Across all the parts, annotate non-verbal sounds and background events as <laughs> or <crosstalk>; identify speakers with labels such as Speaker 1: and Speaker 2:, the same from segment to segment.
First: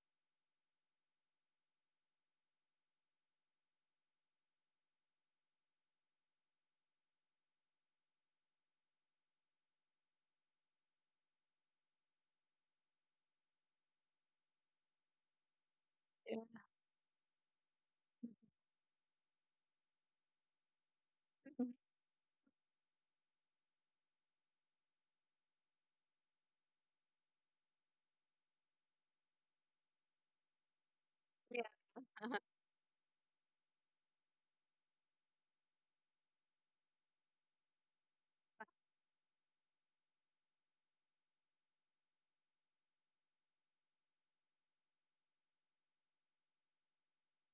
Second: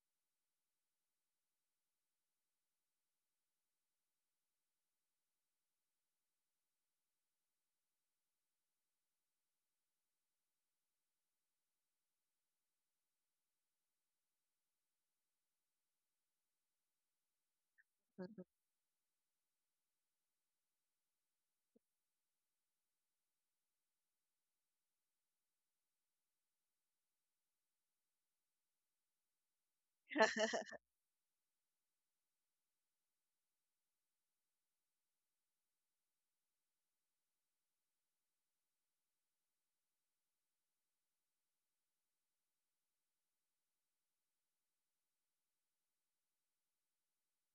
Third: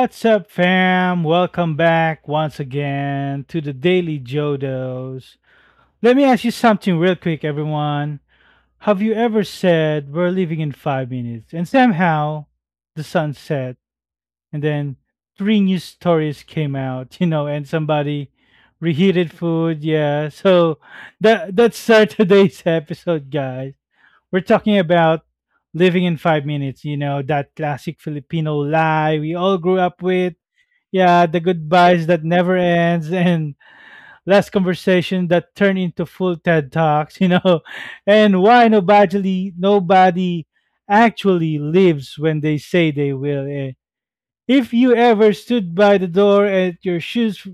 Speaker 1: what's up, fam? Welcome back once again to the Daily Jodos. Let me ask you something real quick, everyone. Have you ever said we're leaving in 5 minutes and somehow the sun set and then 3 news stories
Speaker 2: Yeah.
Speaker 1: came out, <laughs> you know, and somebody reheated food? Yeah, <laughs> so that's our <laughs> today's episode, guys. We're talking about living in 5 minutes, you know, that classic Filipino lie we all grew up with.
Speaker 3: <laughs>
Speaker 1: Yeah, the goodbyes that never ends and last conversation that turn into full TED Talks, you know, <laughs> and why nobody actually lives when they say they will. Eh. If you ever stood by the door at your shoes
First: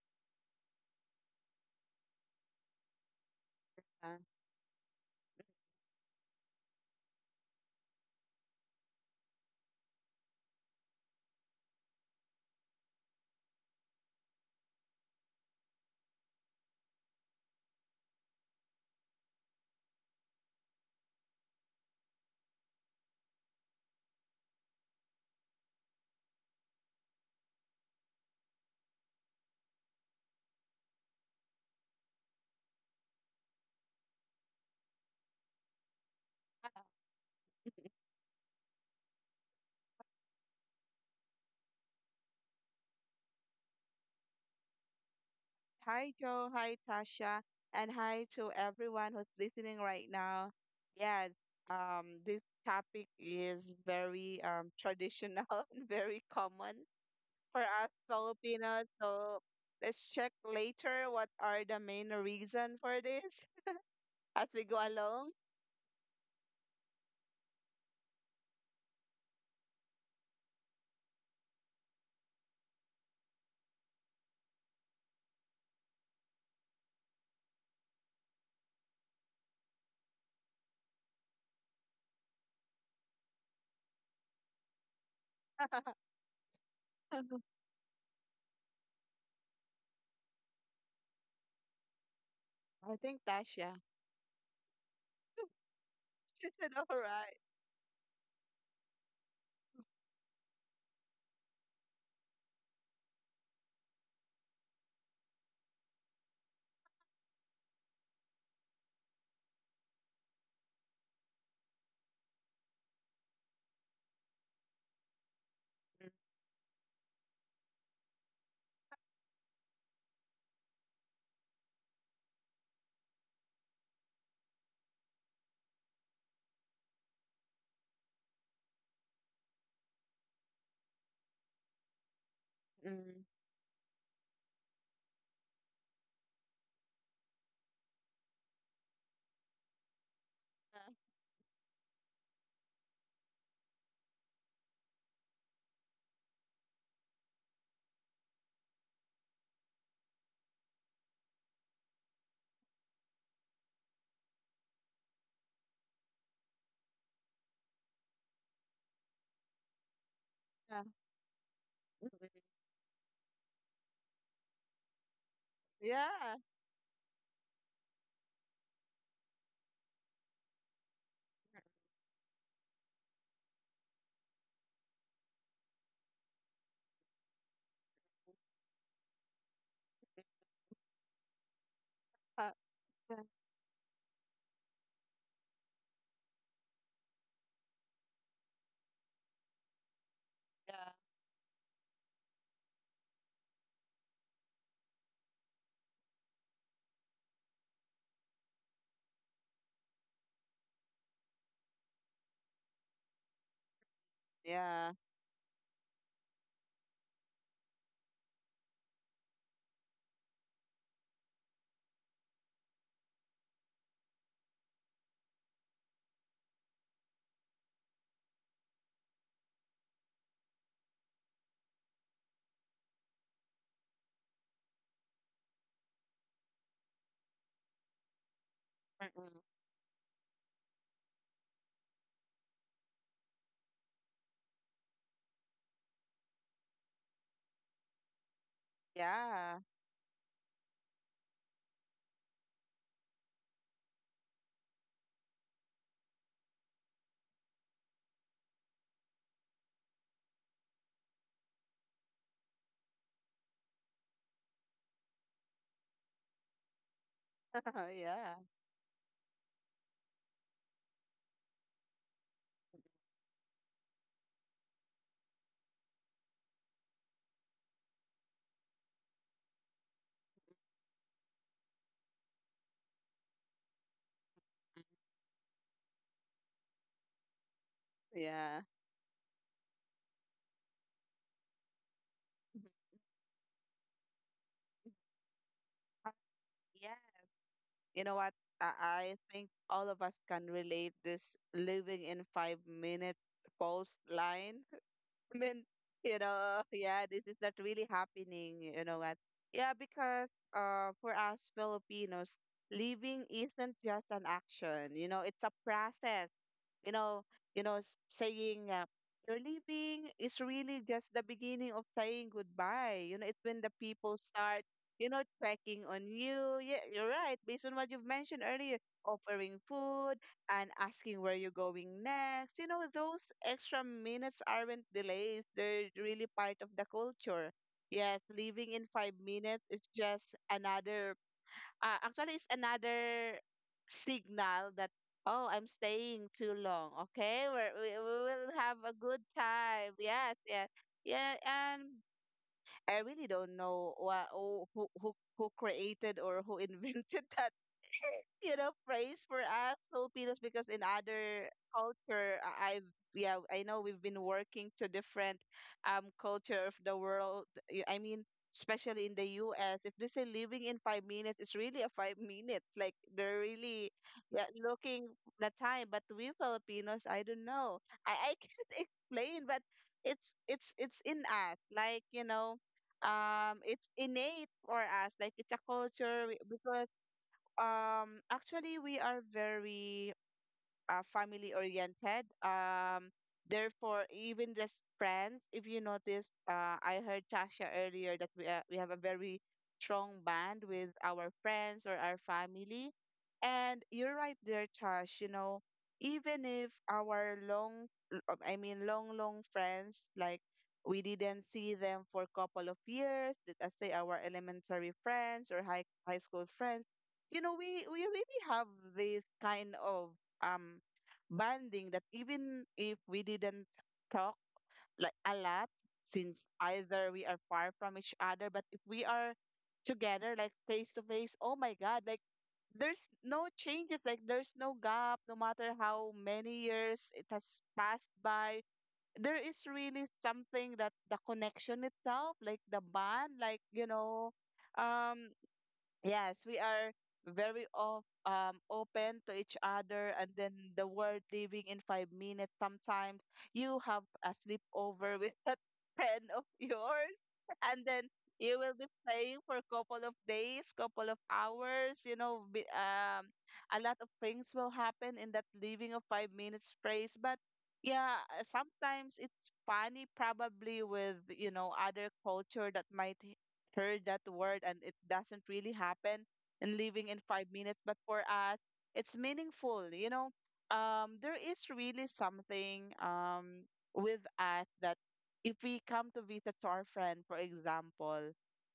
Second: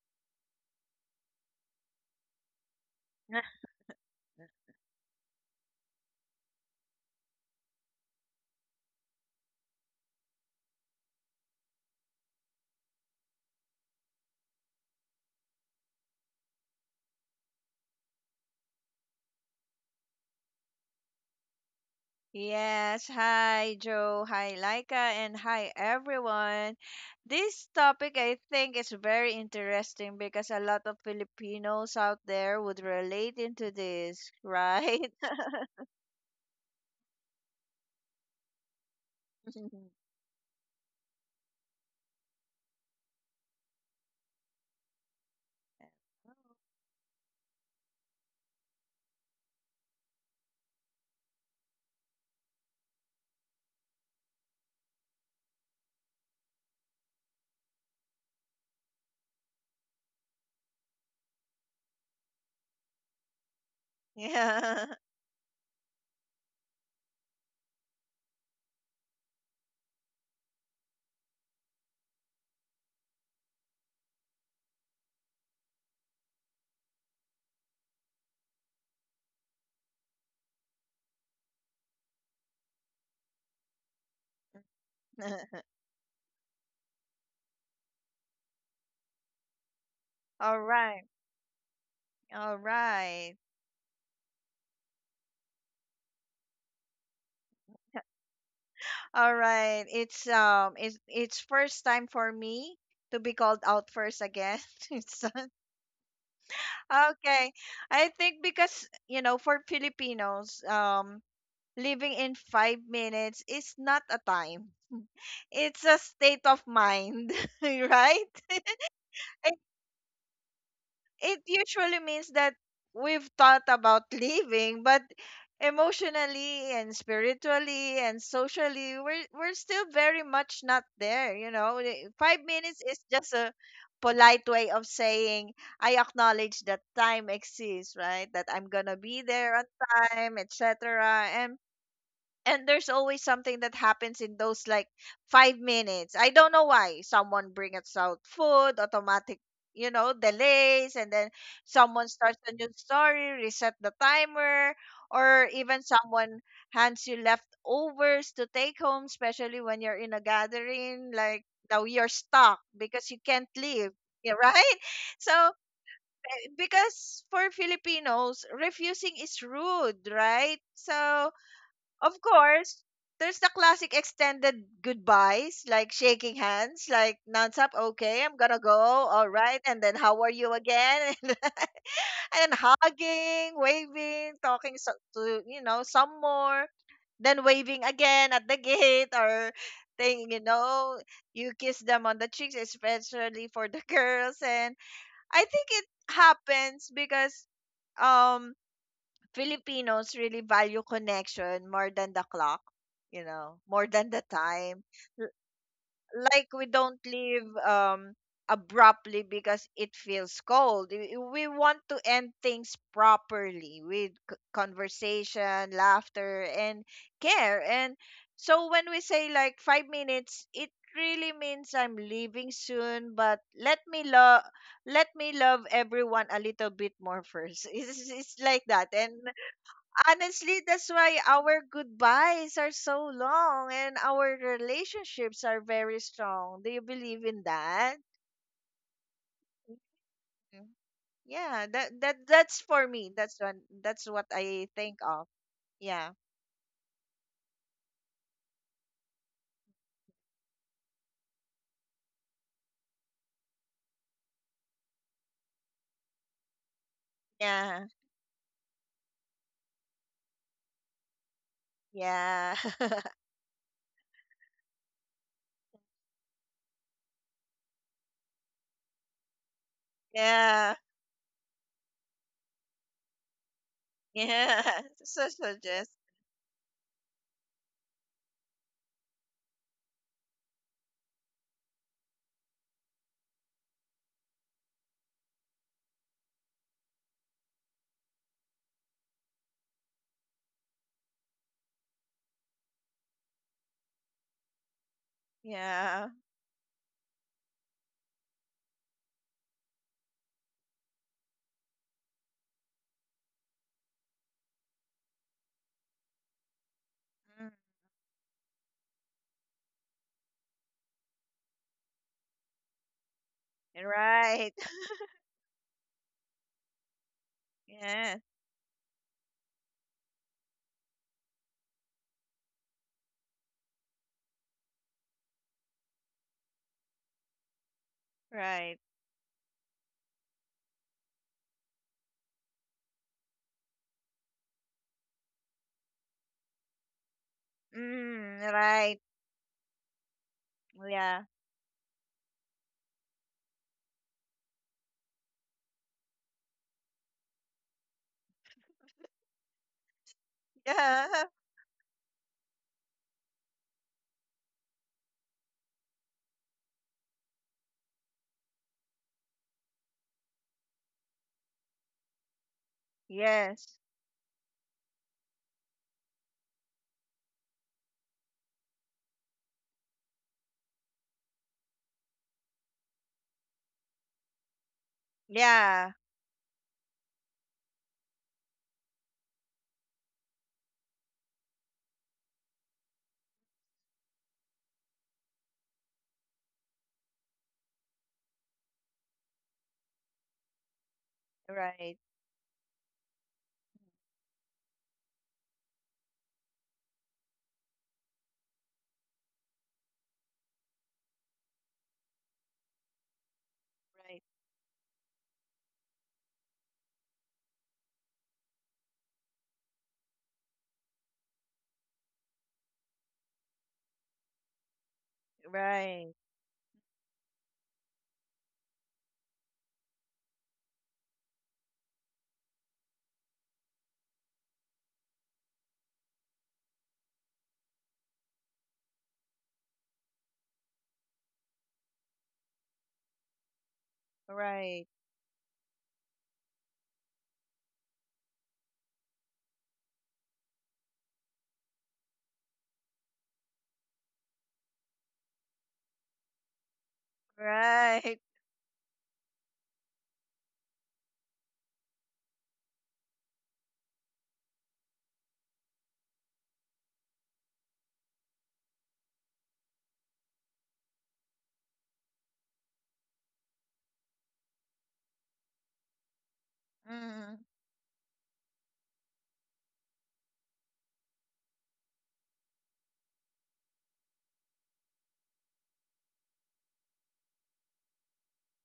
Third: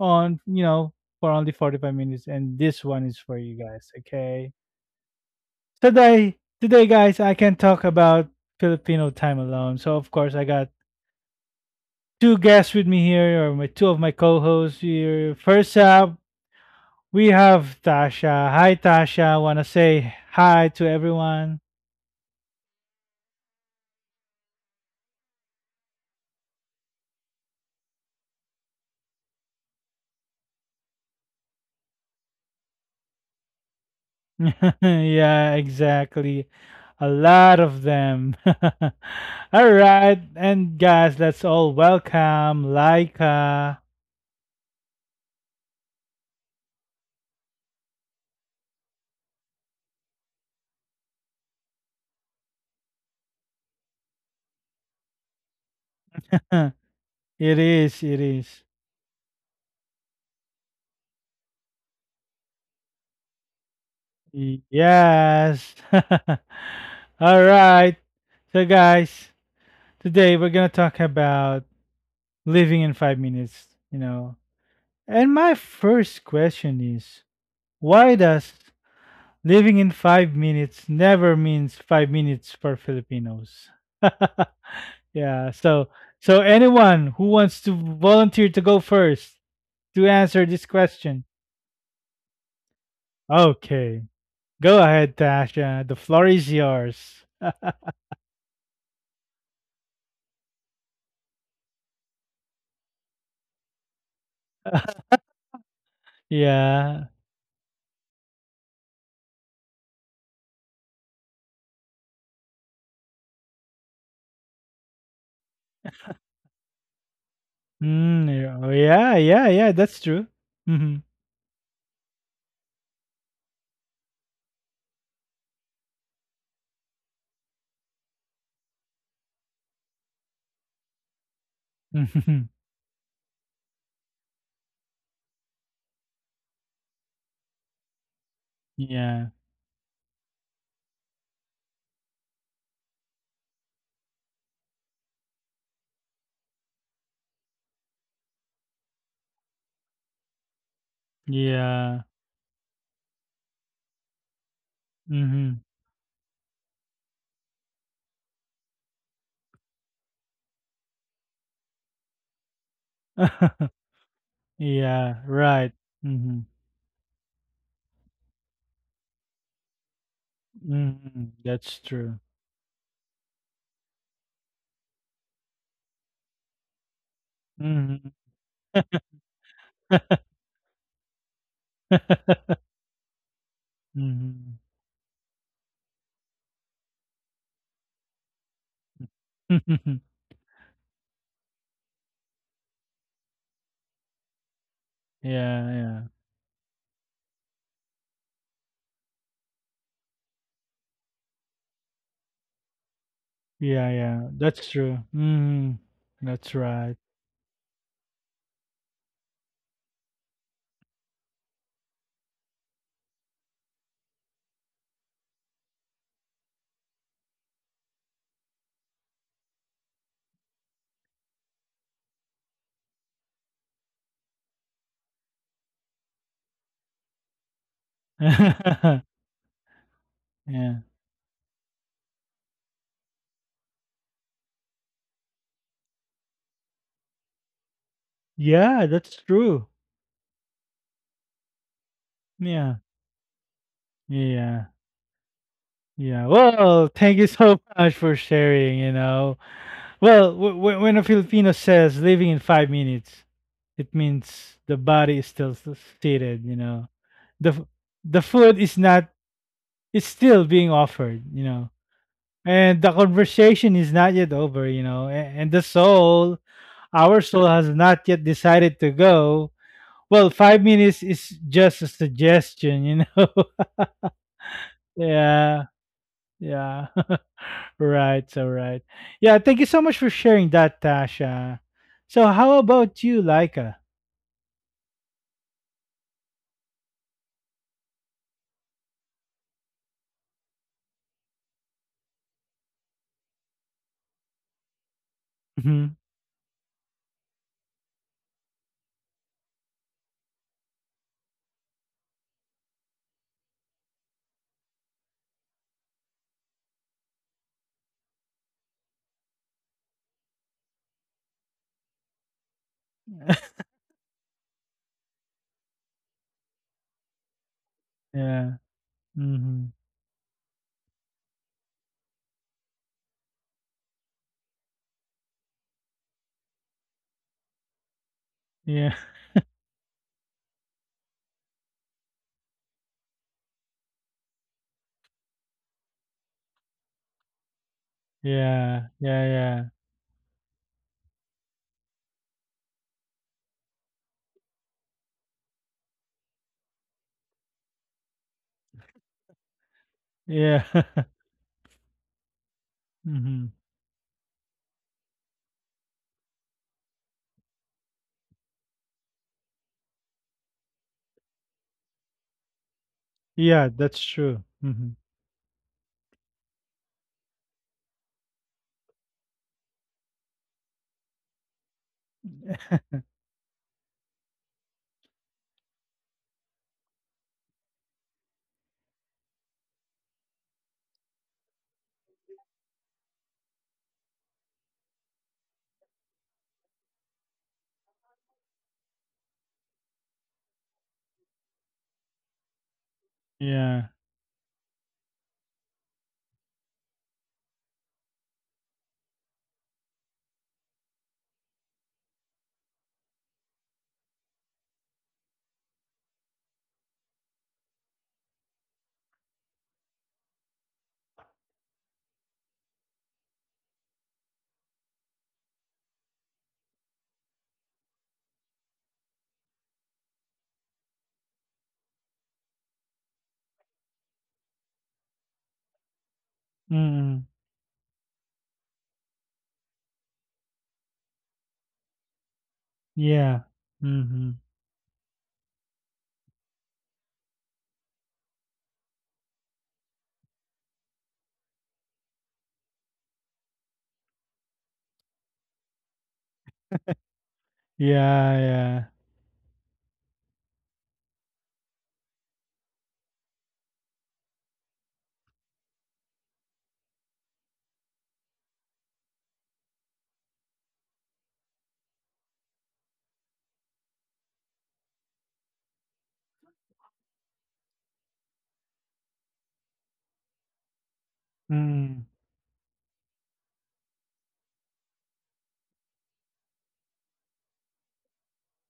Speaker 1: on, you know, for only 45 minutes, and this one is for you guys, okay? Today guys, I can talk about Filipino time alone. So of course, I got 2 guests with me here, or my 2 of my co-hosts here. First up, we have Tasha. Hi, Tasha. Want to say hi to everyone?
Speaker 3: Yes, hi Joe, hi Laika, and hi everyone. This topic I think is very interesting because a lot of Filipinos out there would relate into this,
Speaker 1: <laughs>
Speaker 3: right?
Speaker 1: Yeah, exactly. A lot of them. <laughs> All
Speaker 3: <laughs>
Speaker 1: right, and guys, let's all welcome Laika.
Speaker 2: Hi, Joe. Hi, Tasha. And hi to everyone who's listening right now. Yeah, this topic is very traditional <laughs> and very
Speaker 1: <laughs>
Speaker 2: common
Speaker 1: It
Speaker 2: for us
Speaker 1: is. It is.
Speaker 2: Filipinos. So let's check later what are the main reason for this <laughs> as we go
Speaker 3: Yeah.
Speaker 2: along. <laughs>
Speaker 1: Yes. <laughs> All right. So, guys, today we're going to talk about living in 5 minutes, you know. And my first question is, why does living in 5 minutes never means 5 minutes for Filipinos? <laughs> Yeah.
Speaker 3: <laughs>
Speaker 1: So anyone
Speaker 2: I
Speaker 1: who wants to volunteer to go first to answer
Speaker 3: All
Speaker 1: this
Speaker 3: right.
Speaker 1: question,
Speaker 3: All
Speaker 2: think
Speaker 3: right.
Speaker 2: Tasha.
Speaker 1: okay. Go ahead, Tasha. The floor
Speaker 2: She
Speaker 1: is
Speaker 2: said, all
Speaker 1: yours.
Speaker 2: right.
Speaker 3: All right. It's first time for me to be called out first again. <laughs> It's- uh,
Speaker 1: Yeah.
Speaker 3: okay. I think because you know for Filipinos living in 5 minutes is not a time. <laughs> It's a state of mind, <laughs>
Speaker 1: Mm,
Speaker 3: right?
Speaker 1: yeah, oh, yeah, yeah,
Speaker 3: It,
Speaker 1: yeah, that's true. Mhm.
Speaker 3: it usually means that we've thought about leaving, but emotionally and spiritually and socially, we're still very much not there. You know, the five
Speaker 1: Mhm. <laughs>
Speaker 3: minutes
Speaker 2: Mm,
Speaker 3: is
Speaker 2: mm.
Speaker 3: just a polite way of saying, I acknowledge that time exists, right? That I'm going to be
Speaker 1: Yeah.
Speaker 3: there on time, etc. And and there's always something that happens in those like 5 minutes. I don't know why. Someone brings out food, automatic, you know, delays, and then
Speaker 1: Yeah.
Speaker 3: someone starts a new story, reset the timer, or
Speaker 1: Mhm.
Speaker 3: even someone hands you leftovers to take home, especially when you're in a
Speaker 2: <laughs>
Speaker 3: gathering. Like now you're stuck because you can't
Speaker 1: <laughs>
Speaker 3: leave. <laughs> Yeah, right?
Speaker 1: Yeah,
Speaker 3: So
Speaker 1: right.
Speaker 2: Yeah. Yeah. Yeah.
Speaker 1: Mhm.
Speaker 3: because for Filipinos, refusing is rude, right?
Speaker 1: Mhm.
Speaker 3: So
Speaker 1: That's true.
Speaker 3: of course, there's the classic extended goodbyes, like shaking hands, like nonstop.
Speaker 1: Mhm.
Speaker 3: Okay, I'm gonna go. All right, and then how are you again? <laughs> And
Speaker 1: Mhm.
Speaker 2: Uh,
Speaker 3: then
Speaker 1: <laughs>
Speaker 3: hugging, waving, to you know some more, then waving again at the gate or
Speaker 1: <laughs>
Speaker 3: thing. You
Speaker 2: yeah.
Speaker 3: know, you kiss them on the cheeks, especially for the <laughs> girls. And I
Speaker 1: Yeah,
Speaker 3: think it
Speaker 1: yeah.
Speaker 3: happens because um Filipinos really value connection more than the clock, you know,
Speaker 1: Yeah,
Speaker 3: more than
Speaker 1: yeah,
Speaker 3: the
Speaker 1: that's
Speaker 2: Yeah.
Speaker 3: time.
Speaker 1: true.
Speaker 3: L-
Speaker 1: Mhm. That's
Speaker 3: Like we
Speaker 1: right.
Speaker 3: don't leave abruptly because it feels cold. We want to end things properly with conversation, laughter, and care. And so when we say like 5 minutes, it really means I'm leaving soon, but let me love everyone a little bit more first. <laughs> It's like
Speaker 2: Yeah.
Speaker 1: <laughs>
Speaker 3: that. And
Speaker 1: Yeah.
Speaker 3: honestly, that's why our goodbyes are so long and our relationships are very strong. Do you believe in that?
Speaker 1: Yeah, that's
Speaker 2: Yeah.
Speaker 1: true.
Speaker 3: Mm. Yeah, that that's
Speaker 1: Yeah.
Speaker 3: for me. That's one. That's what
Speaker 1: Yeah.
Speaker 3: I think of.
Speaker 1: Yeah.
Speaker 3: Yeah,
Speaker 1: Well, thank you so much for sharing, you know. Well, when a Filipino says leaving in 5 minutes, it means the body is still seated. You know, the
Speaker 2: <laughs>
Speaker 3: yeah,
Speaker 1: the
Speaker 2: Yeah.
Speaker 1: food is not, is still being offered. You know,
Speaker 3: yeah,
Speaker 1: and the
Speaker 3: <laughs>
Speaker 1: conversation is not yet over. You know, and, the soul, our soul, has not yet decided to go. Well, five
Speaker 3: yeah,
Speaker 1: minutes is just a suggestion. You know. <laughs>
Speaker 3: yeah. <laughs> So
Speaker 1: Yeah.
Speaker 3: suggest.
Speaker 1: Yeah. <laughs> Right. So
Speaker 2: Yeah.
Speaker 1: right. Yeah. Thank you so much for sharing that, Tasha. So, how
Speaker 2: Mhm.
Speaker 1: about you, Laika?
Speaker 2: Uh, Yeah. You know what? I, I think all of us can relate this living in 5 minute post line. <laughs> I mean,
Speaker 1: Mhm.
Speaker 2: you
Speaker 3: Yeah.
Speaker 2: know, yeah, this is not really happening. You know what? Yeah, because for us Filipinos, living isn't just an action. You know, it's a process. you know, you
Speaker 3: Mm.
Speaker 2: know, s- saying you're leaving is really just the beginning of saying goodbye. You know, it's when
Speaker 1: <laughs>
Speaker 2: the people start,
Speaker 3: Right. <laughs>
Speaker 2: you know, checking on you. Yeah, you're right. Based on what you've
Speaker 3: Yeah.
Speaker 2: mentioned
Speaker 1: Yeah.
Speaker 2: earlier, offering
Speaker 1: Mhm.
Speaker 2: food and asking where you're going next. You know, those extra minutes aren't delays. They're really part of the culture. Yes, leaving in
Speaker 3: Right.
Speaker 1: Yeah.
Speaker 2: 5 minutes is just another actually it's another signal that oh, I'm staying too long. Okay, we
Speaker 3: Mm,
Speaker 2: will have
Speaker 1: Yeah.
Speaker 2: a
Speaker 3: right.
Speaker 2: good
Speaker 1: Yeah, yeah.
Speaker 2: time. Yes, yeah,
Speaker 3: Yeah.
Speaker 2: yeah. And I really don't know who created or who invented <laughs> that, you know, praise for us Filipinos,
Speaker 1: Yeah.
Speaker 2: because in
Speaker 1: <laughs>
Speaker 3: Yeah. <laughs>
Speaker 2: other culture, I- I've yeah,
Speaker 1: Mhm.
Speaker 2: I know we've been working to different culture of the world. I mean, especially in the U.S., if they say living in 5 minutes, it's really a 5 minutes. Like they're
Speaker 1: Yeah,
Speaker 3: Yes.
Speaker 2: really,
Speaker 1: that's true.
Speaker 2: yeah,
Speaker 1: Mhm.
Speaker 2: looking the time. But we Filipinos, I don't know. I <laughs> can't explain, but it's in us. Like, you know. It's innate for us, like it's a
Speaker 3: Yeah.
Speaker 2: culture because actually we are very family oriented. Therefore, even just friends, if you notice, I heard Tasha earlier that we have a very strong bond with our friends or
Speaker 3: Right.
Speaker 2: our family. And
Speaker 1: Yeah.
Speaker 2: you're right there, Tash, you know, even if our I mean, long friends, like we didn't see them for a couple of years, let us say our
Speaker 3: Right.
Speaker 2: elementary friends or high school friends, you know, we really have this kind of um bonding that even if we didn't talk like a lot,
Speaker 3: Right.
Speaker 2: since either we are far from each other, but if we are together like face to face, oh my god, like there's no changes, like there's no gap no matter how many years it
Speaker 1: Mhm.
Speaker 2: has passed by. There is really something that the connection itself, like the bond,
Speaker 1: Yeah.
Speaker 2: like, you know.
Speaker 1: Mhm.
Speaker 3: Right.
Speaker 2: Um, yes, we are very op open to each other, and then the word leaving in 5 minutes. Sometimes you have a sleepover with that <laughs> friend of yours, and then
Speaker 3: Right.
Speaker 1: Yeah,
Speaker 2: you will be
Speaker 1: yeah.
Speaker 2: staying for a couple of days, couple of hours. You know, a lot of things will happen in that leaving of 5 minutes phrase. But yeah, sometimes it's funny, probably with, you know, other culture that might heard that word, and it doesn't really happen in living in five
Speaker 3: Mm.
Speaker 2: minutes but for us it's meaningful, you know. Um, there is really
Speaker 1: Mm.
Speaker 2: something, um, with us that if we come to visit to our friend, for example,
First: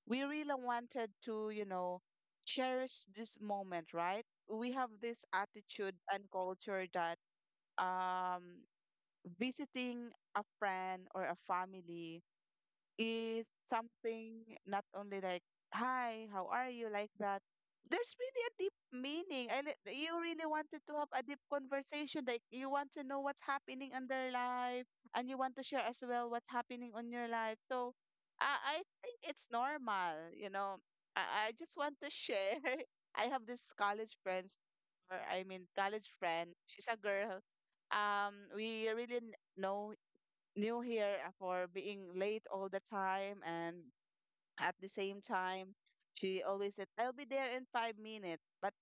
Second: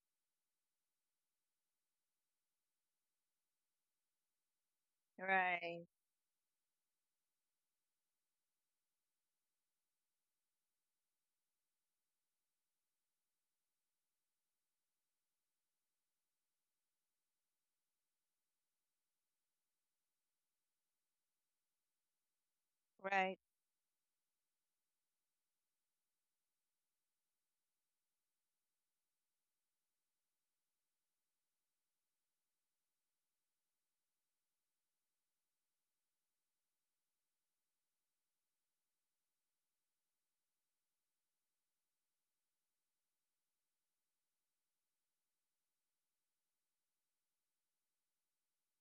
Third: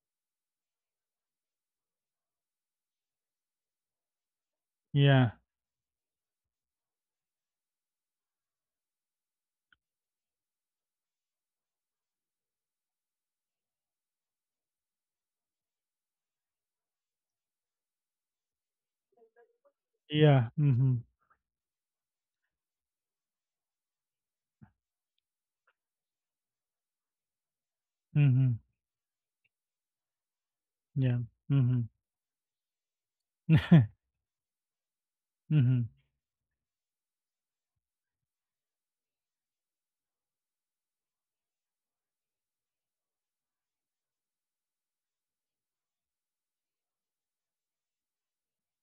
Speaker 2: we really wanted to, you know, cherish this moment, right? We have this
Speaker 1: Yeah.
Speaker 3: Right.
Speaker 2: attitude and culture that, um, visiting a friend or a family is something not only like hi, how are you, like that. There's really a deep meaning, and you really
Speaker 1: Yeah.
Speaker 2: wanted to
Speaker 1: Mhm.
Speaker 2: have a deep conversation, like you want to know
Speaker 3: Right.
Speaker 2: what's happening in their life, and you want to share as well what's happening on your life. So
Speaker 1: Mhm.
Speaker 2: I think it's normal, you know.
Speaker 1: Yeah.
Speaker 2: I just
Speaker 1: Mhm.
Speaker 2: want to share, <laughs> I have this college friends, or I mean
Speaker 1: Mhm.
Speaker 2: college friend, she's a girl. Um, we really n- know knew her, for being late all the time, and at the same time she always said I'll be there in 5 minutes, but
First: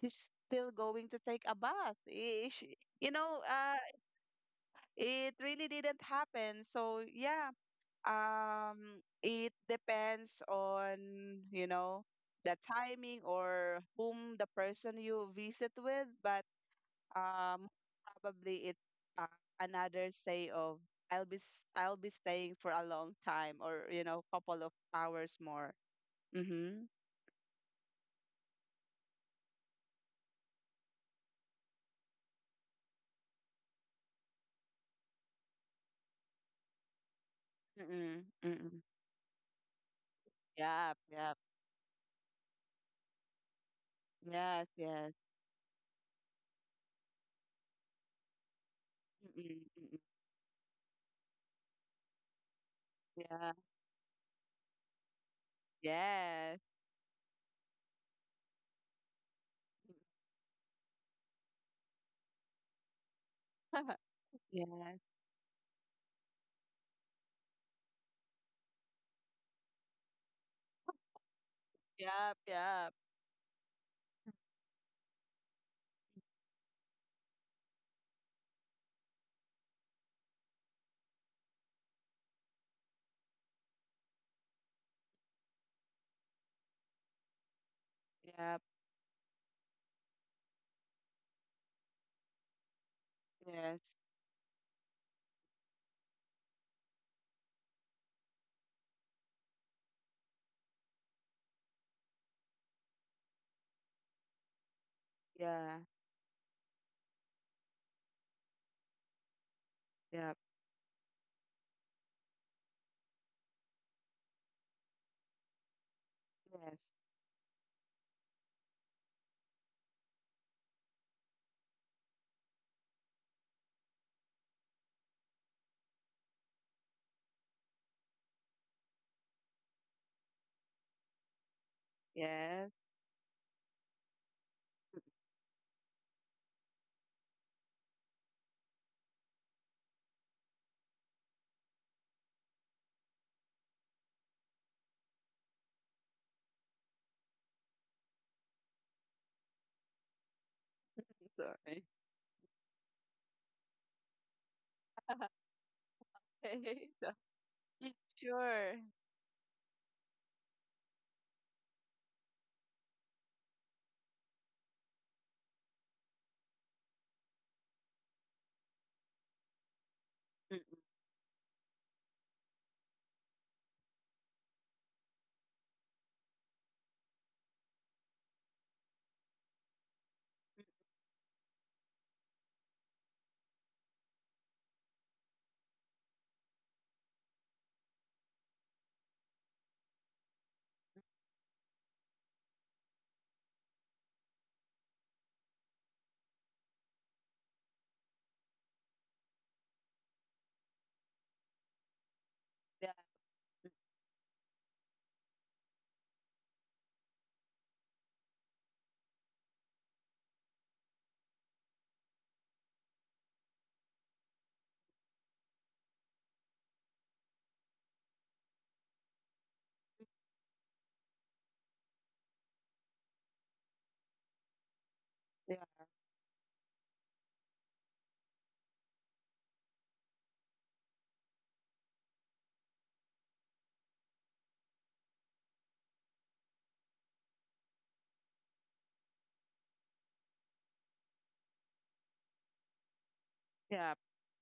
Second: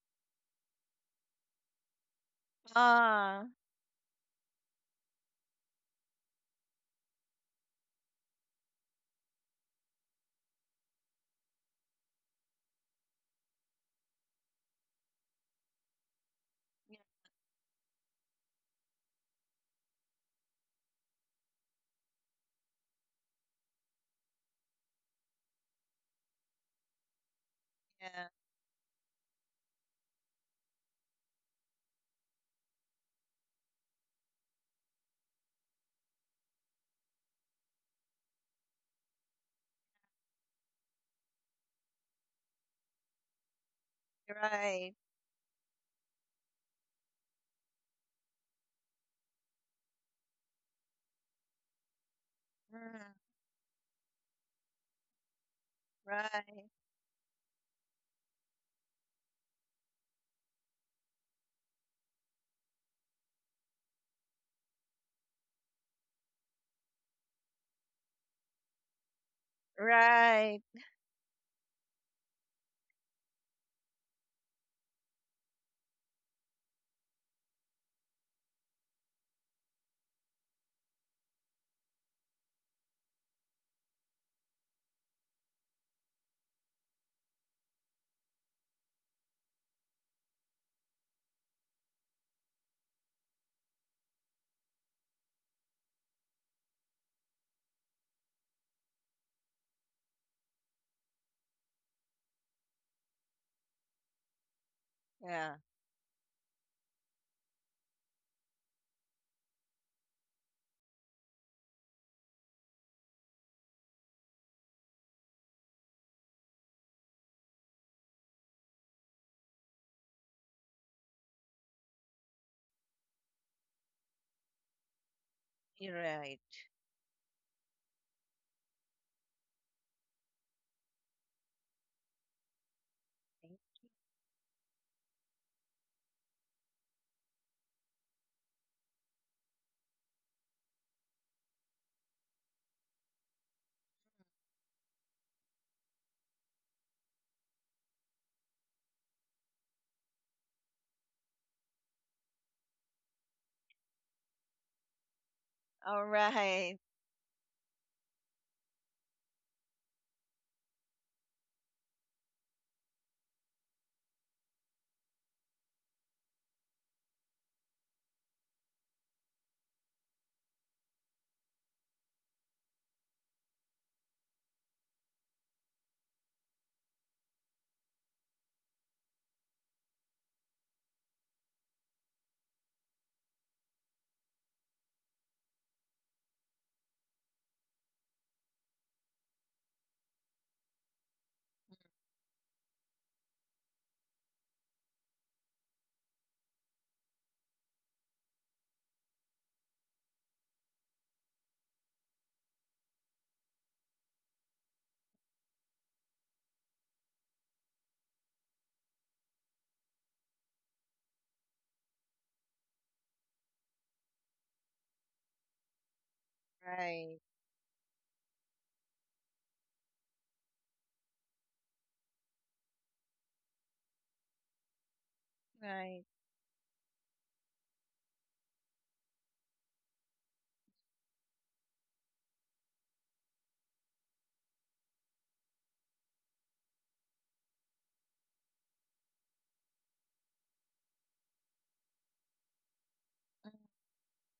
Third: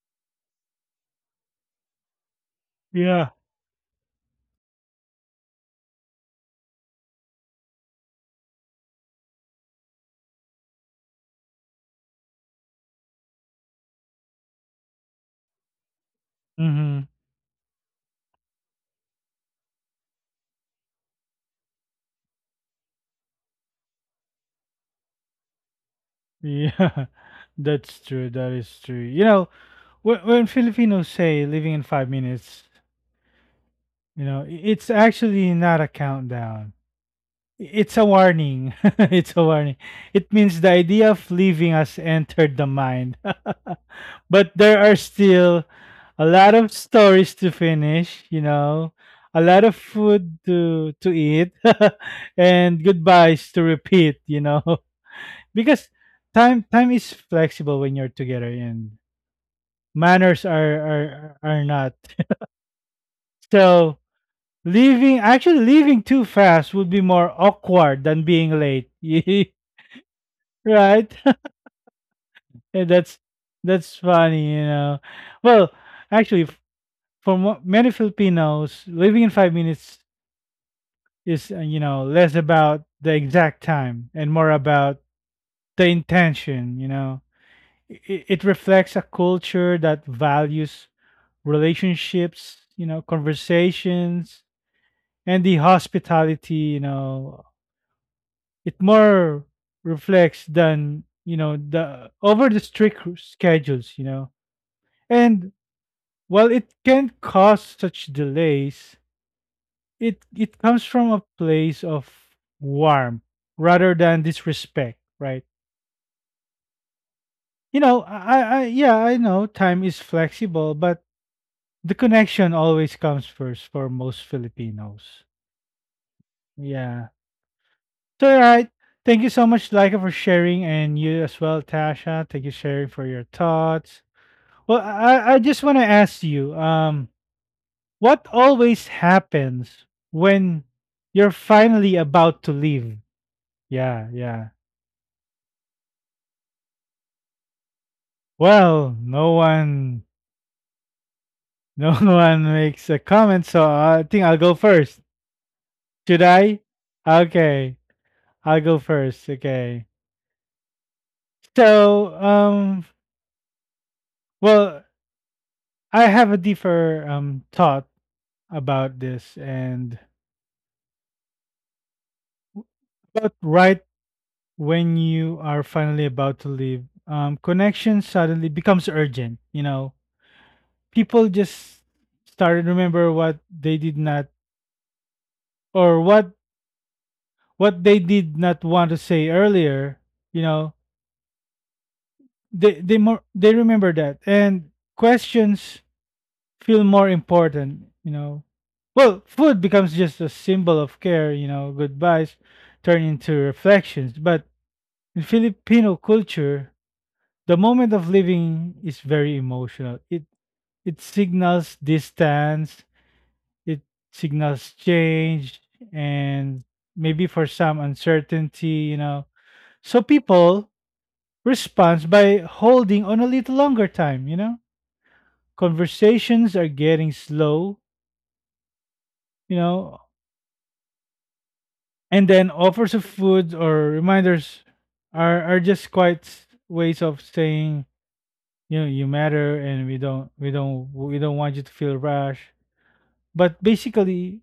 Speaker 2: she's still going to take a bath.
Speaker 1: <laughs>
Speaker 2: You
Speaker 1: Yeah.
Speaker 2: know,
Speaker 3: Ah.
Speaker 2: it really didn't happen. So yeah, um, it depends on, you know, the timing or whom the person you visit with. But
Speaker 1: Mhm.
Speaker 2: um, probably it's, uh, another say of I'll be staying for a long time or, you know, couple of hours more. Mhm.
Speaker 1: Yeah. <laughs> That's
Speaker 3: Yeah.
Speaker 1: true. That is true. You know, when Filipinos say "living in 5 minutes," you know, it's actually not a countdown. It's a
Speaker 2: Mm-mm.
Speaker 1: warning.
Speaker 2: Mm-mm.
Speaker 1: <laughs> It's a warning. It means the
Speaker 2: Yep.
Speaker 1: idea of
Speaker 2: Yep.
Speaker 1: leaving has entered the mind. <laughs> But
Speaker 2: Yes.
Speaker 1: there are
Speaker 3: Right.
Speaker 2: Yes.
Speaker 1: still a lot of stories to finish, you know, a
Speaker 2: Mm-mm.
Speaker 1: lot of
Speaker 2: Mm-mm.
Speaker 1: food to eat <laughs> and
Speaker 3: Mm.
Speaker 1: goodbyes
Speaker 2: Yeah.
Speaker 1: to repeat, you know. <laughs> Because
Speaker 2: Yes.
Speaker 1: time
Speaker 3: Right.
Speaker 1: time is flexible when you're together, and manners are not. So
Speaker 2: <laughs> Yes.
Speaker 1: leaving, actually leaving too fast would be more awkward than being late. <laughs>
Speaker 3: Right.
Speaker 1: Right?
Speaker 2: Yep.
Speaker 1: Yeah,
Speaker 2: Yep.
Speaker 1: that's funny, you know. Well, actually, for many Filipinos, living in 5 minutes is you know, less about the exact time and more about the intention. You know, it
Speaker 2: Yep.
Speaker 1: reflects a culture that values relationships, you know,
Speaker 2: Yes.
Speaker 1: conversations, and the hospitality. You know, it more reflects than, you know, the over the strict schedules. You know. And
Speaker 3: Yeah.
Speaker 2: Yeah.
Speaker 1: while it can cause such delays, it,
Speaker 2: Yep.
Speaker 1: it comes from a place of warmth rather than disrespect, right?
Speaker 2: Yes.
Speaker 1: You know, I, yeah, I know time is flexible, but the connection always comes first for most Filipinos.
Speaker 3: You're right.
Speaker 1: Yeah. So, all right. Thank you so much, Laika, for sharing, and you as well, Tasha. Thank you
Speaker 2: Yes.
Speaker 1: sharing for your thoughts. Well, I just want to ask you, what always happens when you're finally about to leave? Yeah, yeah. Well, no one,
Speaker 2: <laughs> Sorry.
Speaker 1: no <laughs> one makes a comment, so I think I'll go first.
Speaker 3: All
Speaker 1: Should I?
Speaker 3: right.
Speaker 2: <laughs> So-
Speaker 1: Okay, I'll
Speaker 2: sure.
Speaker 1: go first. Okay. So, well, I have a deeper thought about this, and
Speaker 2: Mm,
Speaker 1: but right when you are finally about to leave, connection suddenly becomes urgent. You know, people just started to remember what they did not, or what they did not want to say earlier. You know, they more they remember that, and questions feel more important, you know. Well, food becomes just a symbol of care, you know. Goodbyes
Speaker 2: yeah.
Speaker 1: turn into reflections, but in Filipino culture, the moment of living is very emotional. It signals distance. It signals change, and
Speaker 3: Right.
Speaker 1: maybe for some, uncertainty, you know. So people respond by holding on a little longer time, you know.
Speaker 2: Yeah.
Speaker 3: Right.
Speaker 1: Conversations are getting slow, you know, and then offers of food or reminders are just quite ways of saying, you know, you matter, and we don't want you to feel rash. But
Speaker 2: Yeah.
Speaker 1: basically,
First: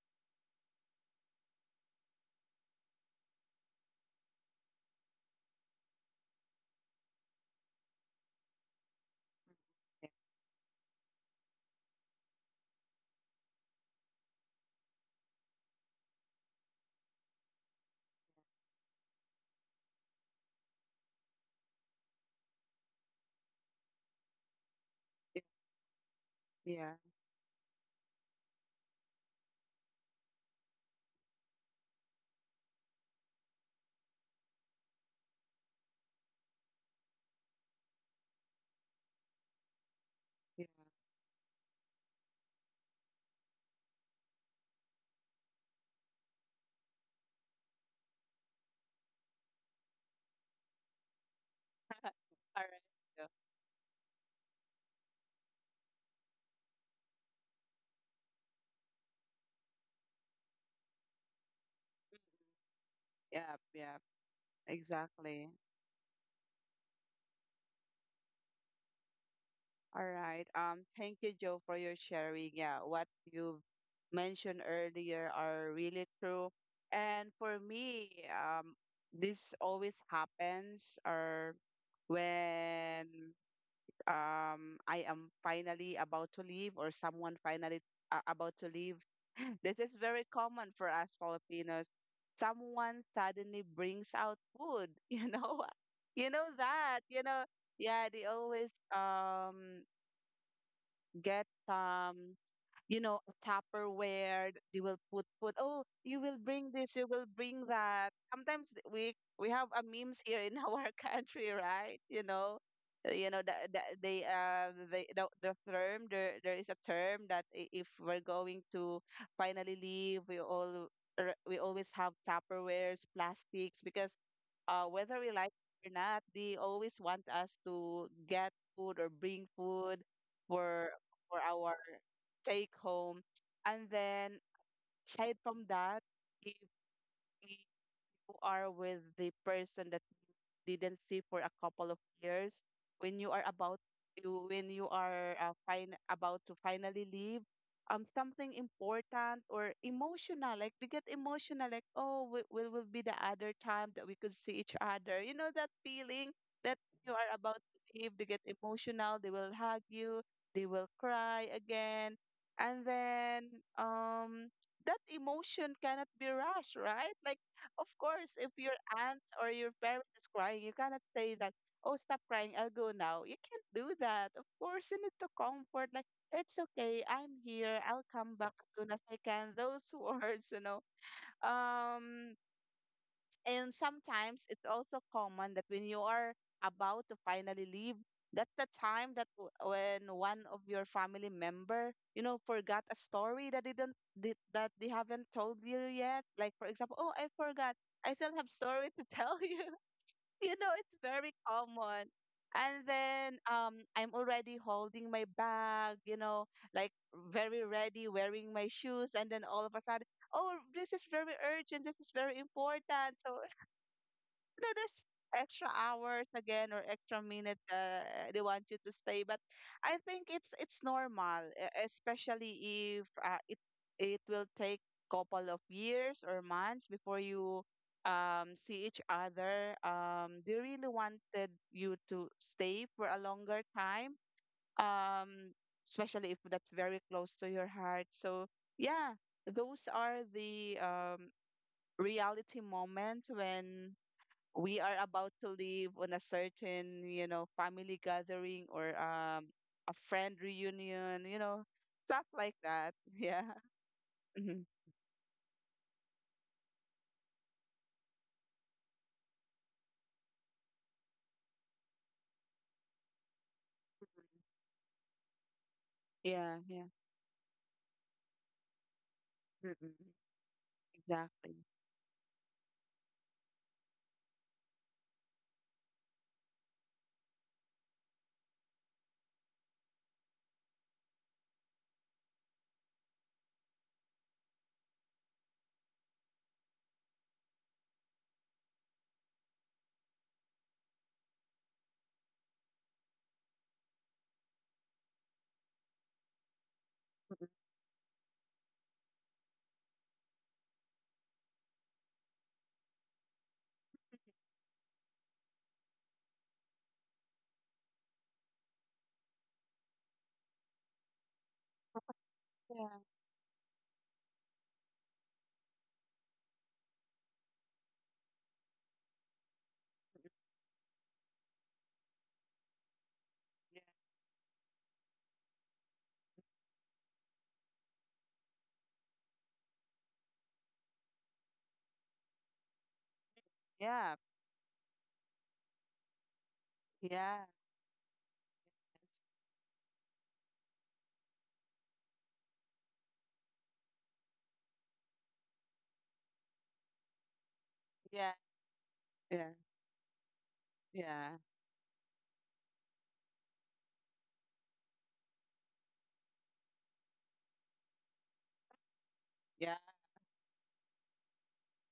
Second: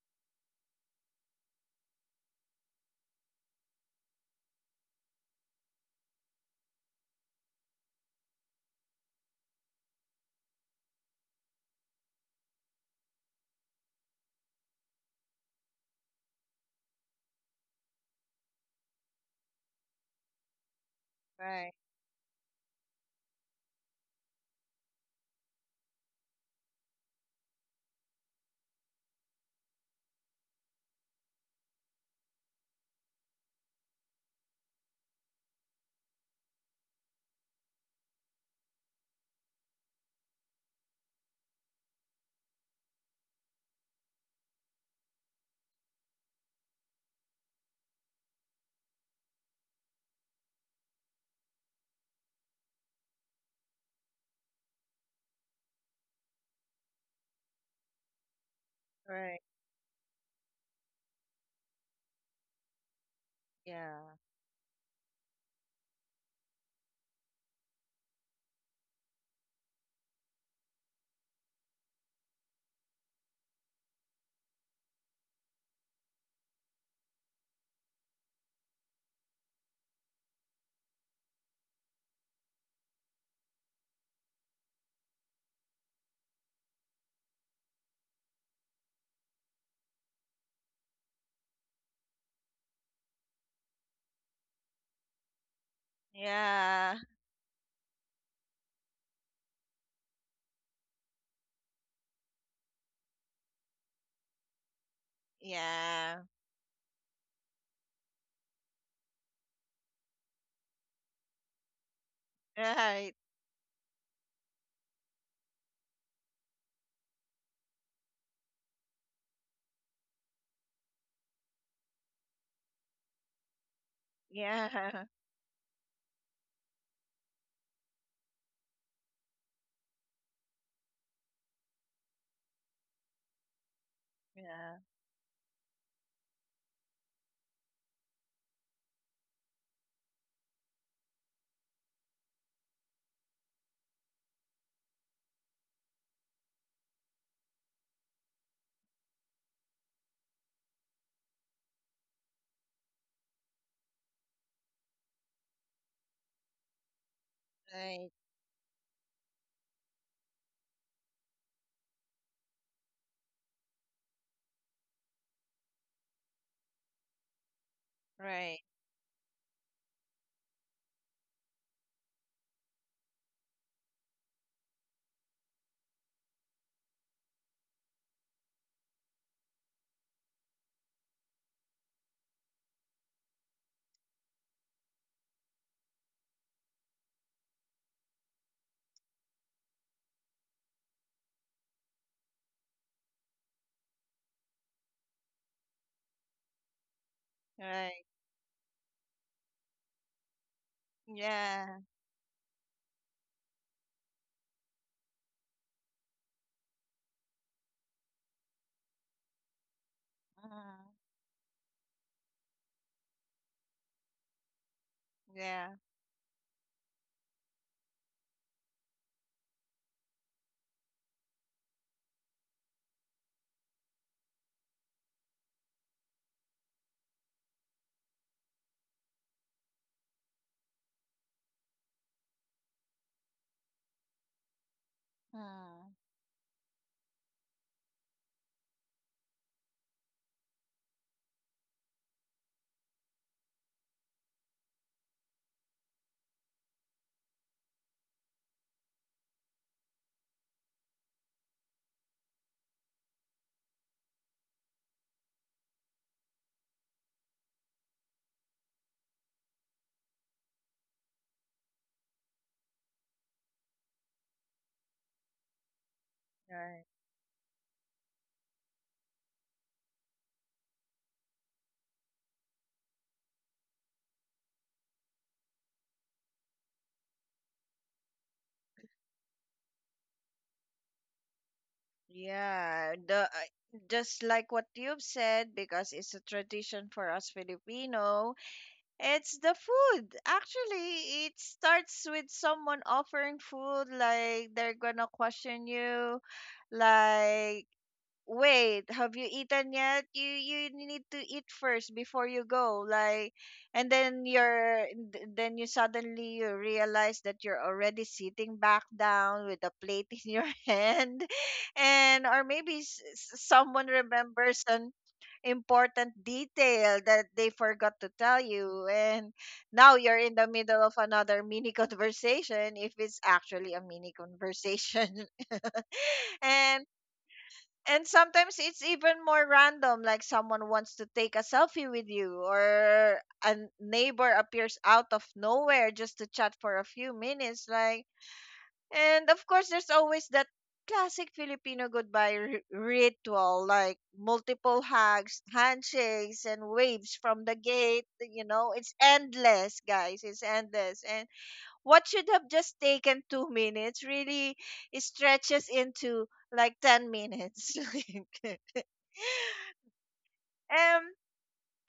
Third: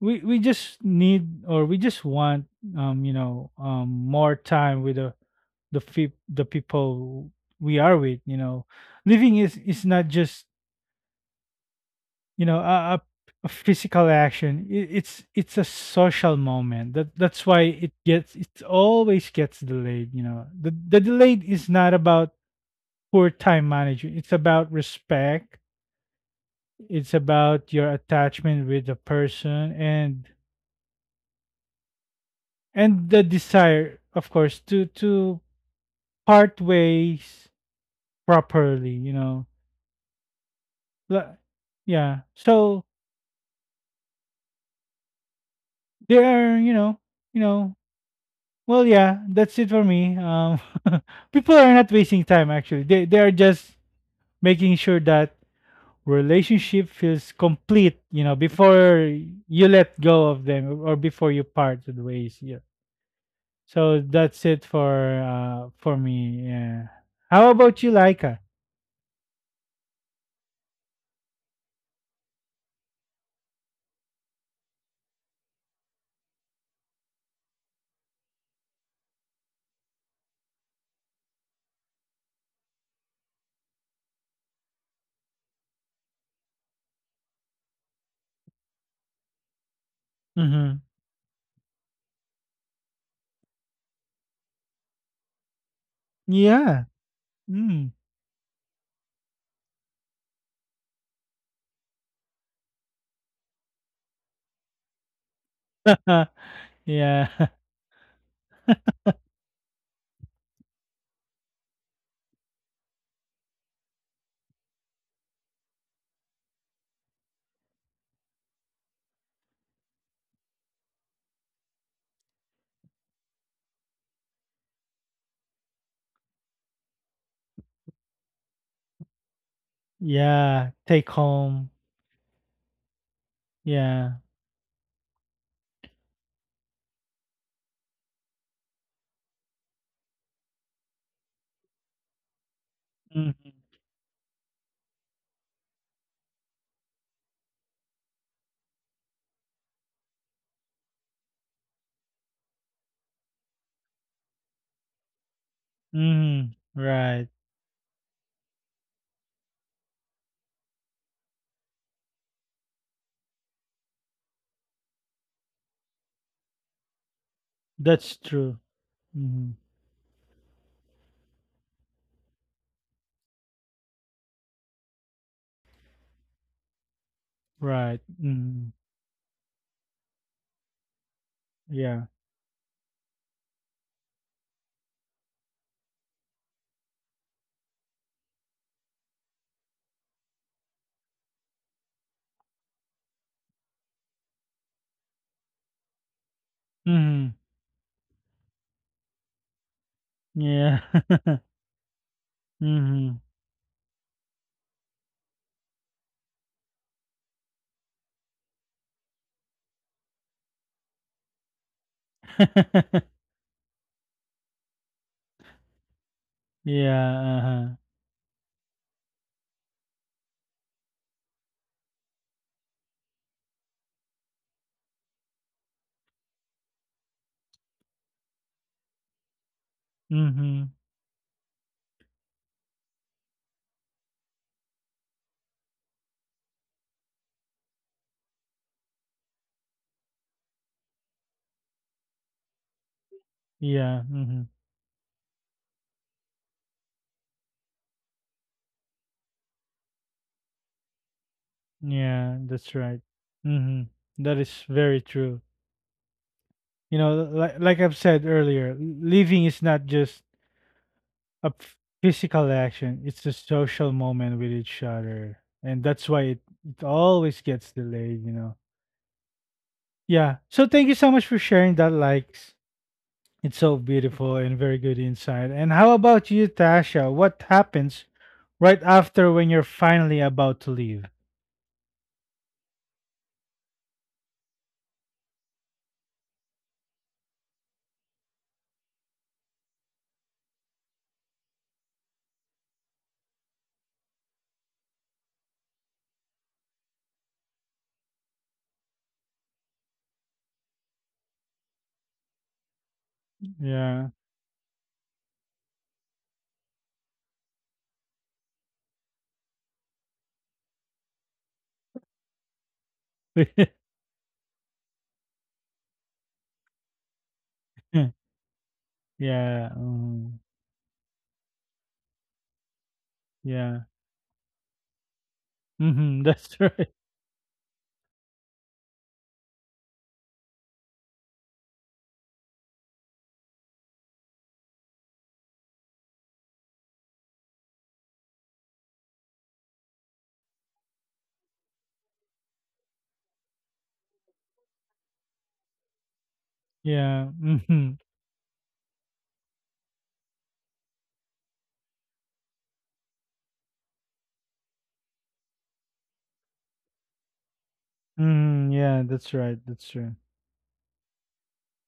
Speaker 1: we just need, or we just want, um, you know, um, more time with the the people we are with, you know. Living is not just, you know, a physical action. It, it's a social moment. That, that's why it gets, it always gets delayed, you know. The delayed is
Speaker 3: Right.
Speaker 1: not about poor time management. It's about respect.
Speaker 2: Yeah.
Speaker 1: It's about your attachment with the person, and the desire, of course, to part ways properly, you know.
Speaker 2: Yeah.
Speaker 1: Li- yeah, so they are, you know, you know, well yeah, that's it for me, um. <laughs> People are not
Speaker 2: <laughs> Uh,
Speaker 1: wasting time.
Speaker 2: all right.
Speaker 1: Actually, they
Speaker 2: Yeah,
Speaker 1: are just making sure that relationship feels complete, you know, before
Speaker 3: Right.
Speaker 1: you let go of them or before you parted ways. Yeah,
Speaker 2: yeah, yeah,
Speaker 1: so
Speaker 3: Yeah.
Speaker 1: that's it
Speaker 2: exactly.
Speaker 1: for me. Yeah. How about you, Laika?
Speaker 2: All right. Thank you, Joe, for your sharing. Yeah, what you mentioned earlier are really true. And for me, this always happens, or when I am finally about to leave or someone finally, about to leave. <laughs> This is very common
Speaker 1: Mm-hmm.
Speaker 2: for us Filipinos. Someone suddenly brings out food, <laughs> you know? You know
Speaker 1: Yeah.
Speaker 3: Yeah.
Speaker 2: that, you know.
Speaker 1: Mm.
Speaker 2: Yeah, they always get some, you know, Tupperware. They will put. Oh, you
Speaker 3: Yeah.
Speaker 1: <laughs>
Speaker 2: will bring this. You will
Speaker 1: Yeah.
Speaker 2: bring
Speaker 1: <laughs>
Speaker 2: that. Sometimes we have a memes here in <laughs> our country, right? You know,
Speaker 3: Right.
Speaker 2: uh, you know the term there, there is a term that if we're going to finally leave, we always have Tupperwares, plastics, because
Speaker 3: Yeah. <laughs>
Speaker 2: whether we like it or not, they always want us to get food or bring food
Speaker 1: Yeah.
Speaker 2: for
Speaker 1: Take
Speaker 2: for
Speaker 1: home.
Speaker 2: our take home. And
Speaker 1: Yeah.
Speaker 2: then
Speaker 3: Yeah.
Speaker 2: aside from that, if you are with the person didn't see for a couple of years, when you are
Speaker 1: Mhm.
Speaker 2: about when you are, fine about to finally leave, um, something important or emotional, like they get emotional, like oh, will be the other time that we could see each other, you know, that feeling
Speaker 1: Mhm.
Speaker 2: that you
Speaker 1: Right.
Speaker 2: are about to
Speaker 3: Right.
Speaker 2: leave, they get emotional, they will hug you, they will cry again, and then um that emotion cannot be rushed, right? Like, of
Speaker 1: That's
Speaker 2: course, if
Speaker 1: true.
Speaker 3: Right.
Speaker 2: your aunt or
Speaker 1: Mhm.
Speaker 2: your parent is crying, you cannot say that, oh, stop crying, I'll go now. You can't do that. Of course, you need to comfort, like, it's okay, I'm here,
Speaker 1: Right.
Speaker 2: I'll come back as
Speaker 1: Mhm.
Speaker 2: soon as I can. Those <laughs> words, you know.
Speaker 1: Yeah.
Speaker 2: Um, and sometimes it's also common that when you are about to finally leave, that's the time that when one of your family member, you know, forgot a story that they don't they, that they haven't told you yet. Like for example, oh, I
Speaker 1: Mhm.
Speaker 2: forgot.
Speaker 3: Right.
Speaker 2: I still have story to tell you. <laughs> You know,
Speaker 1: Yeah.
Speaker 2: it's very
Speaker 1: <laughs>
Speaker 3: Yeah.
Speaker 2: common. And
Speaker 1: Mhm.
Speaker 2: then I'm already holding my bag, you know, like very ready, wearing my shoes, and then all of a sudden, oh,
Speaker 3: Mm.
Speaker 2: this is very urgent, this is very important.
Speaker 1: <laughs>
Speaker 2: So, you know, there's extra
Speaker 3: Yeah.
Speaker 2: hours again or
Speaker 1: Yeah.
Speaker 2: extra minute,
Speaker 1: Uh-huh.
Speaker 2: they want you to stay. But I think it's normal, especially if it will take couple of years or months before you, see each other. They
Speaker 1: Mhm.
Speaker 2: really wanted you to stay for a longer time. Um,
Speaker 3: Mm.
Speaker 2: especially if that's very close to your heart. So yeah, those are the reality moments when
Speaker 1: Yeah. Mhm.
Speaker 2: we are about to leave on a certain, you know, family gathering or a friend reunion, you know, stuff
Speaker 1: Yeah.
Speaker 2: like
Speaker 1: That's
Speaker 2: that.
Speaker 1: right.
Speaker 2: <laughs> Yeah.
Speaker 1: Mhm. That is
Speaker 2: Mhm.
Speaker 1: very true. You know, like I've said earlier, living is not just a physical action. It's a social moment with each other, and that's why it,
Speaker 2: Yeah,
Speaker 1: it
Speaker 2: yeah.
Speaker 3: Right.
Speaker 1: always gets delayed. You know.
Speaker 2: Mm-mm.
Speaker 1: Yeah. So thank you so much for
Speaker 2: Exactly.
Speaker 1: sharing that. Likes. It's so beautiful and very good insight. And how about you, Tasha? What happens right after when you're finally about to leave?
Speaker 3: Yeah, just like what you've said, because it's a tradition for us Filipino, it's the food. Actually, it starts with someone offering food, like they're gonna question you,
Speaker 2: Mm-mm.
Speaker 3: like wait, have you eaten yet? You need to eat first before you go. Like, and
Speaker 1: Yeah.
Speaker 3: then then you suddenly you realize that you're already sitting back down with a plate in your <laughs> hand, and or maybe
Speaker 2: Yeah.
Speaker 1: <laughs> Yeah.
Speaker 3: someone remembers an important detail that they forgot to tell you, and now you're
Speaker 2: Mm-mm.
Speaker 3: in
Speaker 1: Mm,
Speaker 3: the middle of another mini <laughs> conversation if it's actually
Speaker 1: yeah.
Speaker 3: a mini conversation.
Speaker 1: Hmm. <laughs>
Speaker 3: <laughs>
Speaker 1: That's
Speaker 3: and
Speaker 1: right.
Speaker 3: and sometimes it's even more random, like someone wants to take a selfie with you or a
Speaker 2: Yeah.
Speaker 3: neighbor appears out of nowhere just to chat for a few
Speaker 2: Yeah.
Speaker 3: minutes. Like, and of course there's always that classic Filipino ritual, like multiple hugs, handshakes, and waves
Speaker 1: Yeah.
Speaker 3: from the
Speaker 1: Hmm.
Speaker 3: gate.
Speaker 2: Yeah.
Speaker 3: You know, it's
Speaker 2: Yeah. Yeah.
Speaker 3: endless, guys, it's endless.
Speaker 2: Yeah.
Speaker 3: What should have just taken 2 minutes really stretches into like 10 minutes. <laughs>
Speaker 1: Hmm.
Speaker 3: Like,
Speaker 1: Yeah. That's right.
Speaker 2: Yeah.
Speaker 1: That's right.
Speaker 3: um,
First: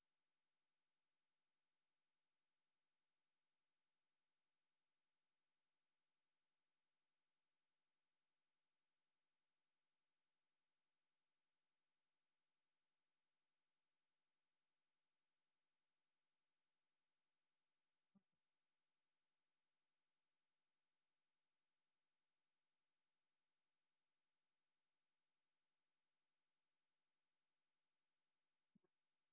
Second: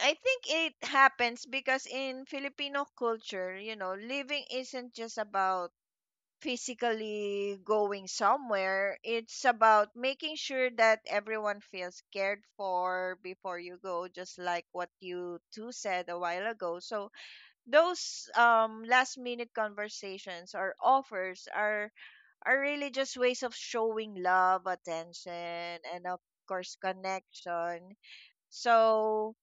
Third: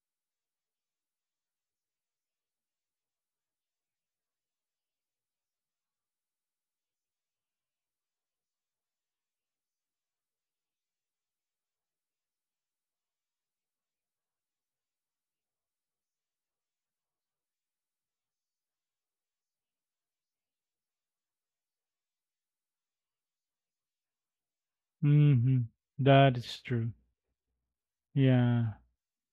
Speaker 3: I think it happens because in Filipino culture, you know, living isn't just about physically going somewhere, it's about making sure that everyone feels cared for before you go, just like what you two said a while ago. So, those last minute conversations or offers are really just ways of showing love, attention,
Speaker 1: Hmm.
Speaker 3: and of
Speaker 1: That is
Speaker 3: course,
Speaker 1: true.
Speaker 3: connection.
Speaker 1: Yeah.
Speaker 3: So,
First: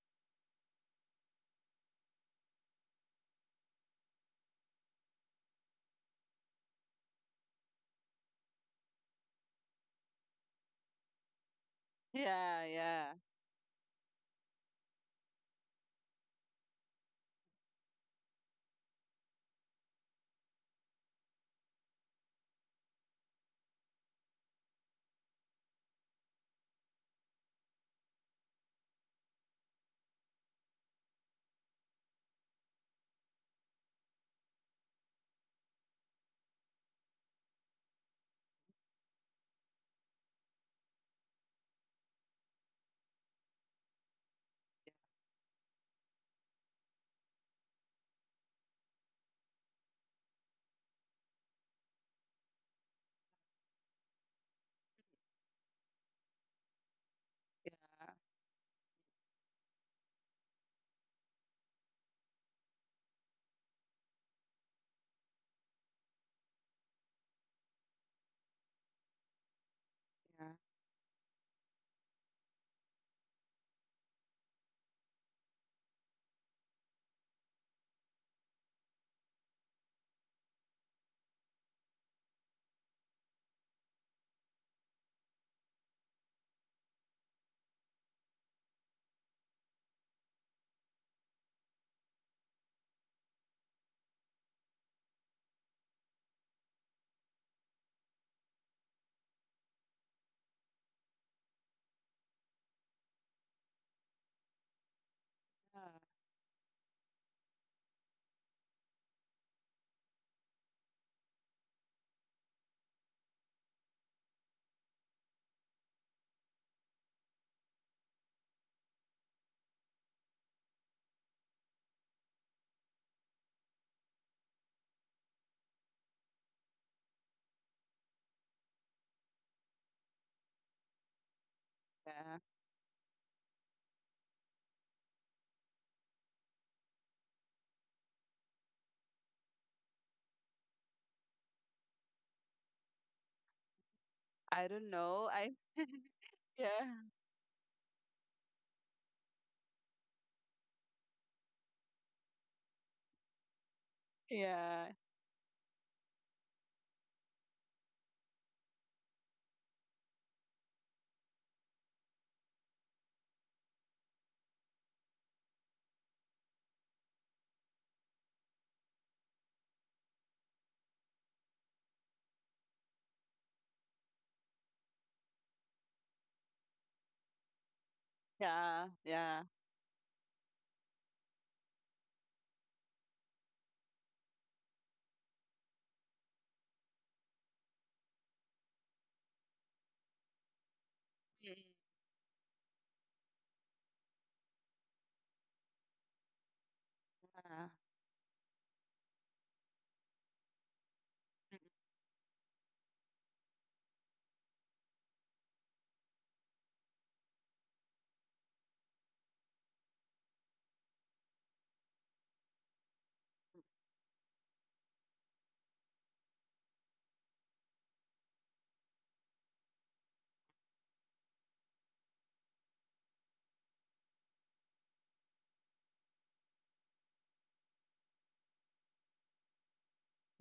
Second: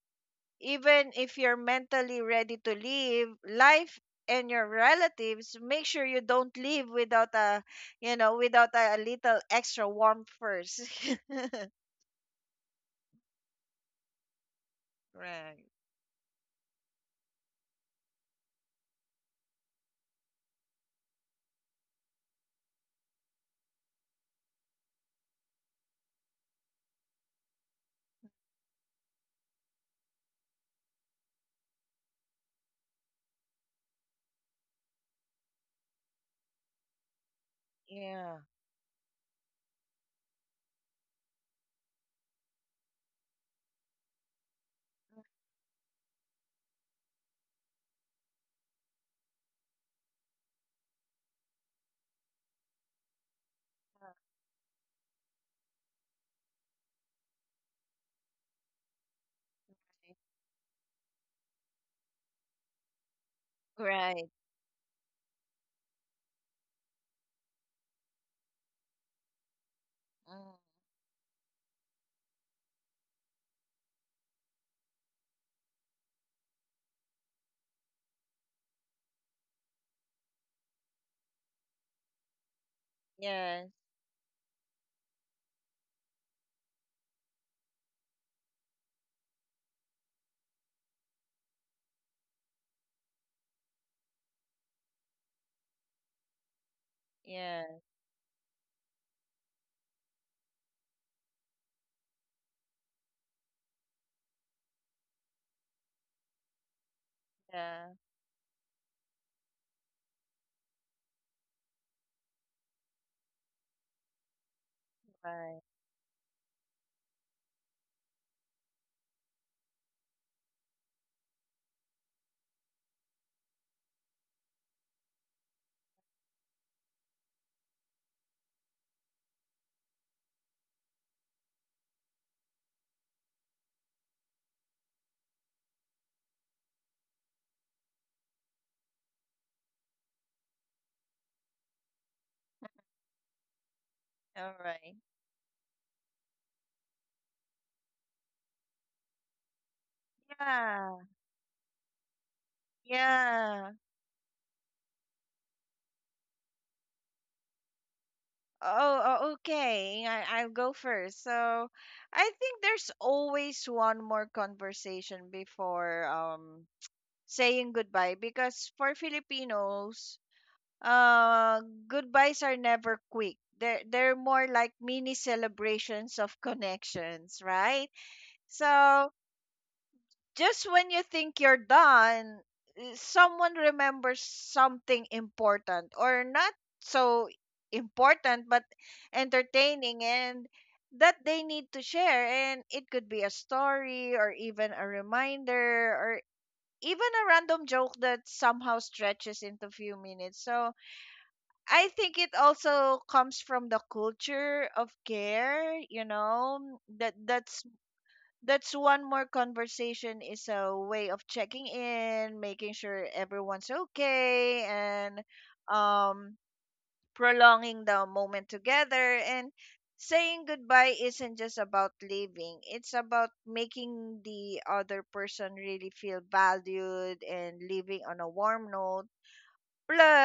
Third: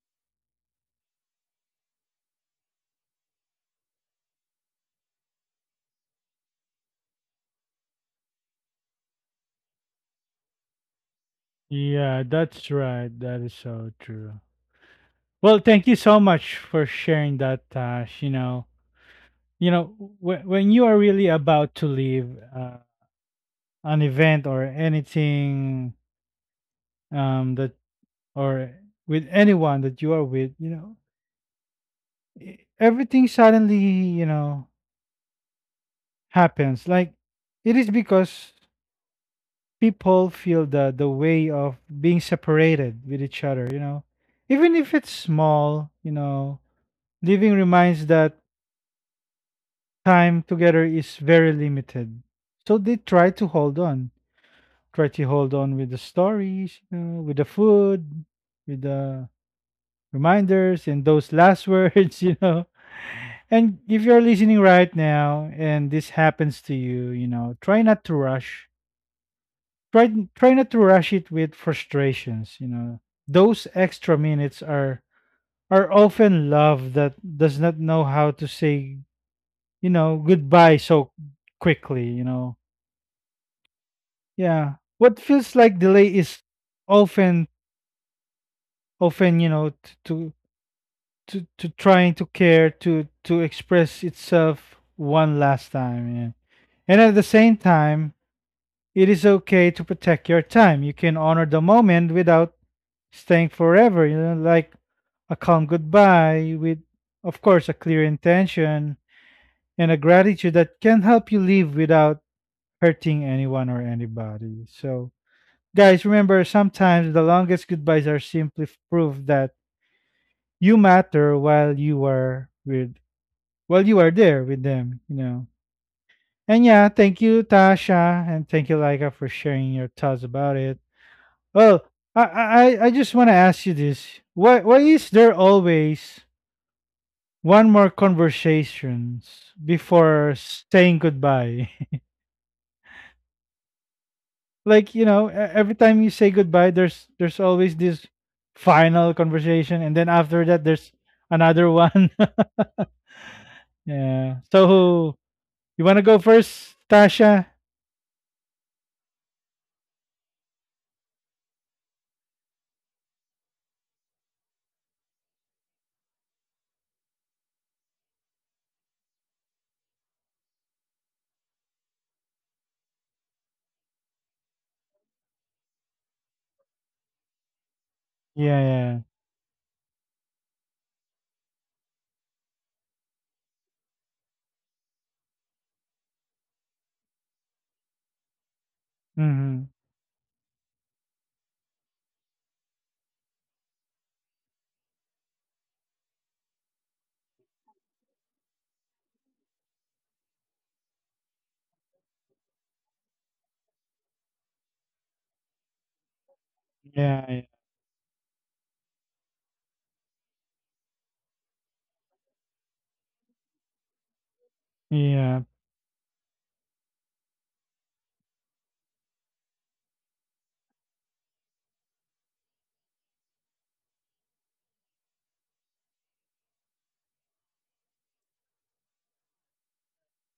Speaker 3: even if you're mentally ready to leave, life and your relatives make sure you don't leave without a you know without a little extra warmth first. <laughs>
Speaker 1: Yeah,
Speaker 2: Yeah.
Speaker 1: that's right.
Speaker 2: Yeah.
Speaker 1: That is so true. Well,
Speaker 3: Right.
Speaker 1: thank you so much for sharing that, Tash. You know, when you are really about to leave, an event or anything, that or with anyone that you are with, you know, everything suddenly, you know, happens. Like, it is
Speaker 3: Yeah.
Speaker 1: because people feel the way of being separated with each other. You know, even if it's small, you know, leaving reminds that time together is very limited. So they try to hold on, try to hold on with the stories, you know, with the
Speaker 2: Yeah.
Speaker 1: food, with the reminders, and those last <laughs> words, you know. And if you're
Speaker 3: Right.
Speaker 1: listening right now and this happens to you, you know, try not to rush.
Speaker 2: Yeah.
Speaker 1: Try
Speaker 3: Mm.
Speaker 1: not to rush it with frustrations, you know. Those extra minutes are often love that does not know how to say, you know, goodbye so quickly, you know.
Speaker 3: Yes.
Speaker 1: Yeah. What feels like delay is often, often, you know, to trying to care, to express itself one last time. Yeah. And at the same
Speaker 3: Yeah.
Speaker 1: time, it is okay to protect your time. You can honor the moment without staying forever, you know, like a calm goodbye with, of course, a clear
Speaker 3: Yeah.
Speaker 1: intention and a gratitude that can help you live without hurting anyone or anybody. So,
Speaker 3: Right.
Speaker 1: guys, remember, sometimes the longest goodbyes are simply proof that you matter while you are with, while you are there with them, you know. And yeah, thank you, Tasha, and thank you, Laika, for sharing your thoughts about it. Well, I
Speaker 2: Yeah.
Speaker 1: I, I I just wanna ask you this. Why is there always one more conversations before saying goodbye? <laughs>
Speaker 3: All
Speaker 2: I don't
Speaker 1: Like,
Speaker 3: right.
Speaker 1: you
Speaker 2: know.
Speaker 1: know,
Speaker 2: I
Speaker 1: every
Speaker 2: <laughs>
Speaker 1: time you say goodbye,
Speaker 2: yeah.
Speaker 1: there's always this final conversation, and then after that there's
Speaker 3: Yeah.
Speaker 1: another one.
Speaker 3: Yeah.
Speaker 1: <laughs> Yeah,
Speaker 2: Yeah.
Speaker 1: so you want to go first, Tasha?
Speaker 3: Oh, oh, okay. I'll go first. So, I think there's always one more conversation before saying goodbye because for Filipinos, uh, goodbyes are never quick. They're more like mini celebrations of connections, right?
Speaker 1: Yeah,
Speaker 2: Yeah.
Speaker 1: yeah.
Speaker 3: So,
Speaker 2: Yeah.
Speaker 3: just when you think you're done, someone remembers something important or not so important but
Speaker 1: Mm-hmm.
Speaker 3: entertaining and that they
Speaker 2: Mm,
Speaker 3: need to share, and it could be a story or even a reminder or even a random joke that somehow stretches into few minutes. So
Speaker 2: yeah.
Speaker 3: I think it also comes from the culture of care, you know,
Speaker 1: Yeah. Yeah.
Speaker 3: that's one more conversation, is a way of checking in, making sure everyone's okay, and
Speaker 1: Yeah.
Speaker 3: um, prolonging the moment together. And saying goodbye isn't just about leaving, it's about making the other person really feel valued and leaving on a warm note.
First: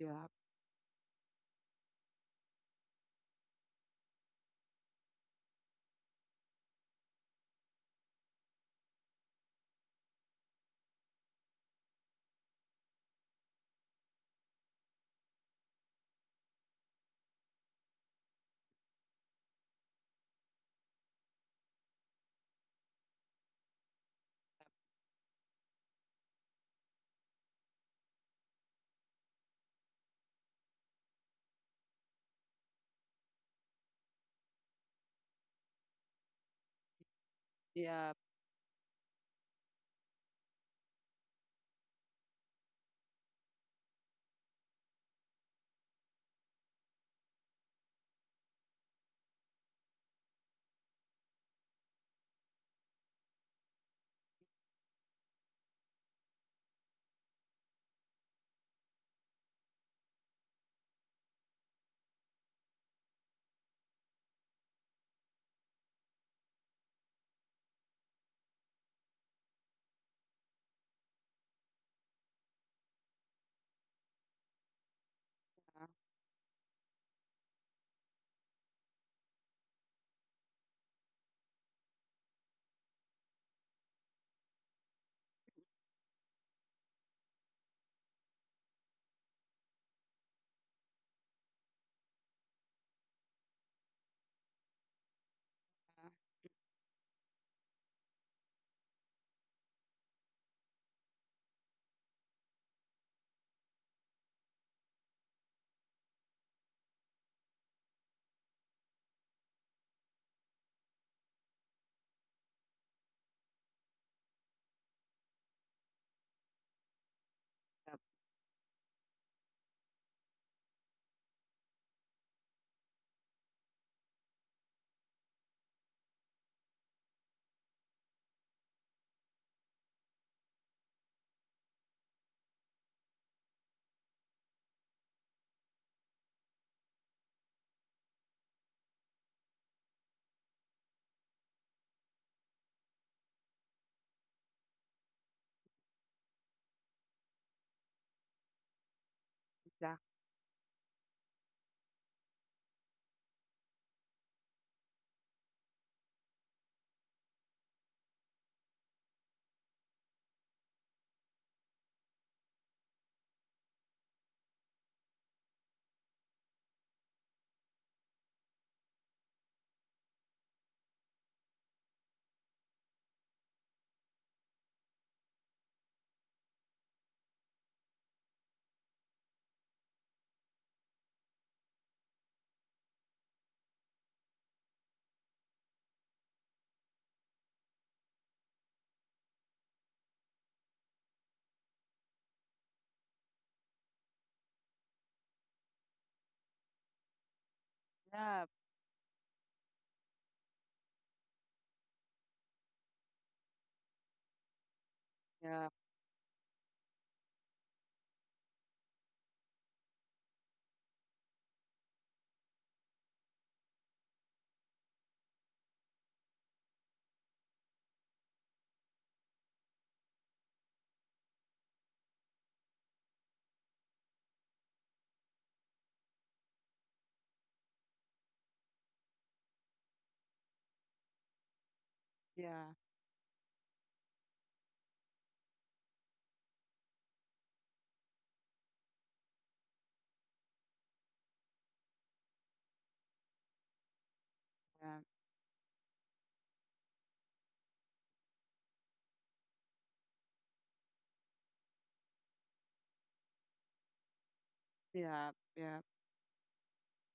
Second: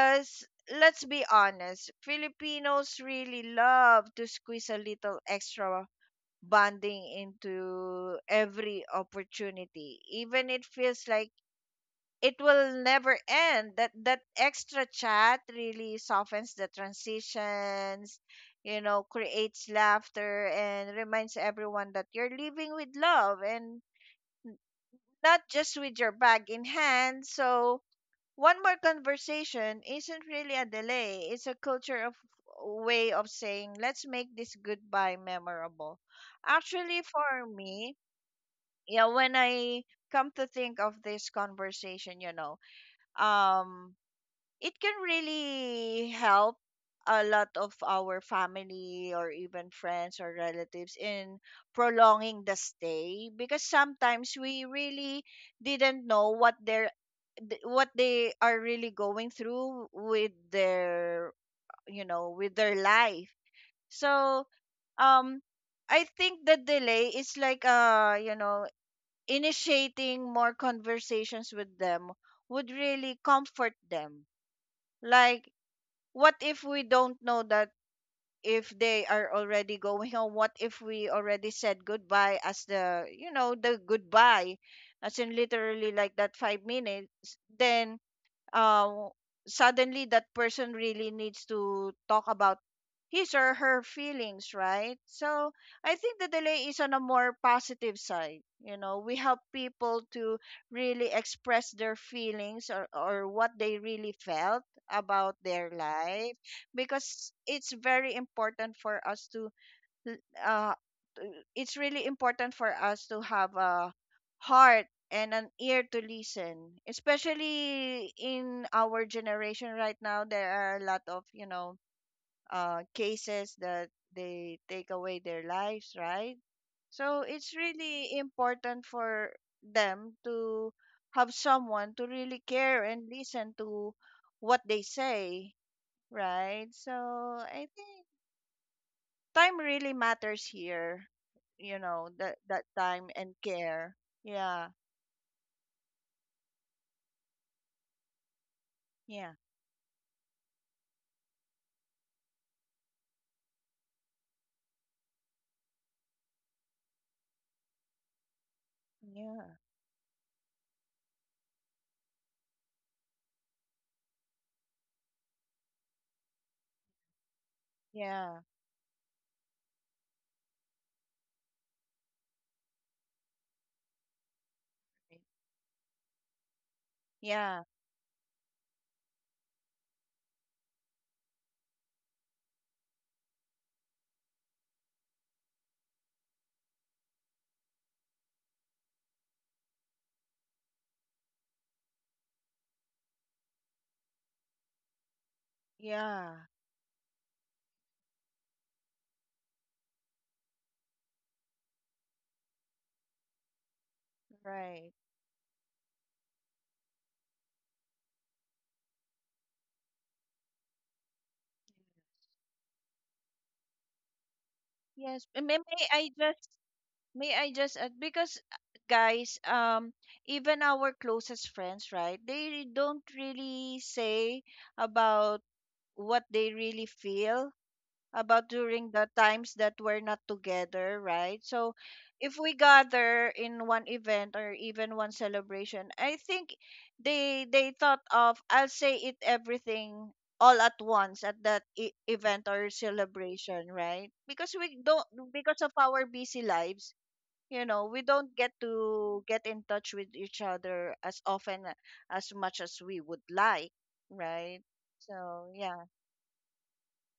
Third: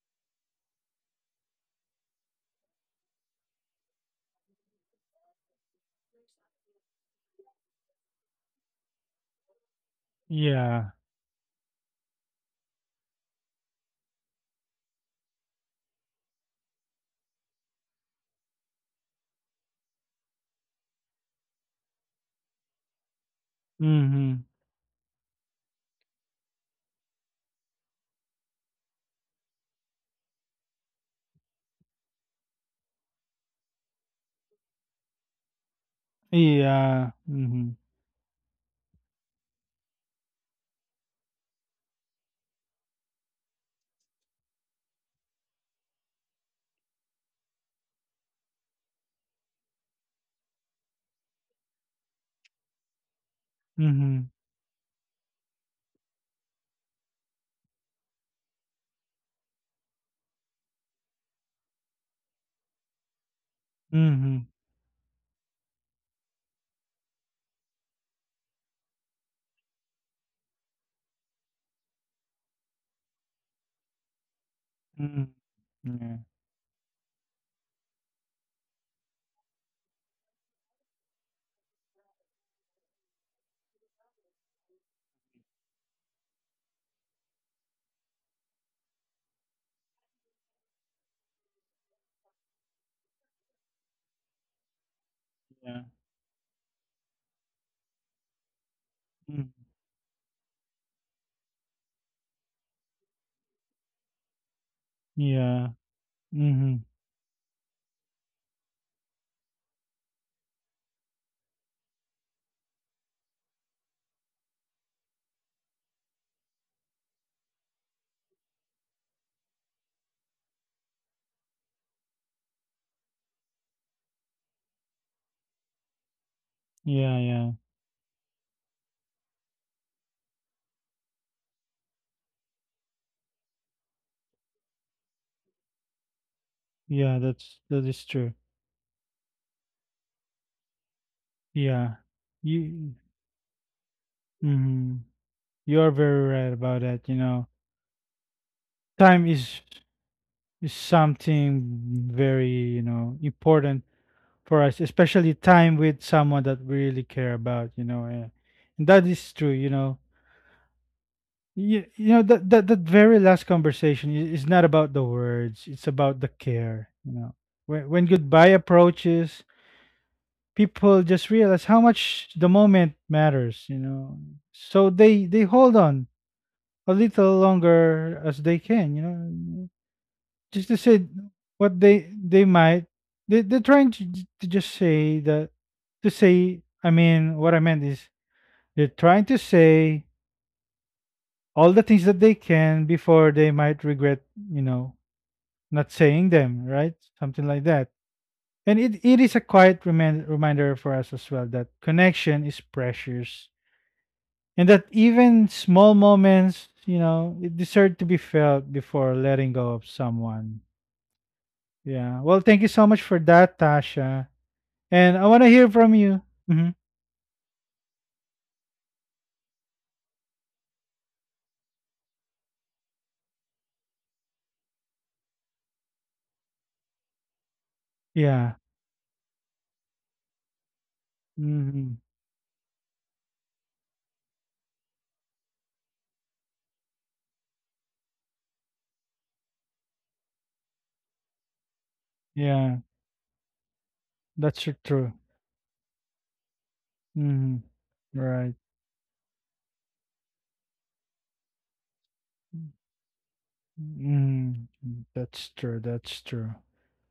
Speaker 2: Mm-mm.
Speaker 3: let's be honest, Filipinos really love to squeeze a little extra bonding into every opportunity. Even it
Speaker 1: Yeah.
Speaker 3: feels like it will never end, that that extra chat really softens the transitions, you know, creates laughter and reminds everyone that you're living with love and
Speaker 1: Mm-hmm.
Speaker 3: not just with your bag in hand. So one more conversation isn't really a delay, it's a culture of way of saying let's make this goodbye memorable. Actually
Speaker 1: Yeah.
Speaker 3: for
Speaker 1: Mm-hmm.
Speaker 3: me,
Speaker 2: Yeah.
Speaker 3: yeah, when I come to think of this conversation, you know, um it can really help a lot of our family or even friends or relatives in prolonging the stay, because
Speaker 1: Mm-hmm.
Speaker 3: sometimes we really didn't know what they are really going through with their, you know, with their life.
Speaker 1: Mm-hmm.
Speaker 3: So um I think the delay is like you know, initiating more conversations with them would really comfort them. Like,
Speaker 2: Yeah.
Speaker 1: Mm-hmm.
Speaker 3: what if we don't know that if they are already going home? What if we already said goodbye as the, you know, the goodbye, as in literally like that 5 minutes? Then uh, suddenly that person really needs to talk about his or her feelings, right? So
Speaker 1: Yeah,
Speaker 3: I
Speaker 1: yeah.
Speaker 3: think the delay is on a more positive side. You know, we help
Speaker 1: Mm-hmm.
Speaker 3: people to really express their feelings or what they really felt about their
Speaker 1: Yeah.
Speaker 3: life,
Speaker 1: Mm-hmm.
Speaker 3: because it's very important for us to l- uh, it's really important for us to have a heart and an ear to listen,
Speaker 2: Yep,
Speaker 3: especially in our generation right now. There are a lot of, you know, cases that they take away their lives, right? So
Speaker 1: Yeah,
Speaker 3: it's
Speaker 1: yeah.
Speaker 3: really important for them to have someone to really care and listen to what they say, right? So
Speaker 1: Yeah,
Speaker 3: I
Speaker 1: that's that
Speaker 3: think
Speaker 1: is true.
Speaker 3: time really matters here. You know,
Speaker 1: Yeah,
Speaker 3: that that
Speaker 1: you
Speaker 3: time and care. Yeah.
Speaker 1: mm, you are very right about that. You know,
Speaker 3: Yeah.
Speaker 1: time
Speaker 2: exactly.
Speaker 1: is something very, you know, important for us, especially time with someone that we really care about. You know, and that is
Speaker 3: Yeah.
Speaker 1: true. You know, you know that, that very last conversation is not about the words; it's about the care. You know, when
Speaker 3: Yeah.
Speaker 1: goodbye approaches, people just realize how much the moment matters, you know, so
Speaker 3: Right.
Speaker 1: they hold on a little
Speaker 3: Yeah.
Speaker 1: longer as they can, you know, just to say what they might, they're trying to just say that, to say, I mean, what I meant is, they're trying to say all the things that they can before they might regret, you know, not
Speaker 3: Yeah.
Speaker 1: saying them right, something like that.
Speaker 2: Yep,
Speaker 1: And it is a quiet reminder for us as well that connection is precious, and
Speaker 3: Right.
Speaker 1: that even
Speaker 2: yep,
Speaker 1: small moments, you know, it deserve to be felt before letting go of someone. Yeah. Well, thank you so much for that, Tasha.
Speaker 3: Yes.
Speaker 1: And I
Speaker 3: And
Speaker 1: want to hear
Speaker 3: May
Speaker 1: from
Speaker 3: I
Speaker 1: you.
Speaker 3: just
Speaker 1: Hmm.
Speaker 3: add because guys, even our closest friends, right? They don't really say about what they really feel about
Speaker 1: Yeah.
Speaker 3: during the times that we're not together, right? So
Speaker 1: Hmm.
Speaker 3: if we
Speaker 2: yeah,
Speaker 3: gather in one event or even one celebration, I think they thought of I'll say it everything all at once at that event or
Speaker 1: Yeah.
Speaker 3: celebration, right? Because
Speaker 1: That's
Speaker 3: we
Speaker 2: yeah,
Speaker 3: don't,
Speaker 1: true.
Speaker 3: because of our busy lives, you
Speaker 1: Hmm.
Speaker 3: know, we don't get
Speaker 1: Right.
Speaker 3: to get in touch with each other as often as much as we would like, right?
Speaker 1: Mm.
Speaker 2: yeah,
Speaker 3: So,
Speaker 1: That's
Speaker 2: yeah.
Speaker 3: yeah.
Speaker 1: true. That's true.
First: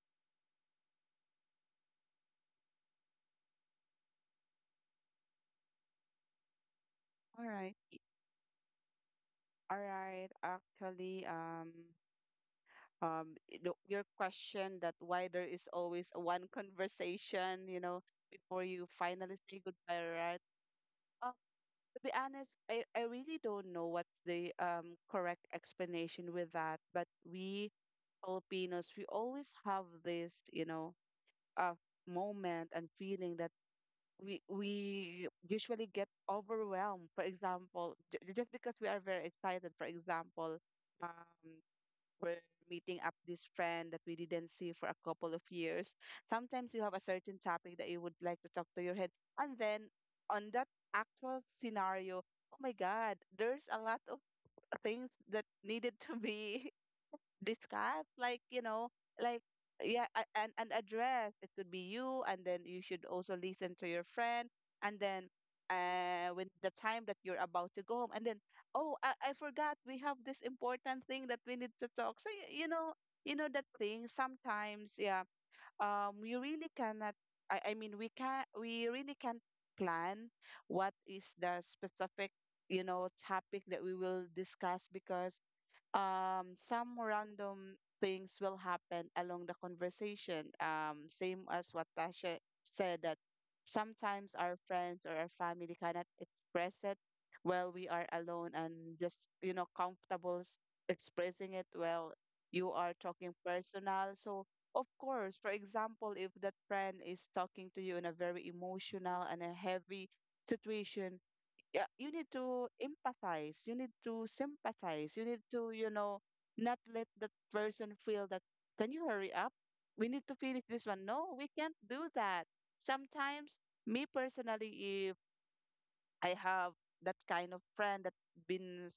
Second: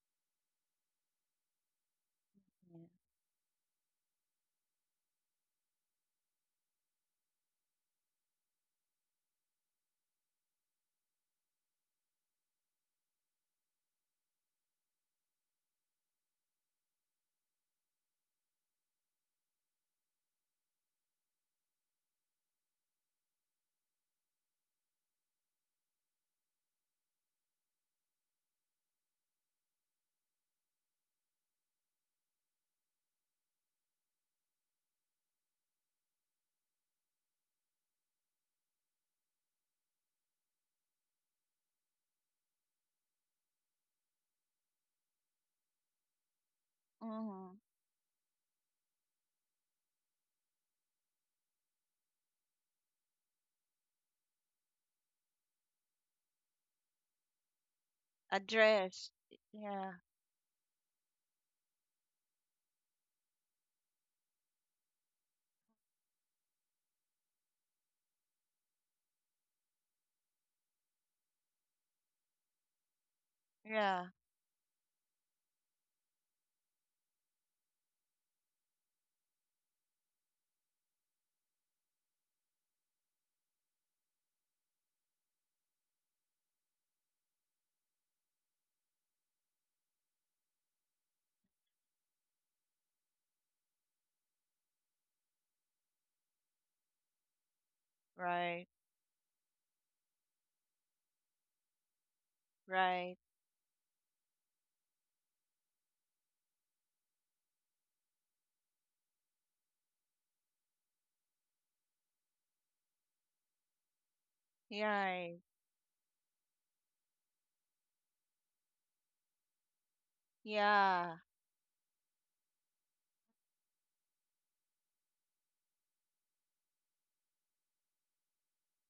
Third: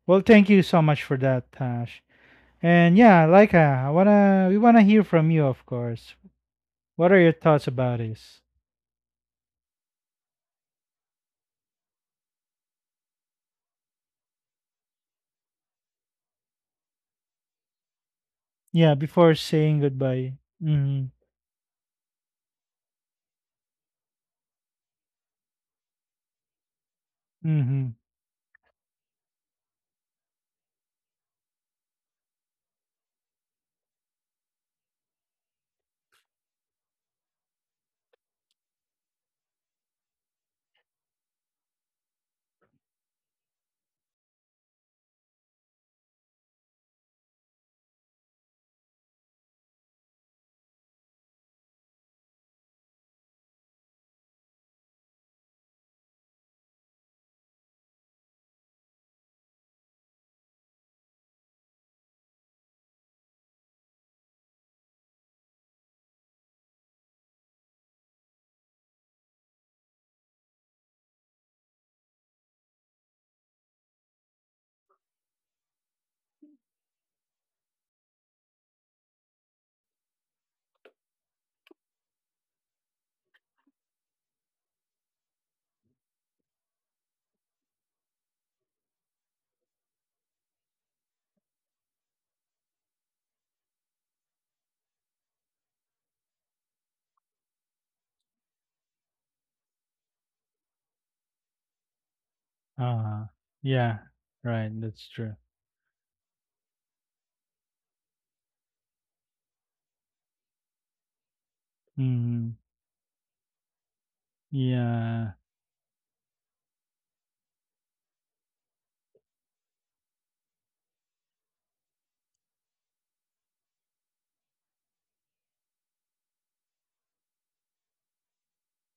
Speaker 1: Well, thank you so much for that, Tash. And yeah, like I wanna, we wanna hear from you, of course. What are your
Speaker 2: All
Speaker 1: thoughts
Speaker 2: right,
Speaker 1: about this?
Speaker 2: all right. Actually, your question that why there is always one conversation, you know, before you
Speaker 1: Yeah, before
Speaker 2: finally say
Speaker 1: saying
Speaker 2: goodbye,
Speaker 1: goodbye.
Speaker 2: right?
Speaker 1: Mhm.
Speaker 2: Uh, to be honest, I really don't know what's the correct explanation with that, but we
Speaker 1: Mhm.
Speaker 2: Filipinos, we always have this, you know, uh, moment and feeling that we usually get overwhelmed. For example, just because we are very excited, for example, um, we're meeting up this friend that we didn't see for a couple of years. Sometimes you have a certain
Speaker 3: Mm-hmm.
Speaker 2: topic that you would like to talk to your head, and then on that actual scenario, oh my God, there's a lot of things that needed to be discuss
Speaker 3: Address.
Speaker 2: like
Speaker 3: Yeah,
Speaker 2: yeah, and an address. It could be you, and then you should also listen to your friend, and then when the time that you're about to go home, and then oh, I forgot we have this important thing that we need to talk, so you know that thing
Speaker 3: yeah,
Speaker 2: sometimes, yeah. You really cannot. I mean, we really can't plan what is the specific, topic that we will discuss, because Some random things will happen along the conversation. Same as what Tasha said, that sometimes our friends or our family cannot express it while we are alone,
Speaker 3: right,
Speaker 2: and just comfortable expressing it while you are
Speaker 3: right,
Speaker 1: Uh-huh.
Speaker 2: talking
Speaker 1: Yeah.
Speaker 2: personal. So
Speaker 1: Right.
Speaker 2: of
Speaker 1: That's true.
Speaker 2: course, for example, if that friend is talking to you in a very emotional and a heavy situation, yeah, you need
Speaker 1: Mhm.
Speaker 2: to empathize, you need to sympathize, you
Speaker 1: Yeah.
Speaker 2: need
Speaker 3: right,
Speaker 2: to, not let that person feel that, can you hurry up? We need to finish this one.
Speaker 3: yeah,
Speaker 2: No, we can't do that. Sometimes, me personally, if I have that kind of friend that been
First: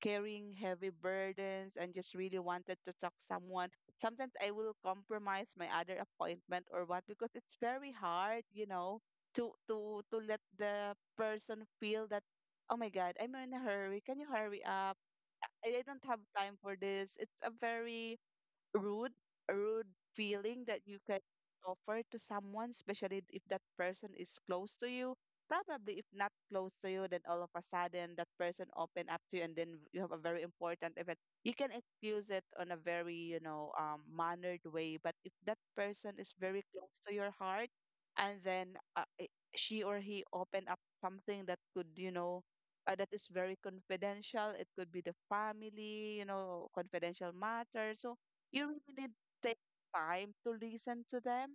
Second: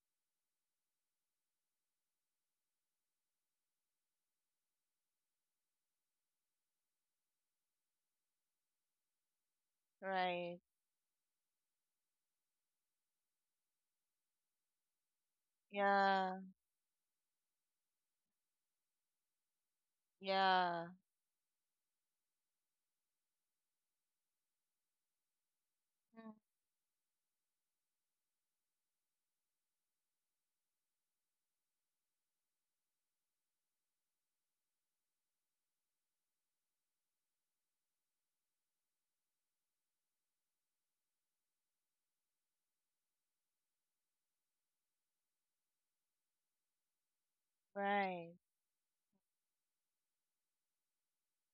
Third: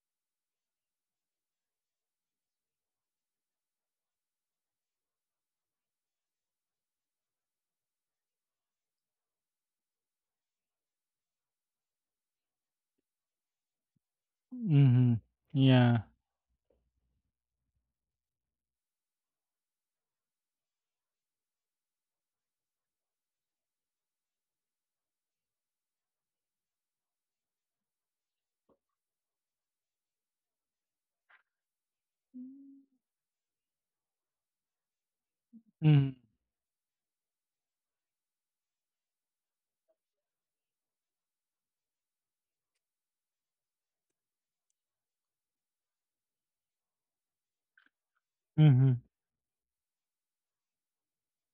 Speaker 2: carrying heavy burdens and just really wanted to talk someone, sometimes I will compromise my other appointment or what, because <laughs> it's very hard, you know, to let
Speaker 3: right,
Speaker 2: the person feel that, oh my God, I'm in a hurry, can you hurry up,
Speaker 1: Mhm.
Speaker 2: I
Speaker 1: Yeah.
Speaker 2: don't have
Speaker 3: yeah,
Speaker 2: time for this. It's a very rude rude feeling that
Speaker 3: yeah,
Speaker 2: you can offer to someone, especially if that person is close to you. Probably if
Speaker 3: mm,
Speaker 2: not close to you, then all of a sudden that person open up to you, and then you have a very important event, you can excuse it on a very, you know, mannered way. But if that person
Speaker 1: Mhm.
Speaker 2: is very close to your heart, and then uh, i- she or he open up something that could, you know, that is very confidential, it could be the family, you know, confidential matter. So
Speaker 3: right.
Speaker 2: you really
Speaker 1: Mhm.
Speaker 2: need to take time to listen to them,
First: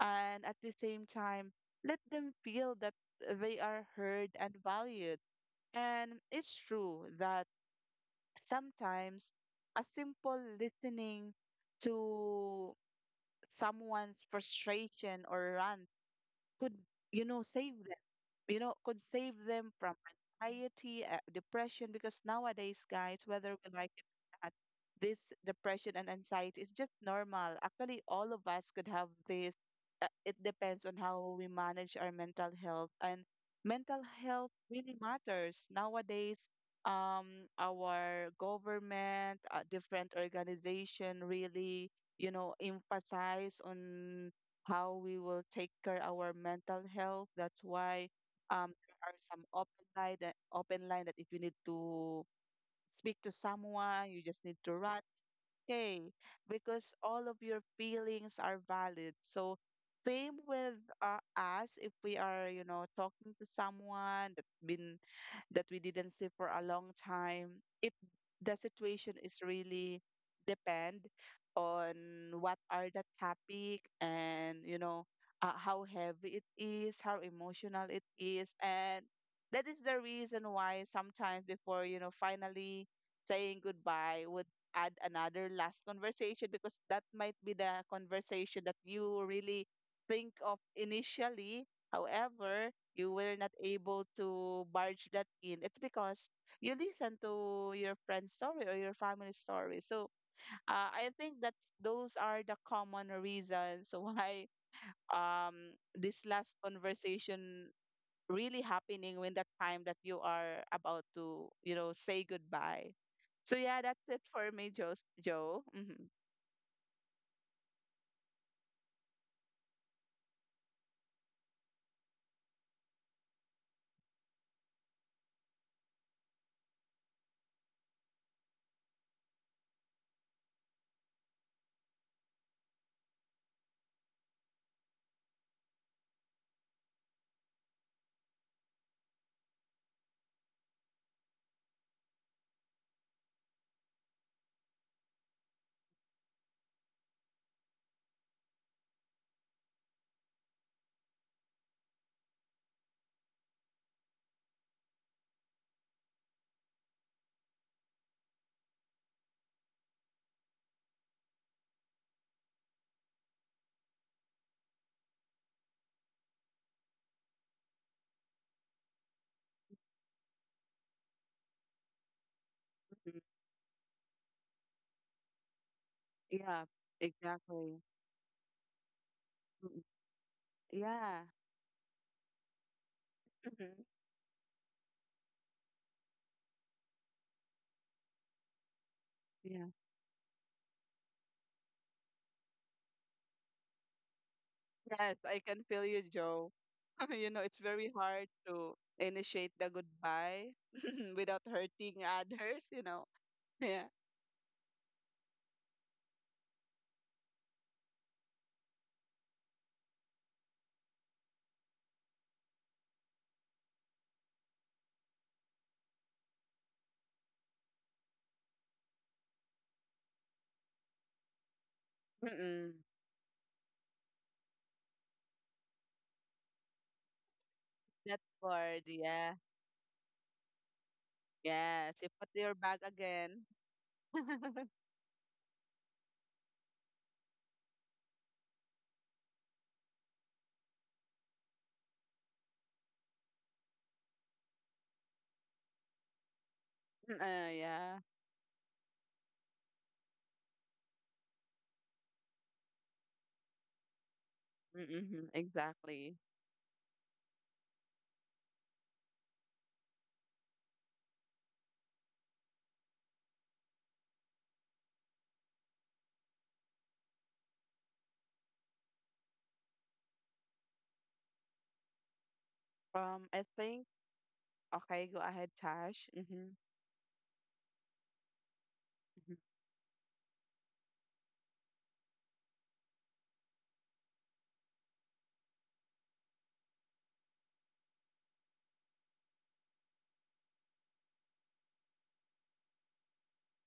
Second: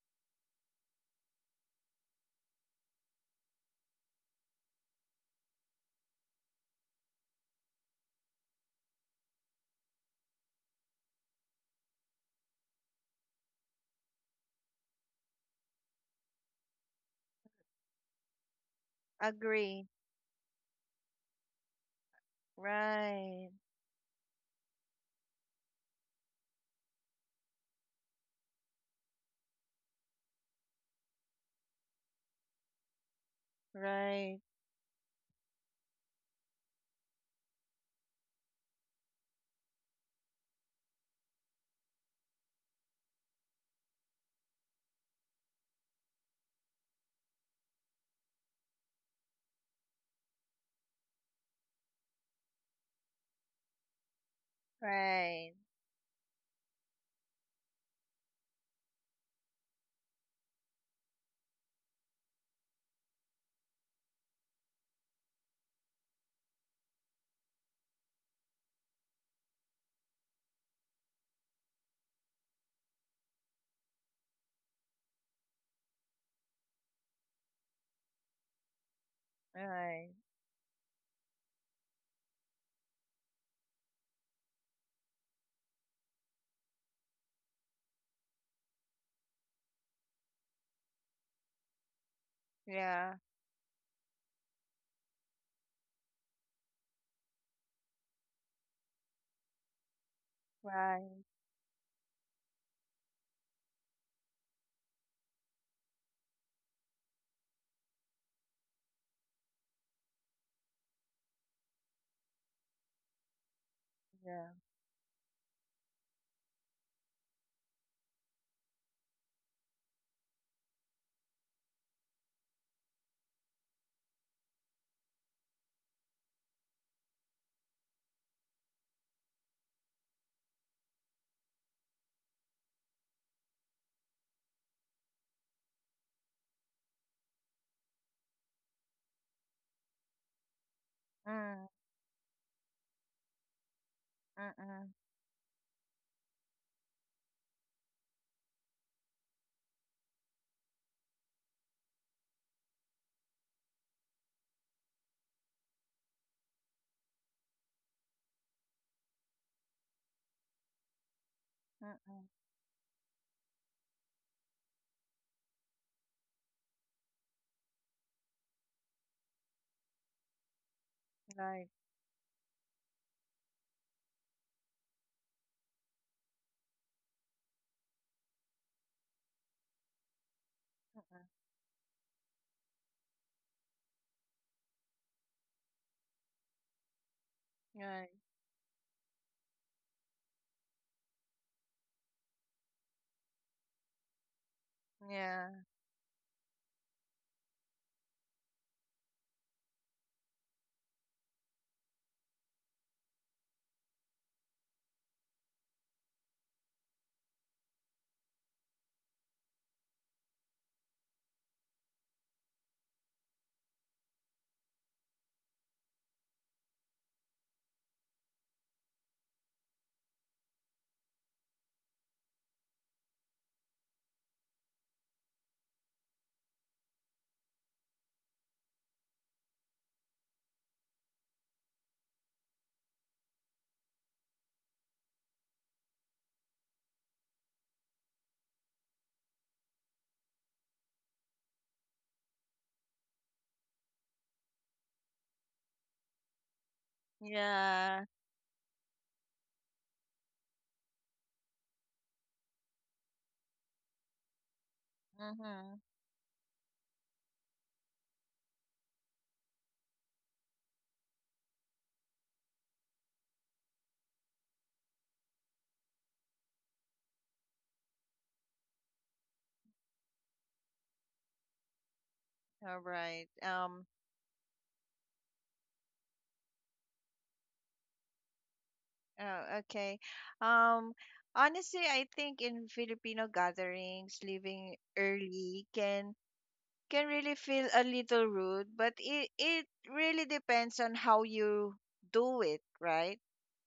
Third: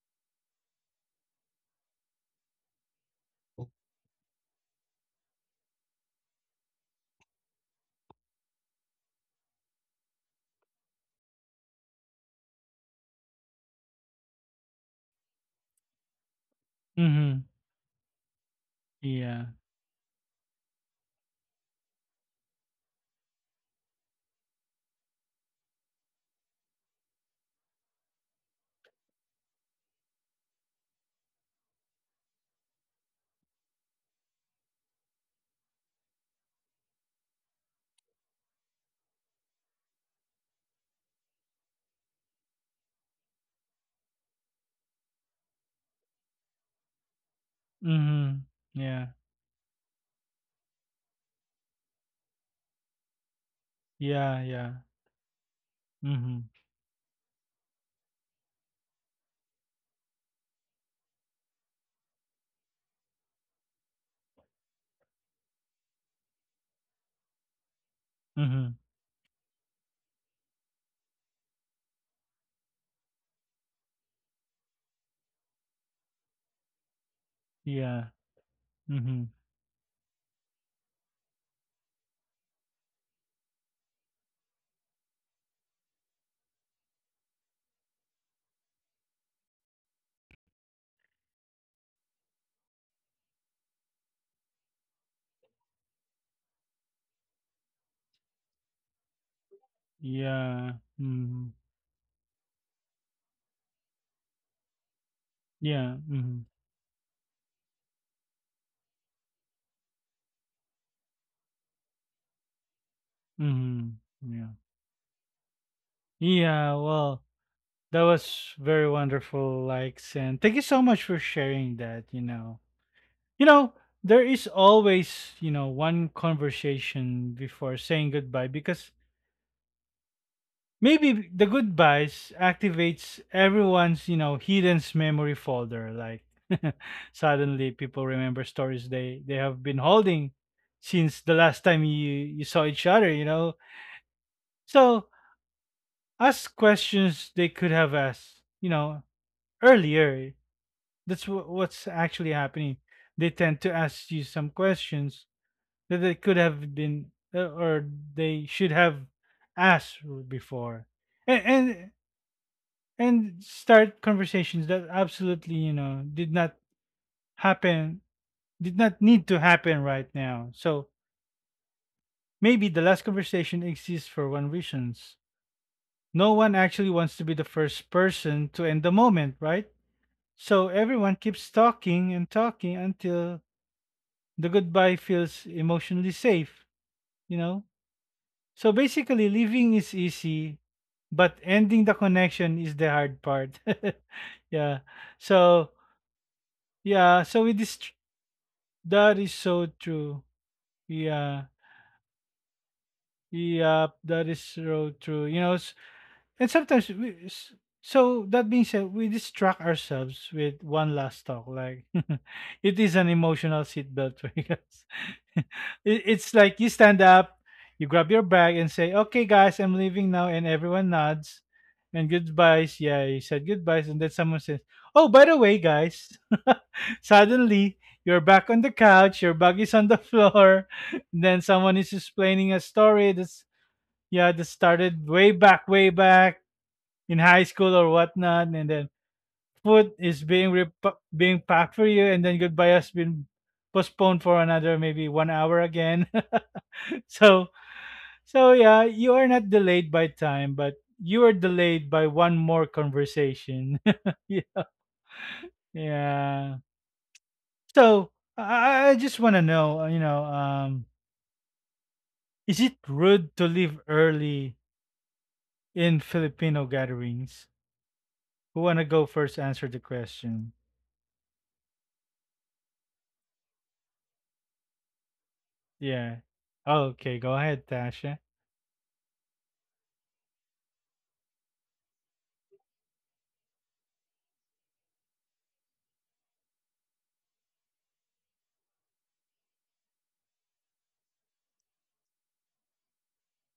Speaker 2: and at the same time let them feel that they are heard and valued. And it's true that sometimes a simple listening to someone's frustration or rant could, you know,
Speaker 1: Mhm.
Speaker 2: save them, could save
Speaker 1: Yeah.
Speaker 2: them
Speaker 3: Agree.
Speaker 2: from anxiety, depression, because nowadays, guys,
Speaker 3: Right,
Speaker 2: whether we like it or not, this depression and anxiety is just normal, actually. All of us could have this. It depends on how we manage our mental health, and mental
Speaker 3: right,
Speaker 2: health really matters nowadays. Our government, different organization, really, you know, emphasize on how we will take care our mental health. That's why
Speaker 1: Mhm.
Speaker 2: there
Speaker 1: Yeah.
Speaker 2: are some open line that if you need to speak to someone, you
Speaker 1: Yeah.
Speaker 2: just need
Speaker 1: Yeah.
Speaker 2: to run.
Speaker 3: right,
Speaker 2: Okay,
Speaker 1: Mhm.
Speaker 2: because all of your feelings are valid. So same with us, if we are, you know, talking to someone that's been, that we didn't see for a long time. It The
Speaker 1: Mhm.
Speaker 2: situation is really depend on what are the topic, and, you know, how heavy it is, how emotional it
Speaker 1: Yeah.
Speaker 2: is, and
Speaker 1: Mhm.
Speaker 2: that is the
Speaker 3: right,
Speaker 2: reason why sometimes before, you know, finally saying goodbye would add another last conversation, because that might be the conversation that you really think of initially. However, you
Speaker 3: yeah,
Speaker 2: were not able to barge that in, it's because you listen to your friend's story or your family story. So
Speaker 1: Yeah.
Speaker 2: I
Speaker 3: right,
Speaker 2: think
Speaker 1: Mhm.
Speaker 2: that's those are the common reasons <laughs> why um
Speaker 1: Yeah.
Speaker 2: this
Speaker 1: Mhm.
Speaker 2: last conversation really happening when that time that you are about to, you know, say goodbye. So yeah,
Speaker 1: Mhm.
Speaker 2: that's it
Speaker 3: yeah.
Speaker 2: for
Speaker 1: Yeah.
Speaker 2: me, Joe. Joe. Mm-hmm.
Speaker 1: Yeah. Well, that was very wonderful, likes, and thank you so much for sharing that. You know. You know, there is always, you know, one conversation before saying goodbye because maybe the goodbyes activates everyone's, you know, hidden memory folder. Like, <laughs> suddenly people remember stories they have been holding since the
Speaker 3: Mm,
Speaker 1: last time you saw each other, you know.
Speaker 3: mm-mm,
Speaker 1: So, ask questions they could have asked, you know, earlier. That's what's actually happening. They tend to ask you some questions that they could have been, or they should have asked before, and and
Speaker 3: mm-mm,
Speaker 1: and start conversations that absolutely, you know, did not happen, did not need to happen right now. So
Speaker 3: right,
Speaker 1: maybe the last
Speaker 2: Mhm.
Speaker 1: conversation exists for one reasons: no one
Speaker 2: Yeah,
Speaker 1: actually wants to be the
Speaker 2: exactly.
Speaker 1: first person to end the moment, right?
Speaker 2: Mm,
Speaker 1: So
Speaker 2: yeah.
Speaker 1: everyone
Speaker 3: mm-mm,
Speaker 1: keeps talking and talking until the goodbye feels emotionally safe, you know.
Speaker 3: right,
Speaker 1: So basically,
Speaker 2: Mhm.
Speaker 1: leaving is easy, but ending the connection is the hard part. <laughs> Yeah.
Speaker 2: Yes, I
Speaker 3: yeah,
Speaker 2: can
Speaker 1: So
Speaker 2: feel you, Joe. <laughs>
Speaker 1: yeah.
Speaker 2: You know,
Speaker 1: So
Speaker 2: it's
Speaker 1: it is.
Speaker 2: very
Speaker 1: tr-
Speaker 2: hard to
Speaker 1: That is
Speaker 2: initiate the
Speaker 1: so true.
Speaker 2: goodbye <laughs> without
Speaker 1: Yeah.
Speaker 2: hurting others, you know. <laughs> Yeah.
Speaker 1: Yeah. That is so true. You know. And so that being said, we distract ourselves with one last talk. Like, <laughs> it is an emotional seatbelt for us. <laughs> It's like you stand up, you grab your bag and say, "Okay guys, I'm leaving now," and everyone nods and
Speaker 2: Mm-mm.
Speaker 1: goodbyes. Yeah, you said goodbyes, and then someone says, "Oh, by the way, guys." <laughs> Suddenly
Speaker 2: That's
Speaker 1: you're back on the
Speaker 2: hard.
Speaker 1: couch,
Speaker 2: Yeah.
Speaker 1: your bag is on the floor, <laughs> then someone
Speaker 2: Yes.
Speaker 1: is
Speaker 2: You put your
Speaker 1: explaining a
Speaker 2: bag
Speaker 1: story
Speaker 2: again.
Speaker 1: that's, yeah, that
Speaker 2: <laughs>
Speaker 1: started way back in high school or whatnot, and then food is being being packed for you, and then goodbye has been postponed for another maybe 1 hour again. <laughs> so
Speaker 2: Yeah.
Speaker 3: yeah.
Speaker 1: so yeah, you are not delayed by time, but you are delayed by one more conversation. <laughs> Yeah.
Speaker 2: Mm-hmm.
Speaker 3: Mm-hmm.
Speaker 2: Exactly.
Speaker 1: Yeah. So I just want to know, you know, is it rude to leave early in Filipino gatherings? Who wanna go first? Answer the question.
Speaker 3: All
Speaker 2: Um,
Speaker 3: right.
Speaker 2: I think, okay, go ahead, Tash.
Speaker 1: Yeah.
Speaker 2: Mm-hmm.
Speaker 1: Oh, okay, go ahead, Tasha.
Speaker 3: Oh, okay. Um, Honestly, I think in Filipino gatherings, leaving early can really feel a little rude, but it really depends on how you do it, right?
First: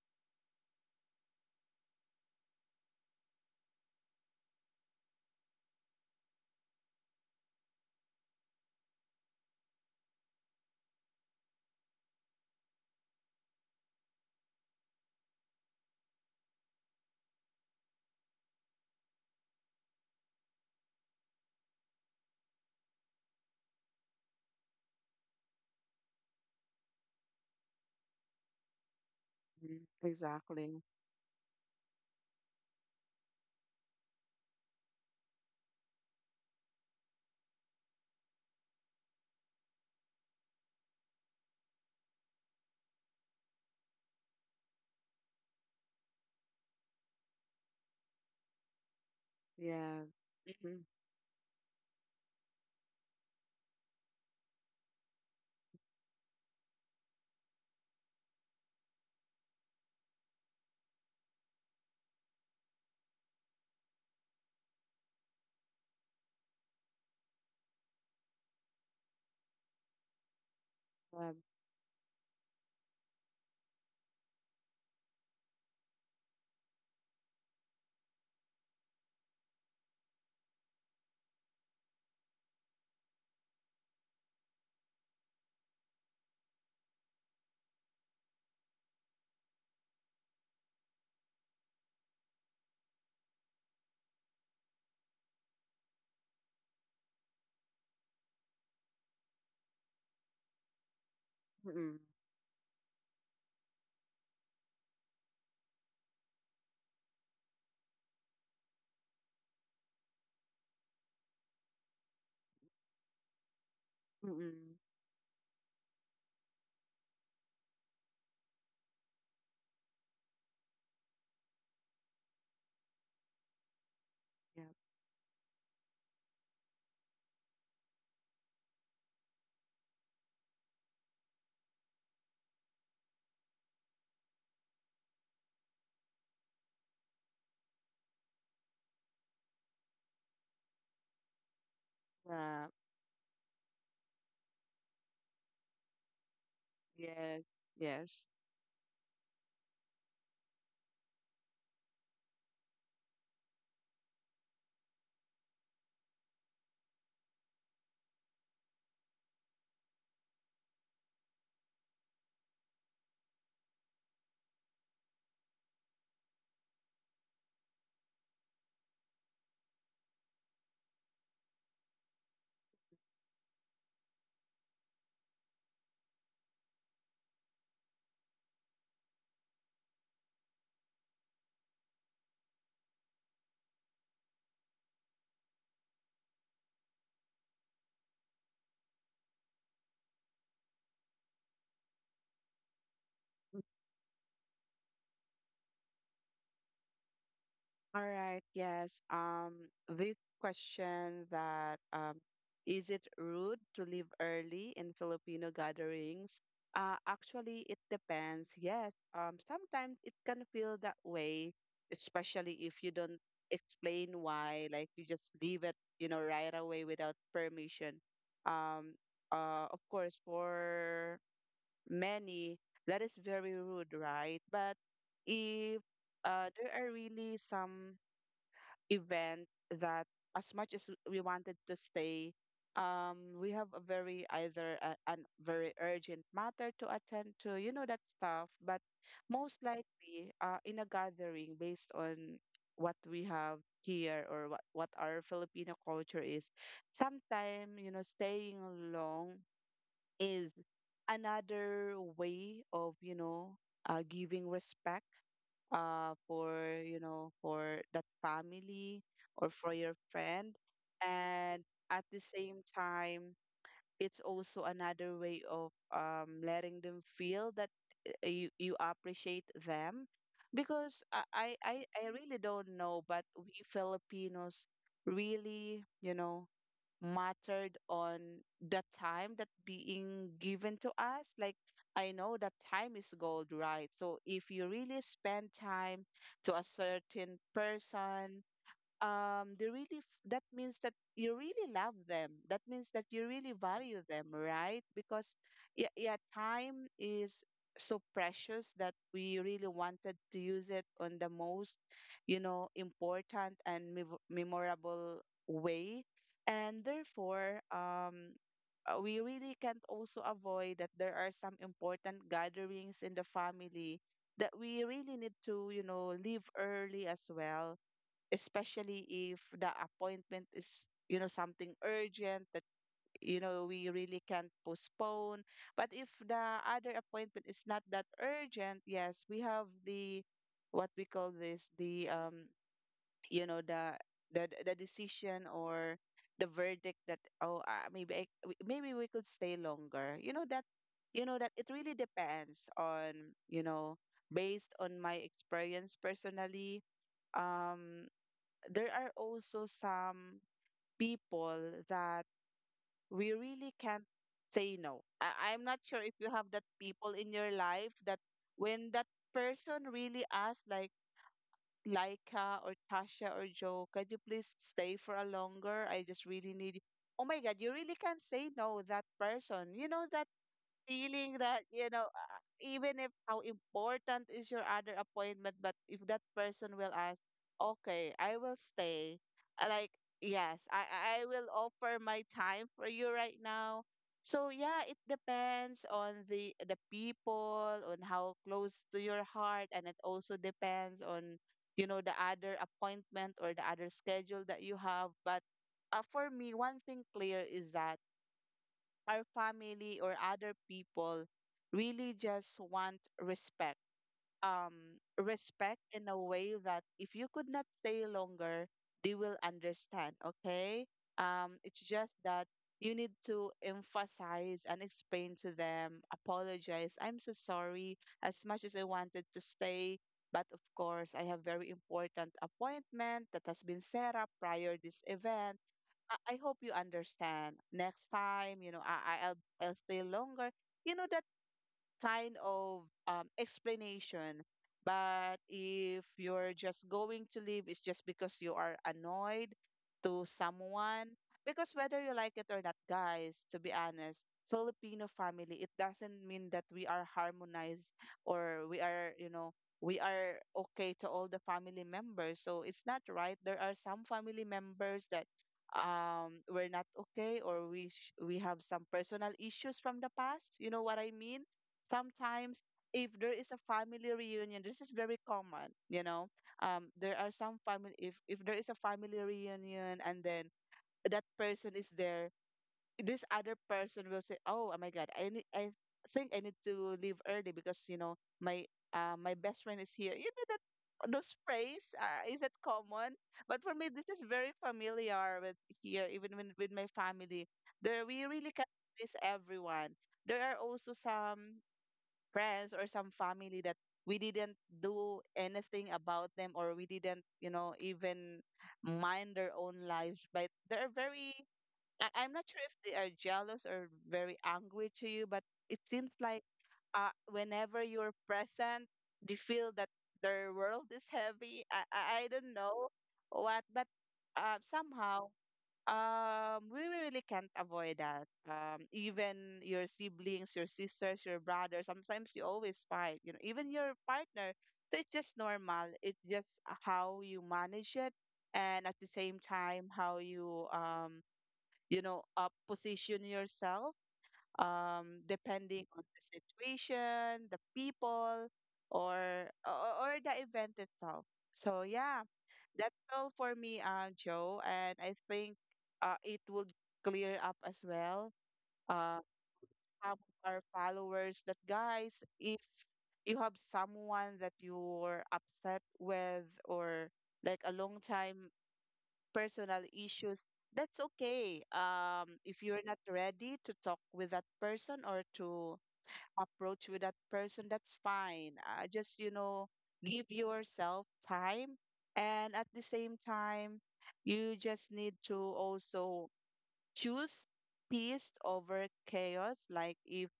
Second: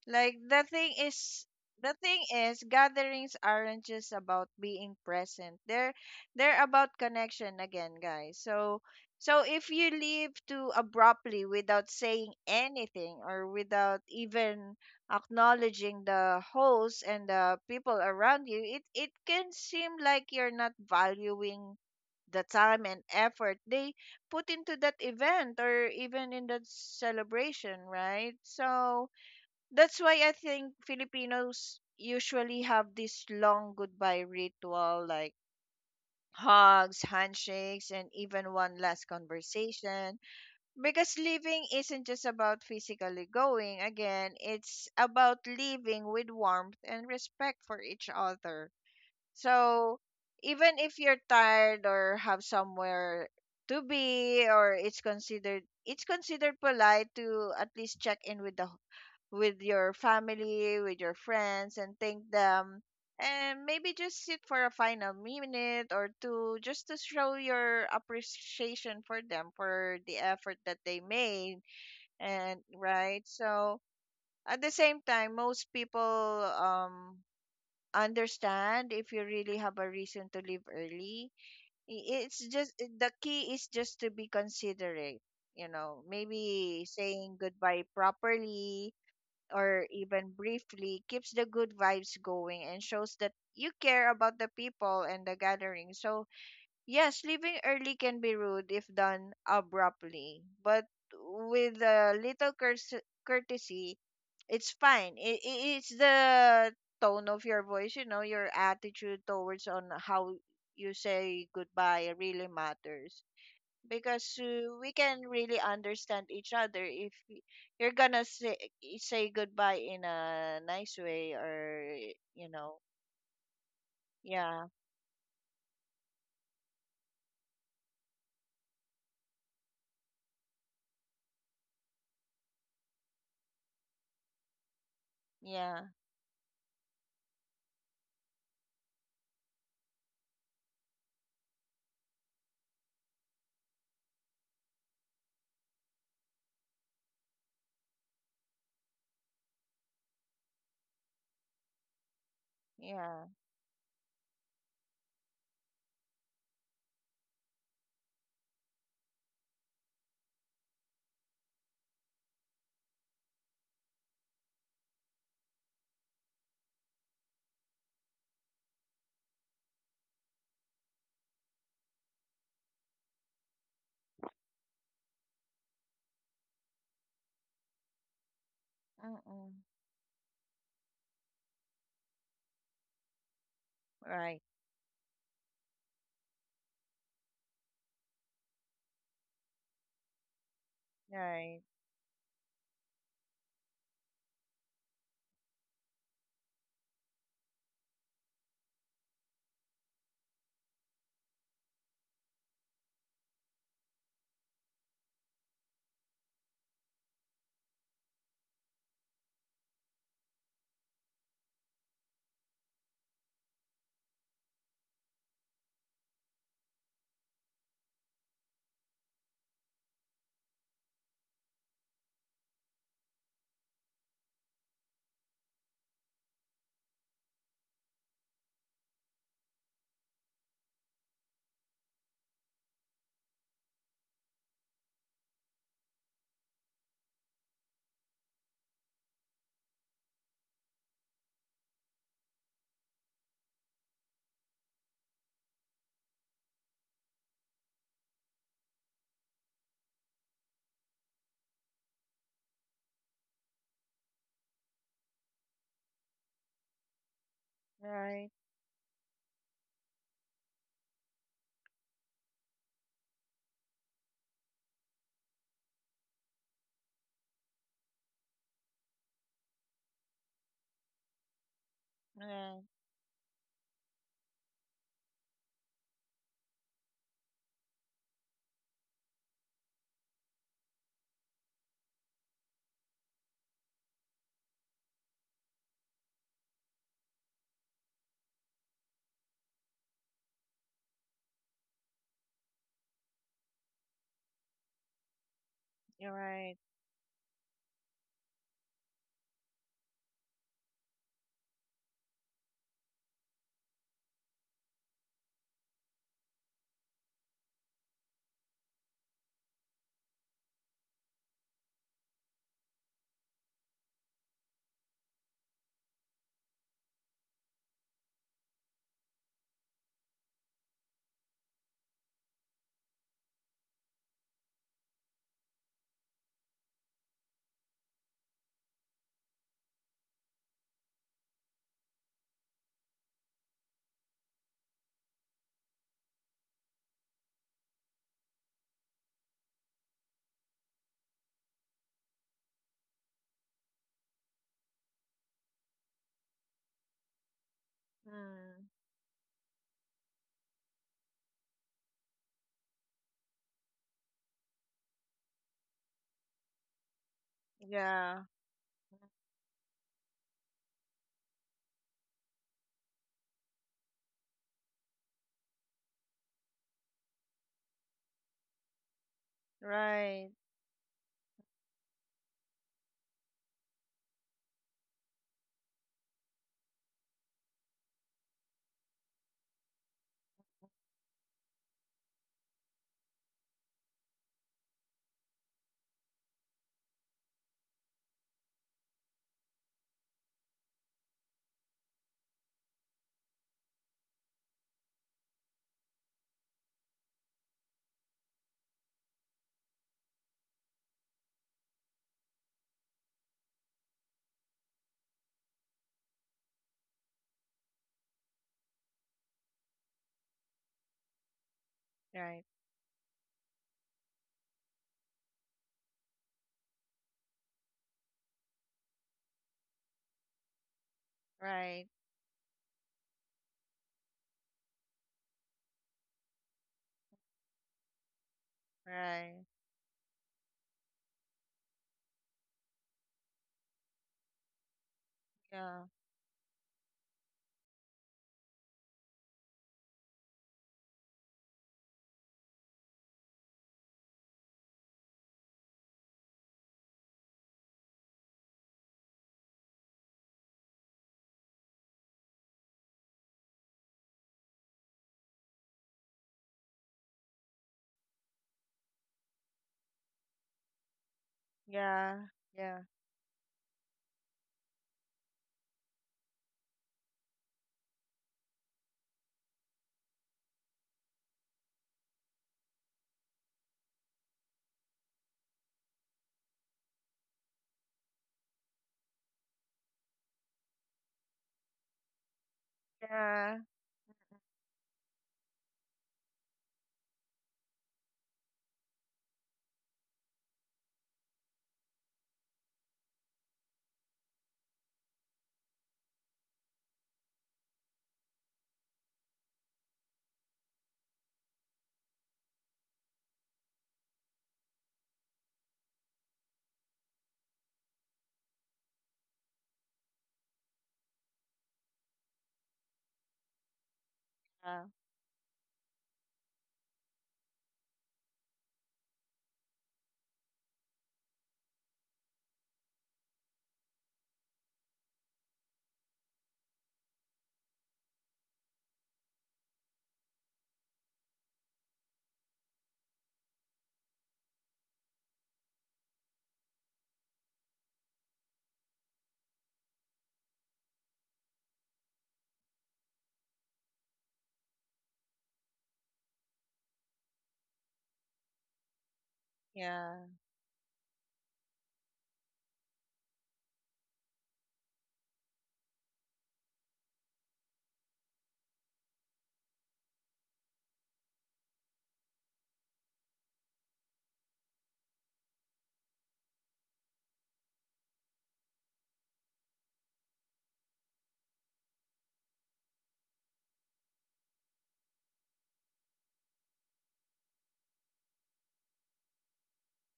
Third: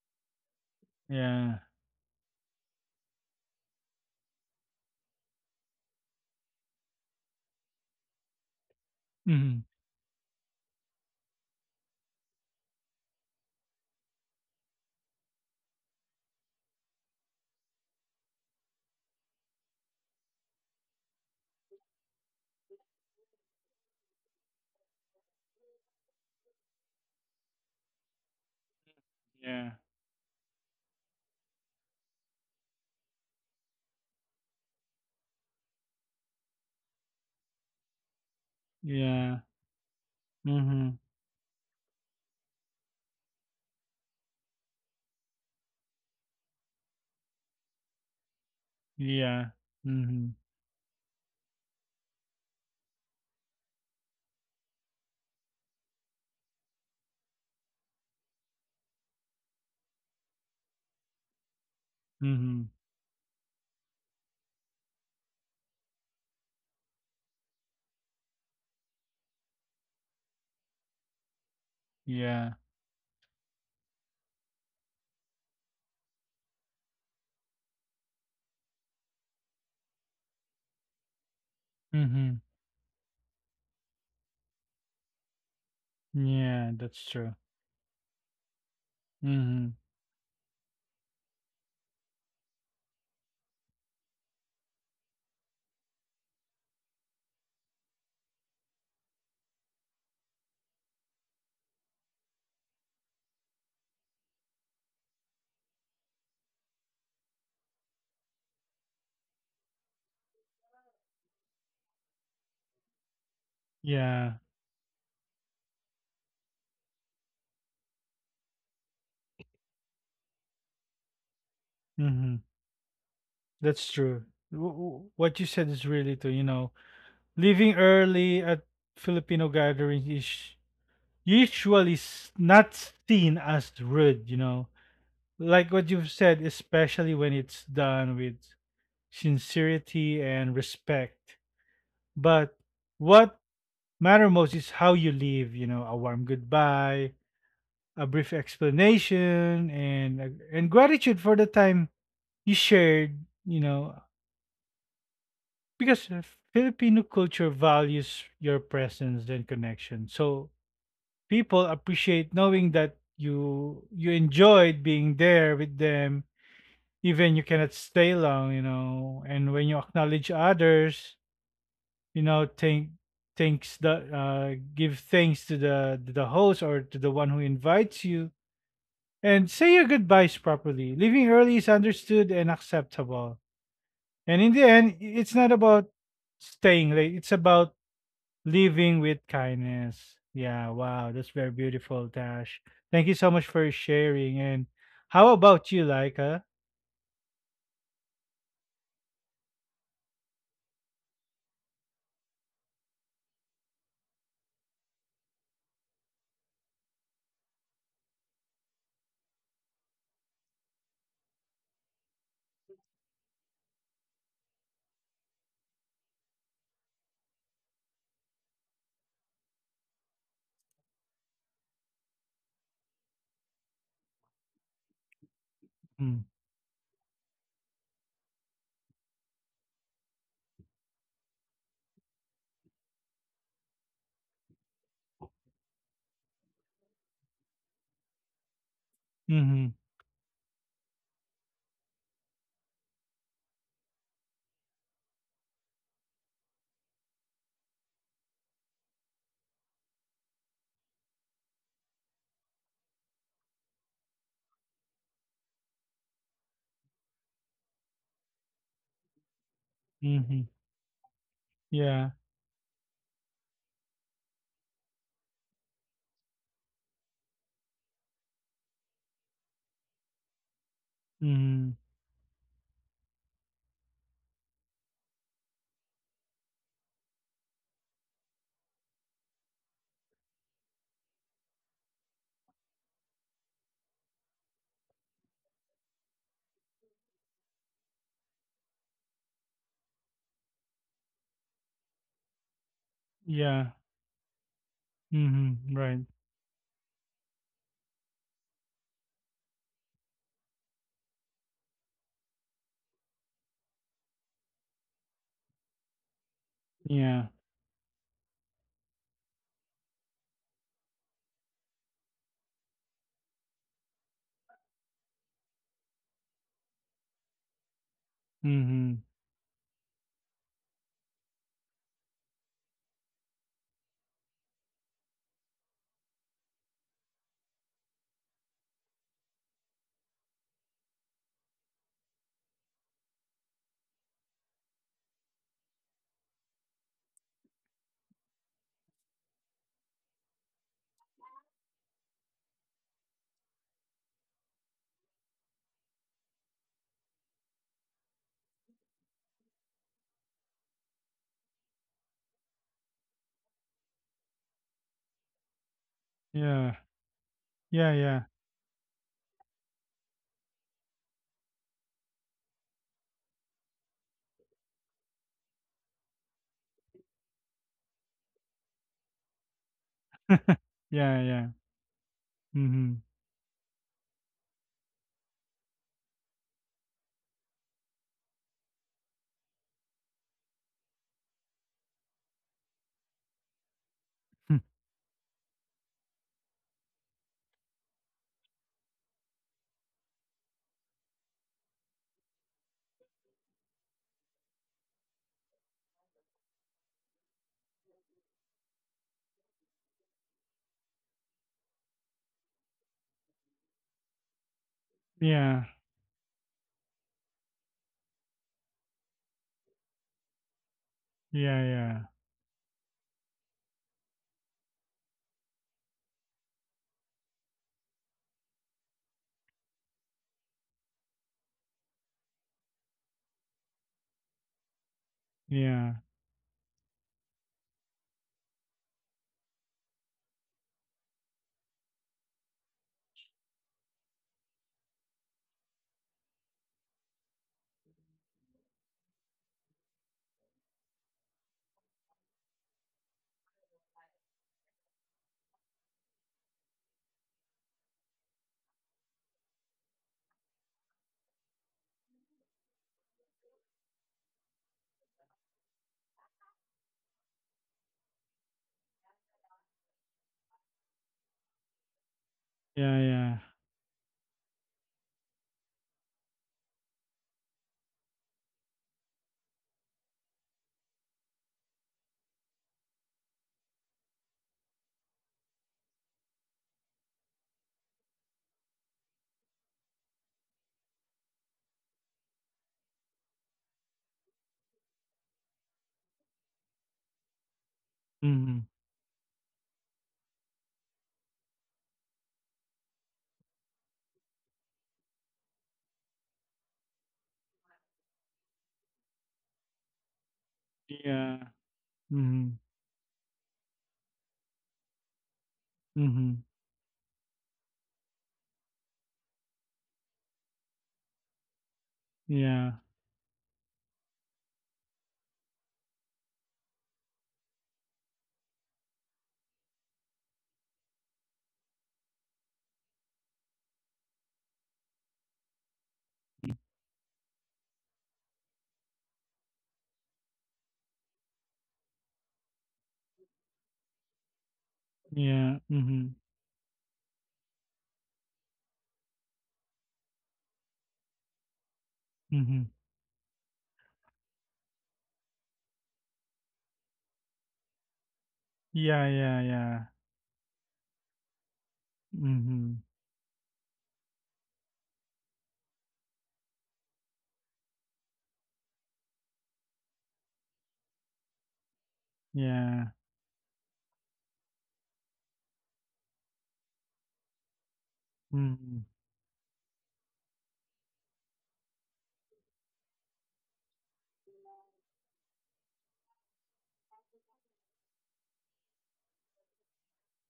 Speaker 3: Like
Speaker 1: Yeah.
Speaker 3: the thing is gatherings aren't just about being present. They're about connection again, guys. So so
Speaker 1: Mhm.
Speaker 3: if you leave too abruptly without saying anything or without even acknowledging the host and the people around you, it can seem like you're not valuing the time and effort they put into that event or even in that celebration, right? So
Speaker 1: Yeah.
Speaker 2: Mm-hmm.
Speaker 3: that's why I
Speaker 2: Exactly.
Speaker 3: think Filipinos usually have this long goodbye ritual, like hugs, handshakes, and even one last
Speaker 1: Yeah.
Speaker 3: conversation.
Speaker 1: Mhm.
Speaker 3: Because leaving isn't just about physically going, again, it's about leaving with warmth and respect for each other.
Speaker 1: Yeah.
Speaker 2: Yeah.
Speaker 3: So,
Speaker 1: Mhm.
Speaker 2: Mm-hmm.
Speaker 3: even if you're tired or have somewhere to be, or it's considered polite to at least check in with the with your family, with your friends, and thank
Speaker 1: Mhm.
Speaker 3: them. And maybe just sit for a final minute or two just to show your appreciation for them for the effort that they
Speaker 2: Yeah.
Speaker 3: made.
Speaker 1: Yeah.
Speaker 3: And right, so at the same time, most people um, understand if you really have a reason to leave early.
Speaker 1: Mhm.
Speaker 3: It's just the key is just to be considerate, you know,
Speaker 1: Yeah,
Speaker 3: maybe
Speaker 1: that's true.
Speaker 3: saying goodbye properly
Speaker 1: Mhm.
Speaker 3: or even briefly keeps the good vibes going and shows that you care about the people and the gathering. So, yes, leaving early can be rude if done abruptly, but with
Speaker 2: Mm-mm.
Speaker 3: a little courtesy, it's fine. It's the tone of your voice, you know, your attitude towards on how you say goodbye really matters
Speaker 1: Yeah.
Speaker 3: because
Speaker 2: Mm-mm.
Speaker 3: we can really understand each other if y- you're gonna say goodbye in a nice way or
Speaker 1: Mhm.
Speaker 3: you know.
Speaker 1: That's true.
Speaker 2: Yeah.
Speaker 3: Yeah,
Speaker 1: What you said is really true, you know. Leaving early at Filipino gatherings is usually not seen as rude, you know. Like what
Speaker 3: yeah,
Speaker 1: you've said, especially when it's done with sincerity and respect. But
Speaker 2: Yeah.
Speaker 1: what matter most is how you leave, you know: a warm goodbye,
Speaker 2: Yes.
Speaker 1: a
Speaker 2: Yes.
Speaker 1: brief explanation, and and gratitude for the time you shared,
Speaker 3: yeah.
Speaker 1: you know, because Filipino culture values your presence and connection. So people appreciate knowing that you enjoyed being there with them, even you cannot stay long, you know. And when you acknowledge others, you know, thank, thanks the give thanks to the host, or to the one who invites you, and say
Speaker 3: Mm-mm.
Speaker 1: your goodbyes properly, leaving early is understood and acceptable. And in
Speaker 3: Right,
Speaker 1: the end, it's not about staying late, it's about leaving with kindness. Yeah, wow, that's very
Speaker 3: right,
Speaker 1: beautiful, Tash. Thank you so much for sharing. And how about you, Laika?
Speaker 2: All right, yes. This question that is it rude to leave early in Filipino gatherings? Actually, it depends. Yes, sometimes it can feel that way, especially if you don't explain why, like you just leave it, you know, right away without permission. Um, of course, for many, that is very rude, right? But if
Speaker 1: Mm.
Speaker 2: there are really some event that as much as we wanted to stay, we have a very either a, an very urgent matter to attend to, you know, that stuff. But most
Speaker 1: Mm-hmm.
Speaker 2: likely, in a gathering based on what we have here, or what our Filipino culture is, sometimes, you know, staying long is another way of, you know, giving respect, for, you know, for that
Speaker 3: right,
Speaker 2: family or for your
Speaker 1: Mm-hmm.
Speaker 2: friend, and at
Speaker 1: Yeah.
Speaker 2: the same time it's also another way of letting them feel that you, you appreciate them, because I
Speaker 1: Mm-hmm.
Speaker 2: I really don't
Speaker 3: right.
Speaker 2: know, but we Filipinos really, you know, mattered on the time that being given to us. Like, I know that time is gold, right? So if you really spend time to a certain person, they really that means that you really love them, that means that you really
Speaker 1: Yeah.
Speaker 2: value them, right? Because
Speaker 1: Mm-hmm.
Speaker 2: yeah,
Speaker 1: Right.
Speaker 2: yeah,
Speaker 3: You're right.
Speaker 2: time is so precious that we really wanted to use it on the most, you know, important and memorable way, and
Speaker 1: Yeah.
Speaker 2: therefore we really can't also avoid that there are some important gatherings in the family that we really need to, you know, leave early as well, especially
Speaker 1: Mm-hmm.
Speaker 2: if the appointment is, you know, something urgent that, you know, we really can't postpone. But if the other appointment is not that urgent, yes, we have the, what we call this, the you know, the, the decision, or the verdict, that oh, maybe maybe we could stay longer, you know, that, you know, that it really depends on, you know, based on my experience personally. um
Speaker 3: Mm.
Speaker 2: there are also some people that we really can't say no. I'm not sure if you have that
Speaker 1: Yeah.
Speaker 2: people in your life
Speaker 1: Yeah,
Speaker 2: that
Speaker 1: yeah.
Speaker 3: Yeah.
Speaker 2: when that person really asks, like, Laika or Tasha or Joe, could you please stay for a longer? I just really need. You." Oh my God, you really can't say no that person. You know that
Speaker 3: Right,
Speaker 1: <laughs> Yeah,
Speaker 2: feeling
Speaker 1: yeah.
Speaker 2: that, you know, even
Speaker 1: Mhm.
Speaker 2: if how important is your other appointment, but if that person will ask, okay, I will stay, like, yes, I will offer my time for you right now. So
Speaker 1: Hmm.
Speaker 2: yeah, it depends on the people on how close to your heart, and it also depends on, you know, the other appointment or the other schedule that you have. But for me, one thing clear is that our family or other people really just want respect, um,
Speaker 1: <laughs> Yeah.
Speaker 2: respect in a way that if you could not stay longer, they will understand. Okay. Um,
Speaker 1: Yeah,
Speaker 2: it's just
Speaker 1: yeah.
Speaker 2: that
Speaker 3: right,
Speaker 2: you need to emphasize and explain to them, apologize. I'm so sorry. As much as I wanted to stay, but of course, I have very
Speaker 3: right,
Speaker 2: important appointment that has been set up prior this event.
Speaker 1: Yeah.
Speaker 2: I hope you understand. Next time, you know,
Speaker 3: right.
Speaker 2: I'll stay longer. You know, that kind of explanation. But if
Speaker 3: Yeah,
Speaker 2: you're just going to leave, it's just because you are annoyed to someone. Because whether you like it or not, guys, to be honest, Filipino family, it doesn't mean that we are harmonized, or we are, you know, we are okay to all the family members. So it's not right. There are some family members that we're not okay, or we have some personal issues from the past, you know what I mean,
Speaker 3: yeah,
Speaker 2: sometimes.
Speaker 3: yeah,
Speaker 1: Yeah,
Speaker 2: If there
Speaker 1: yeah.
Speaker 2: is a family reunion, this is very common, you know. There are some family, if there is a family reunion, and then that person is there, this other person will say, oh, oh my God, I think I need to leave early because, you know, my, my best friend is here. You know, that those phrase, is that common. But for me, this is very familiar with here, even when, with my family. There we really can
Speaker 1: Mhm.
Speaker 2: please everyone. There are also some friends or some family that we didn't do anything about them, or we didn't, you know, even mind their own lives. But they're very,
Speaker 1: Yeah.
Speaker 2: I'm not sure
Speaker 1: Mhm.
Speaker 2: if they are jealous or very angry to you, but it seems like
Speaker 1: Mhm.
Speaker 2: whenever you're present, they feel that their world is heavy. I don't
Speaker 1: Yeah.
Speaker 2: know what, but
Speaker 3: yeah,
Speaker 2: somehow we really can't avoid that. Even your siblings, your sisters, your brother, sometimes you always fight, you know, even your partner. So it's just normal. It's just how you manage it, and at the same time how you you know position yourself,
Speaker 1: Yeah.
Speaker 2: depending on the
Speaker 1: Mhm.
Speaker 2: situation, the people, or the event itself. So yeah,
Speaker 1: Mhm.
Speaker 2: that's all for me, Joe, and I think it would clear up as well
Speaker 1: Yeah,
Speaker 2: uh,
Speaker 1: yeah, yeah.
Speaker 3: yeah,
Speaker 2: some of
Speaker 3: yeah.
Speaker 2: our followers, that guys, if
Speaker 1: Mhm.
Speaker 2: you have someone that you're upset with, or like a long time personal issues, that's okay. If you're not
Speaker 1: Yeah.
Speaker 2: ready to talk with that person or to approach with that person, that's fine.
Speaker 1: Mhm.
Speaker 2: Just, you know, give yourself time. And at the same time, you just need to also choose peace over chaos. Like, if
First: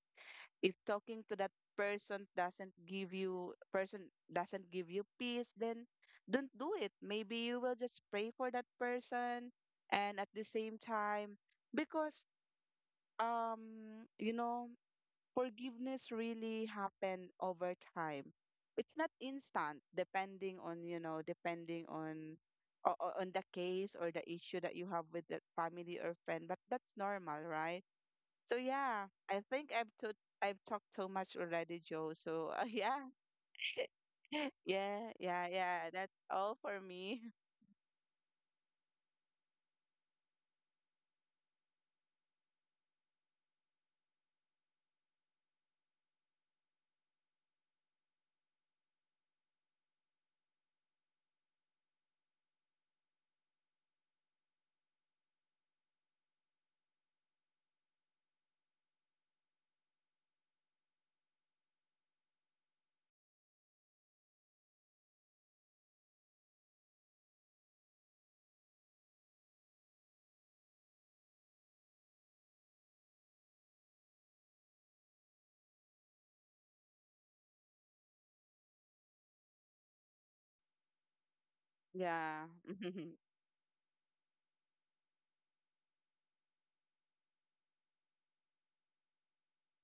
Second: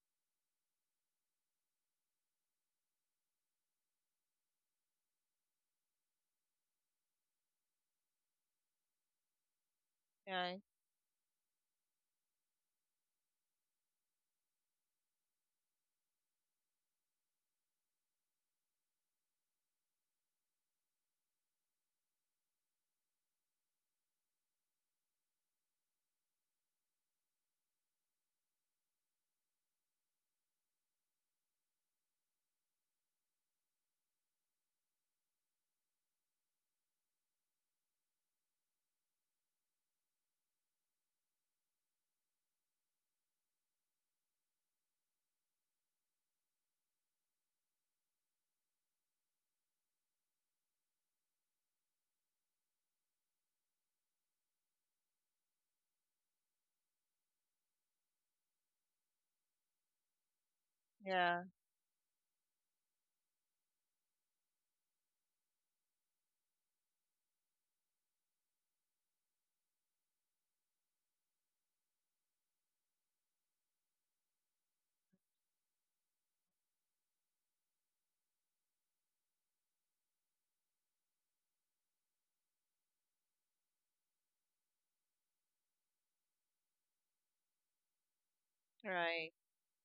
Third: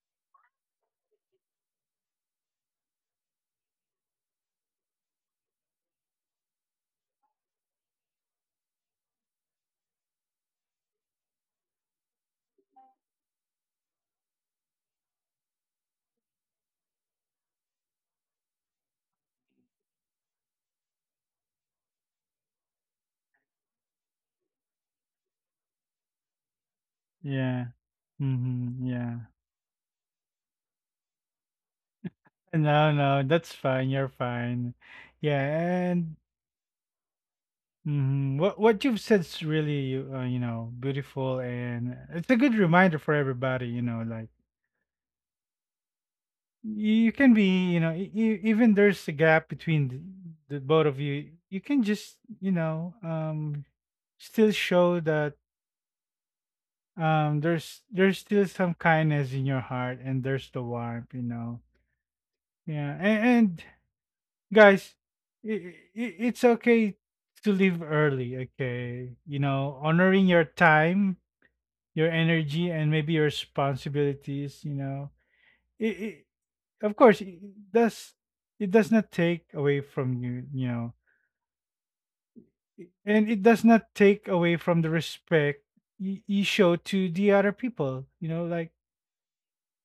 Speaker 2: if talking to that person doesn't give you peace, then don't do it. Maybe you will just pray for that person, and at the
Speaker 3: Right.
Speaker 2: same time, because you know, forgiveness really happen over time. It's not instant, depending on, you know, depending on on the case or the issue that you have with the family or friend. But that's normal,
Speaker 1: Yeah.
Speaker 2: right? So
Speaker 1: Mhm.
Speaker 2: yeah,
Speaker 1: Yeah.
Speaker 2: I think I've to, I've talked so much already, Joe. So <laughs>
Speaker 1: No,
Speaker 2: yeah,
Speaker 1: no, that's fine. You're
Speaker 2: <laughs>
Speaker 1: fine.
Speaker 2: yeah,
Speaker 1: Yeah,
Speaker 2: yeah, yeah. That's
Speaker 1: and
Speaker 2: all for me.
Speaker 1: mhm. What you've said is really, you know, beautiful, and it's a good reminder for everybody. You know, like, you can be, you know, even there's a gap between the both of you, you can just, you know, still show that, there's still some kindness in your heart, and there's the warmth, you
Speaker 3: Yeah.
Speaker 1: know. Yeah, and guys, I it's okay to leave early, okay, you know, honoring your time, your energy, and maybe your responsibilities, you know. It, of course, it does, it does not take away from you, you know,
Speaker 2: Yeah.
Speaker 1: and
Speaker 2: <laughs>
Speaker 1: it does not take away from the respect you, you show to the other people, you know. Like,
Speaker 3: Right.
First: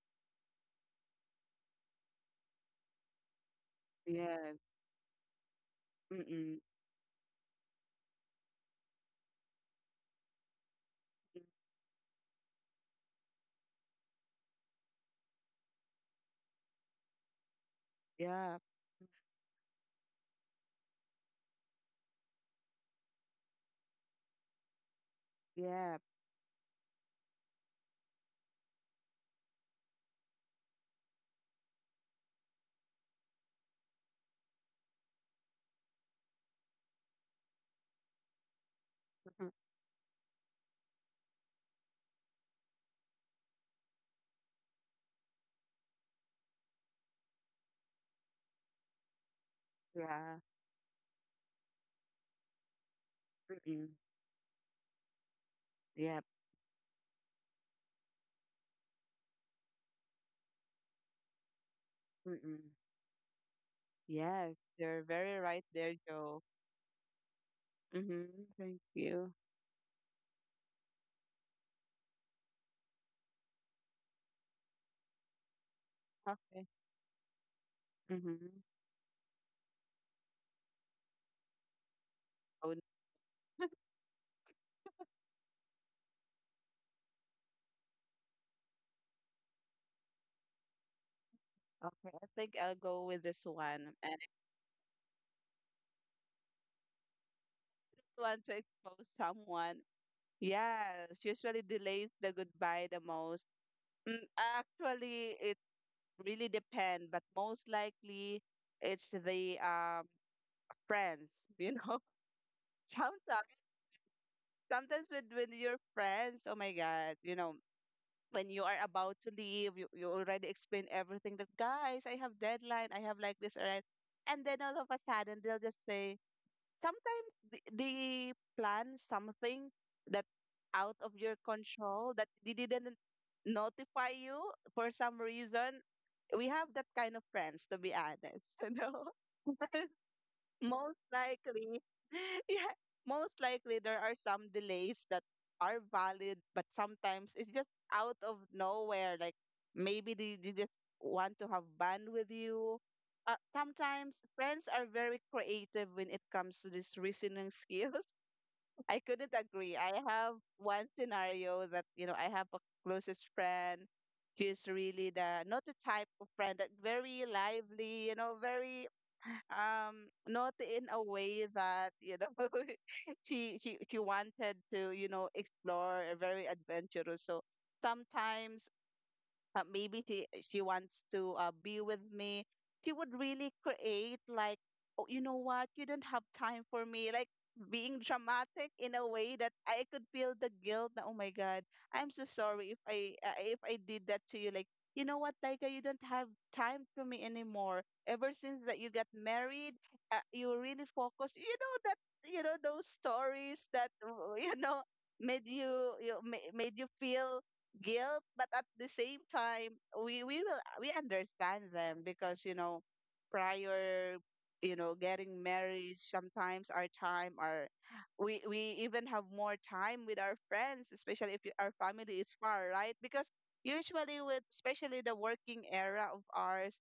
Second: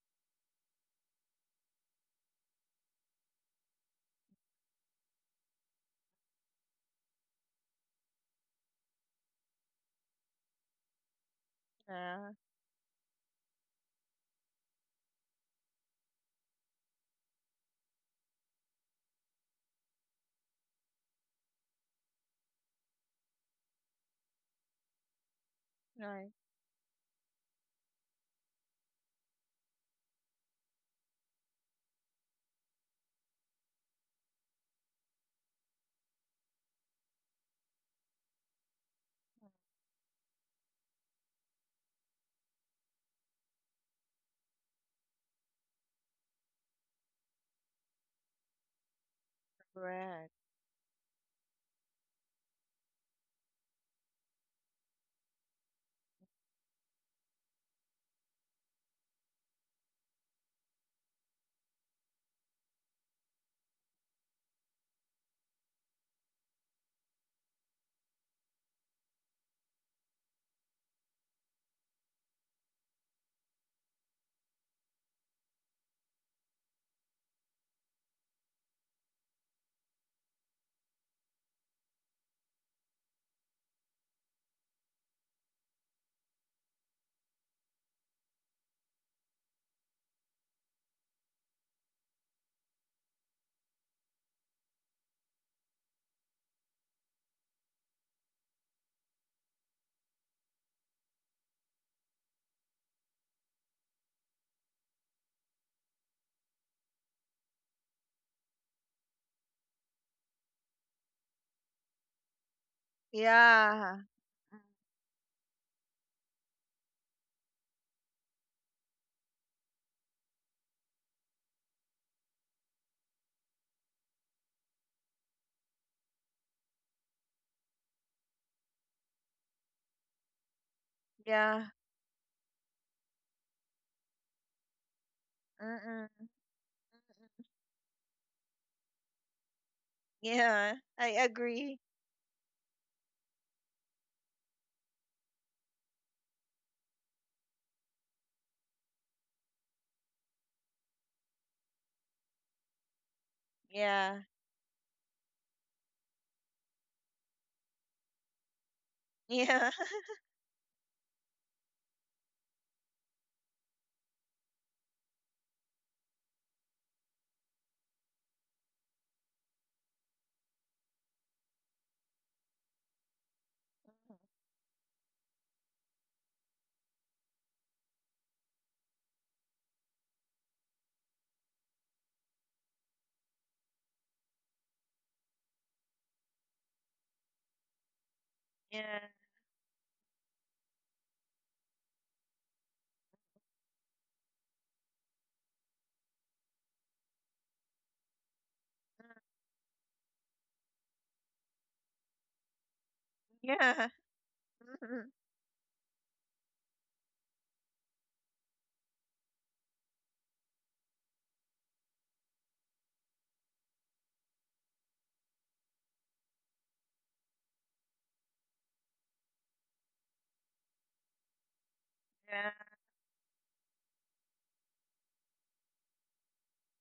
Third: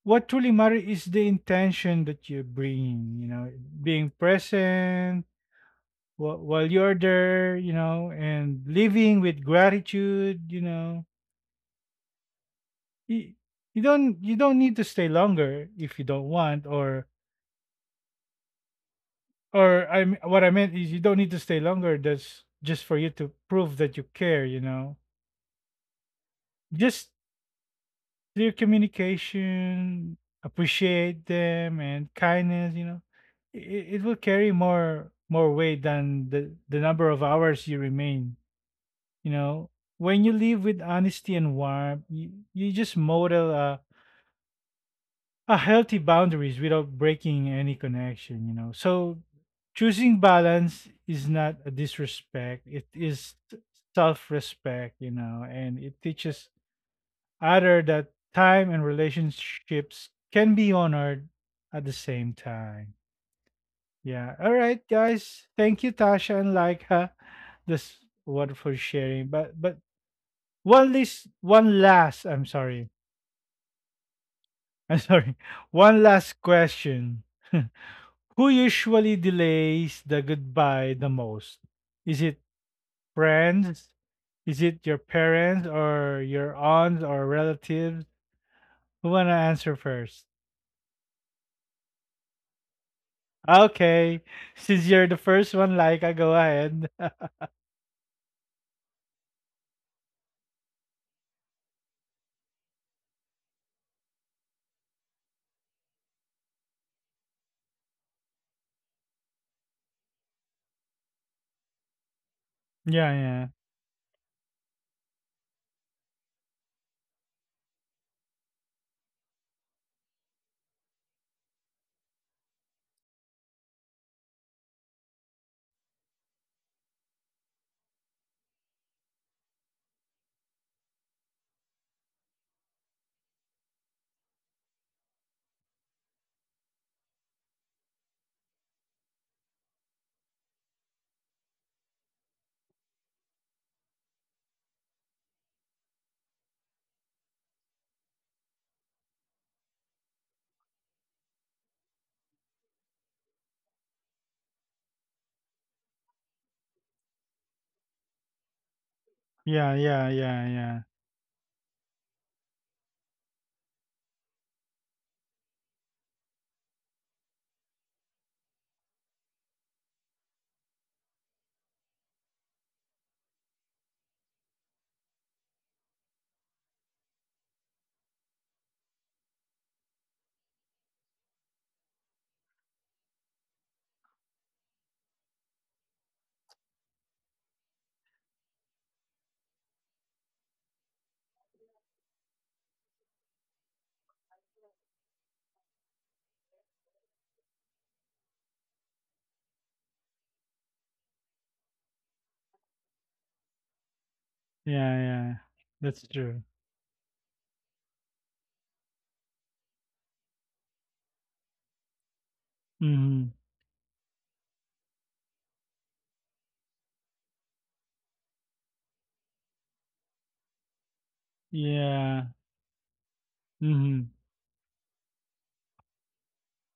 Speaker 1: what truly matters is the intention that you're bringing, you know, being
Speaker 2: Yes.
Speaker 1: present while
Speaker 2: Mm-mm.
Speaker 1: while you're there, you know, and living with gratitude, you know.
Speaker 3: Yeah. Right,
Speaker 1: you, you don't, you don't need to stay longer if you don't want, or
Speaker 2: Yeah.
Speaker 1: or I what I meant is, you don't need to stay longer. That's just for you to prove that you care. You know,
Speaker 2: Yeah.
Speaker 3: right,
Speaker 1: just clear communication, appreciate them, and kindness. You know, it will carry more weight than the number of hours you remain. You
Speaker 2: <laughs>
Speaker 1: know, when you live with honesty and warmth, you just model a healthy boundaries without breaking any connection, you know. So choosing
Speaker 3: correct.
Speaker 2: Yeah.
Speaker 1: balance is not a disrespect. It is
Speaker 2: Mm-mm.
Speaker 1: self-respect, you know, and it
Speaker 2: Yep.
Speaker 1: teaches other that time and relationships can be honored at the same
Speaker 2: Mm-mm.
Speaker 1: time. Yeah. All
Speaker 2: Yes,
Speaker 1: right,
Speaker 2: you're very
Speaker 1: guys.
Speaker 2: right
Speaker 1: Thank you,
Speaker 2: there,
Speaker 1: Tasha
Speaker 2: Joe.
Speaker 1: and Laika. This
Speaker 2: Mm-hmm.
Speaker 1: wonderful
Speaker 2: Thank
Speaker 1: sharing.
Speaker 2: you.
Speaker 1: But one last, I'm sorry. I'm sorry. <laughs> One last
Speaker 2: Okay.
Speaker 1: question. <laughs> Who
Speaker 2: Mm-hmm.
Speaker 1: usually delays the goodbye the most? Is it
Speaker 2: Oh,
Speaker 1: friends? Is it your parents, or your aunts, or relatives? Who wanna answer first?
Speaker 2: okay. I think I'll go with this one. And
Speaker 1: Okay,
Speaker 2: if
Speaker 1: <laughs> since you're the first one, like, I go ahead. <laughs>
Speaker 2: you want to expose someone, yes, usually delays the goodbye the most. Mm, actually, it really depends, but most likely it's the friends, you know. <laughs>
Speaker 1: Yeah, yeah,
Speaker 2: Sometimes,
Speaker 3: Yeah. Mm.
Speaker 2: sometimes, with your friends, oh my God, you know, when you are about to leave, you already explain everything, that guys, I have deadline, I have like this already. And then all of a sudden they'll just say, sometimes they plan something that out of your
Speaker 3: Yeah.
Speaker 2: control that they didn't notify you for some reason.
Speaker 3: Mm-mm.
Speaker 2: We have that kind of friends, to be honest, <laughs> you know.
Speaker 3: Yeah.
Speaker 2: Most
Speaker 3: I agree.
Speaker 2: likely, <laughs> yeah, most likely there are some delays that are valid, but sometimes it's just out of nowhere. Like, maybe they just want to have fun with you. Sometimes
Speaker 3: Yeah.
Speaker 2: friends are very creative when it comes to these reasoning <laughs> skills. I couldn't
Speaker 3: Yeah.
Speaker 2: agree.
Speaker 1: yeah,
Speaker 2: I
Speaker 3: <laughs>
Speaker 1: yeah,
Speaker 2: have
Speaker 1: yeah, yeah,
Speaker 2: one scenario that, you know, I have a closest friend. She's really the not the type of friend that very lively, you know, very not in a way that, you know, <laughs> she wanted to, you know, explore, very adventurous. So sometimes maybe she wants to be with me, she would really create like, oh, you know what, you don't have time for me, like being dramatic
Speaker 3: Yeah.
Speaker 2: in a way that I could feel the guilt na, oh my god, I'm so sorry if I if I did that to you, like, you know what, Taika, you don't have time for me anymore ever since that you got married, you really focused, you know, that you know those stories
Speaker 3: Yeah.
Speaker 2: that <laughs> you know
Speaker 1: yeah,
Speaker 3: Mhm.
Speaker 1: yeah.
Speaker 2: made you
Speaker 1: That's true.
Speaker 2: made you feel guilt, but at the same time, we will we understand them, because you know,
Speaker 1: Mm-hmm.
Speaker 2: prior, you know, getting married, sometimes our time our, we even have more time with our friends, especially if our family
Speaker 1: Yeah.
Speaker 2: is
Speaker 3: Yeah.
Speaker 2: far, right? Because
Speaker 1: Mm-hmm.
Speaker 2: usually with, especially the working era of ours,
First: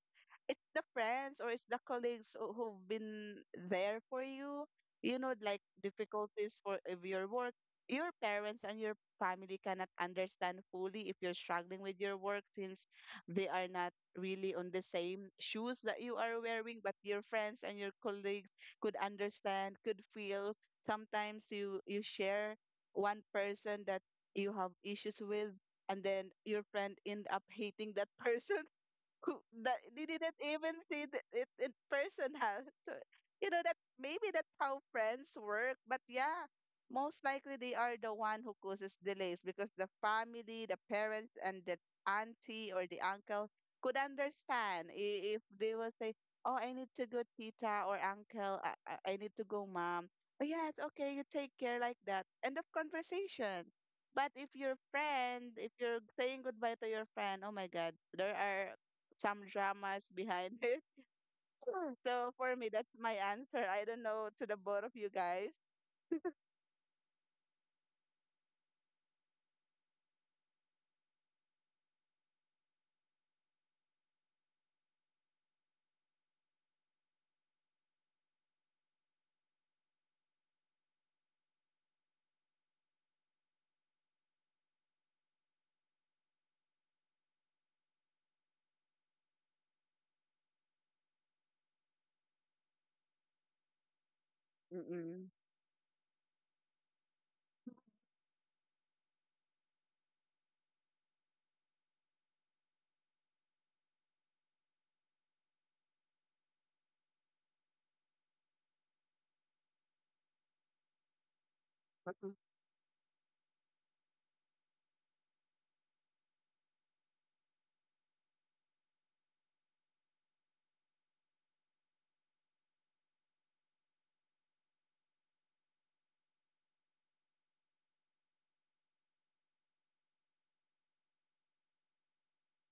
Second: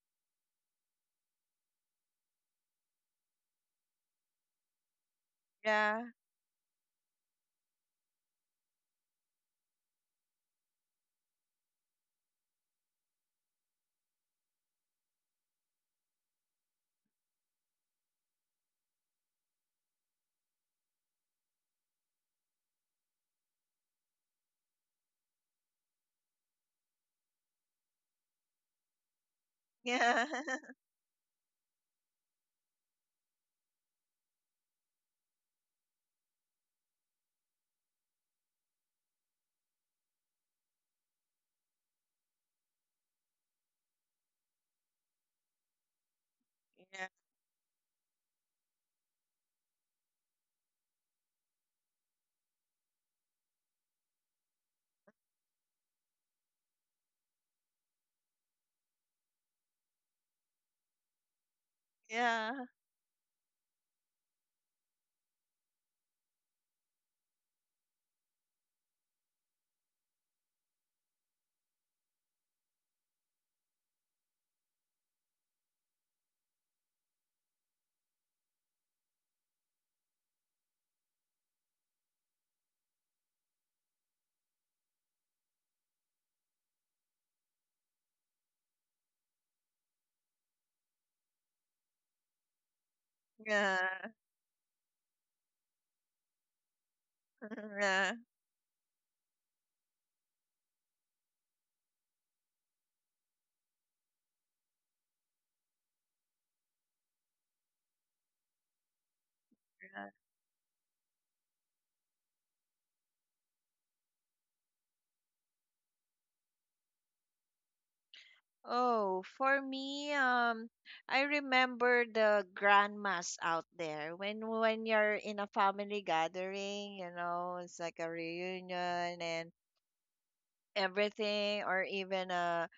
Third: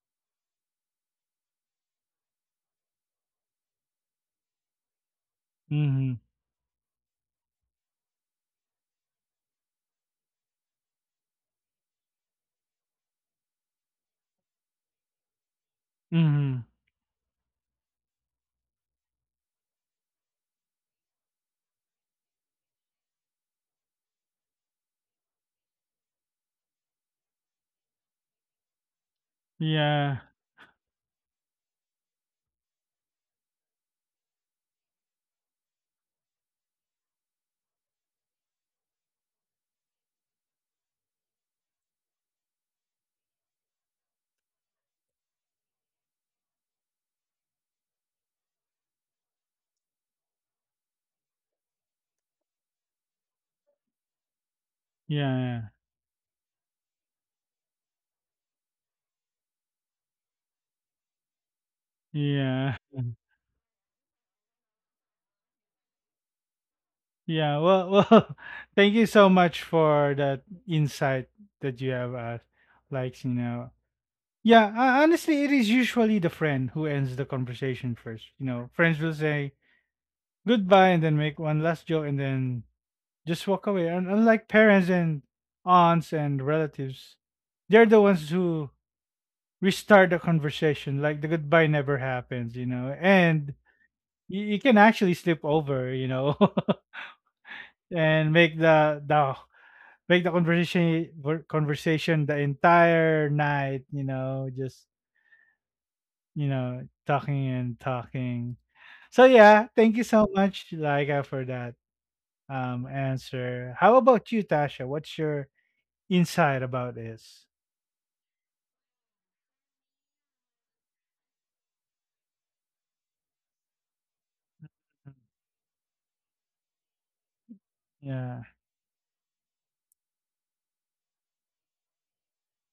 Speaker 2: it's the friends or it's the colleagues who've been there for you. You know, like
Speaker 3: Yeah.
Speaker 1: Mm-hmm.
Speaker 2: difficulties for of your work, your parents and your family cannot understand fully if you're struggling with your work, since they are not really on the same shoes that you are
Speaker 1: Mm-hmm.
Speaker 2: wearing, but your friends and your colleagues could understand, could feel. Sometimes you share one person that you have issues with, and then your friend end up hating that <laughs> person who, that they
Speaker 1: Yeah.
Speaker 3: Yeah.
Speaker 2: didn't
Speaker 3: <laughs>
Speaker 2: even see it in personal. <laughs> So, you know that maybe that's how friends work. But yeah, most likely they are the one who causes delays, because the family, the parents, and the auntie or the uncle could understand, if they will say, "Oh, I need
Speaker 3: Yeah.
Speaker 2: to go, tita or uncle. I need to go, mom." Oh, yeah, it's okay. You take care, like that. End of conversation. But if your friend,
Speaker 1: Yeah.
Speaker 2: if you're saying goodbye to your friend, oh my God, there are some dramas behind it. <laughs> So for me,
Speaker 1: Yeah.
Speaker 2: that's my
Speaker 1: <laughs>
Speaker 2: answer. I don't know to the both of you guys.
Speaker 1: Yeah, well, well, <laughs> thank you so much for that insight that you have. Like, you know, yeah, honestly, it is usually the friend who ends the conversation first. You know, friends will say goodbye, and then make one last joke, and then just walk away. And unlike parents and aunts and relatives, they're the ones who restart the conversation. Like, the goodbye never happens, you know,
Speaker 3: Yeah.
Speaker 1: and
Speaker 3: Yeah.
Speaker 1: you can actually
Speaker 2: Mm-mm.
Speaker 1: slip over, you know, <laughs>
Speaker 3: <laughs>
Speaker 1: and make the make the conversation conversation the entire night, you know, just, you know, talking and talking. So yeah, thank you
Speaker 3: Yeah.
Speaker 1: so much, Laika, for that answer. How about you, Tasha? What's your insight about this?
Speaker 3: Oh, for me, I remember the grandmas out there when you're in a family gathering, you know, it's like a
Speaker 1: Yeah.
Speaker 3: reunion and everything, or even a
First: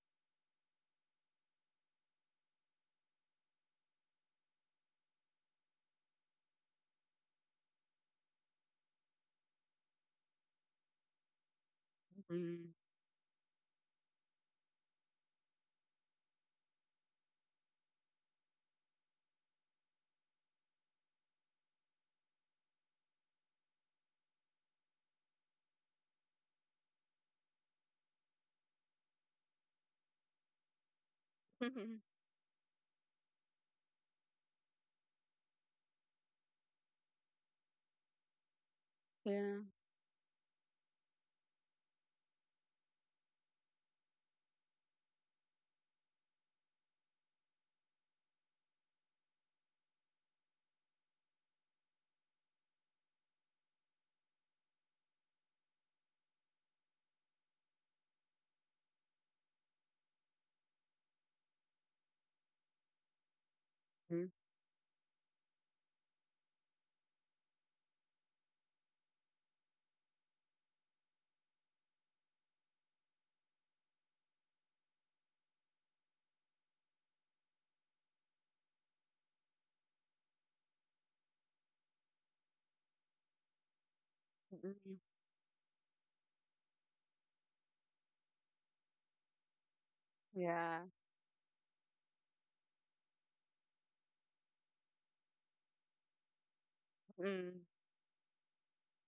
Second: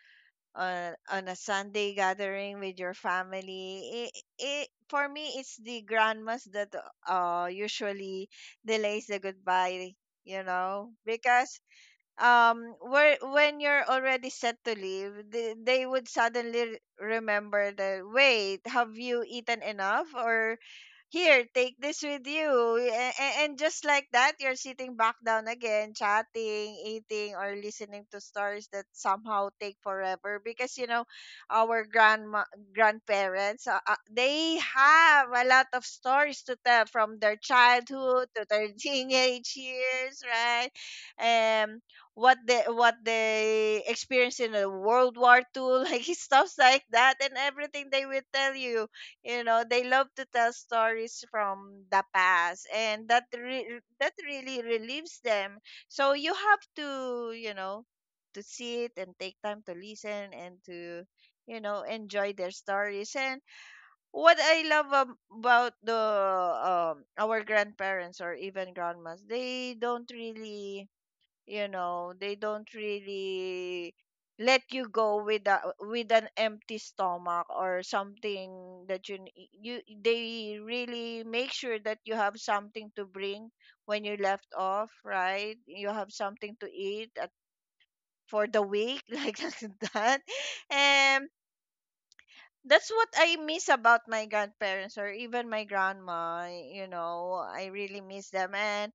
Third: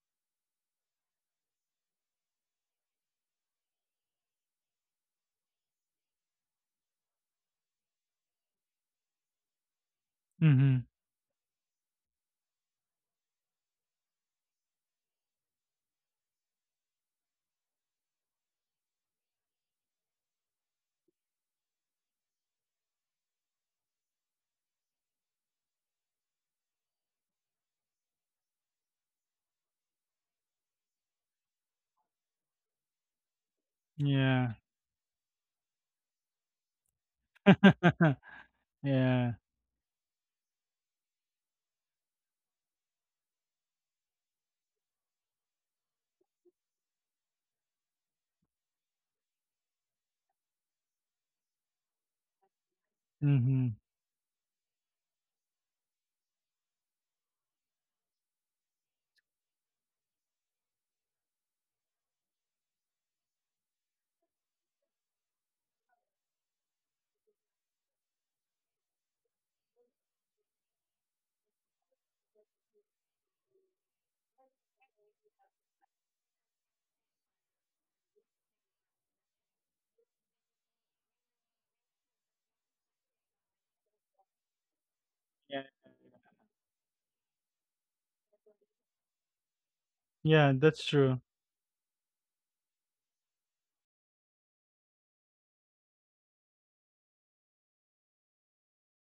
Speaker 3: on a Sunday gathering with your family. It for me it's the grandmas that usually delays the goodbye, you
Speaker 1: Mm-hmm.
Speaker 3: know, because where when you're already set to leave, they would suddenly remember that, wait, have you eaten enough, or here, take this with you, and just like that you're sitting back down again, chatting, eating, or listening to stories that somehow take forever, because, you know, our
Speaker 2: Mm-mm. <laughs>
Speaker 3: grandma grandparents,
Speaker 1: Yeah.
Speaker 3: they have a lot of stories to tell from their
Speaker 1: <laughs>
Speaker 3: childhood to their <laughs>
Speaker 1: Yeah.
Speaker 3: teenage
Speaker 2: Yeah.
Speaker 3: years, right? um what they experienced in the World War II, <laughs> like stuff like that, and everything they will tell you. You know, they love to tell stories from the past, and
Speaker 1: Mm-hmm.
Speaker 3: that really relieves them. So you have to, you know, to sit and take time to listen and to, you know, enjoy their stories. And
Speaker 2: Mm.
Speaker 3: what I love about the our grandparents or even grandmas, they don't really let you go with an empty stomach or something that you, they really make sure that you have something to bring when you left off,
Speaker 2: Mm-mm.
Speaker 3: right?
Speaker 1: Yeah.
Speaker 3: You have something to eat for the week, <laughs> like that.
Speaker 1: Yeah,
Speaker 2: Yeah.
Speaker 1: that's true.
Speaker 3: And that's what I miss about my grandparents or even my grandma,
Speaker 2: Mm.
Speaker 3: I really miss them. And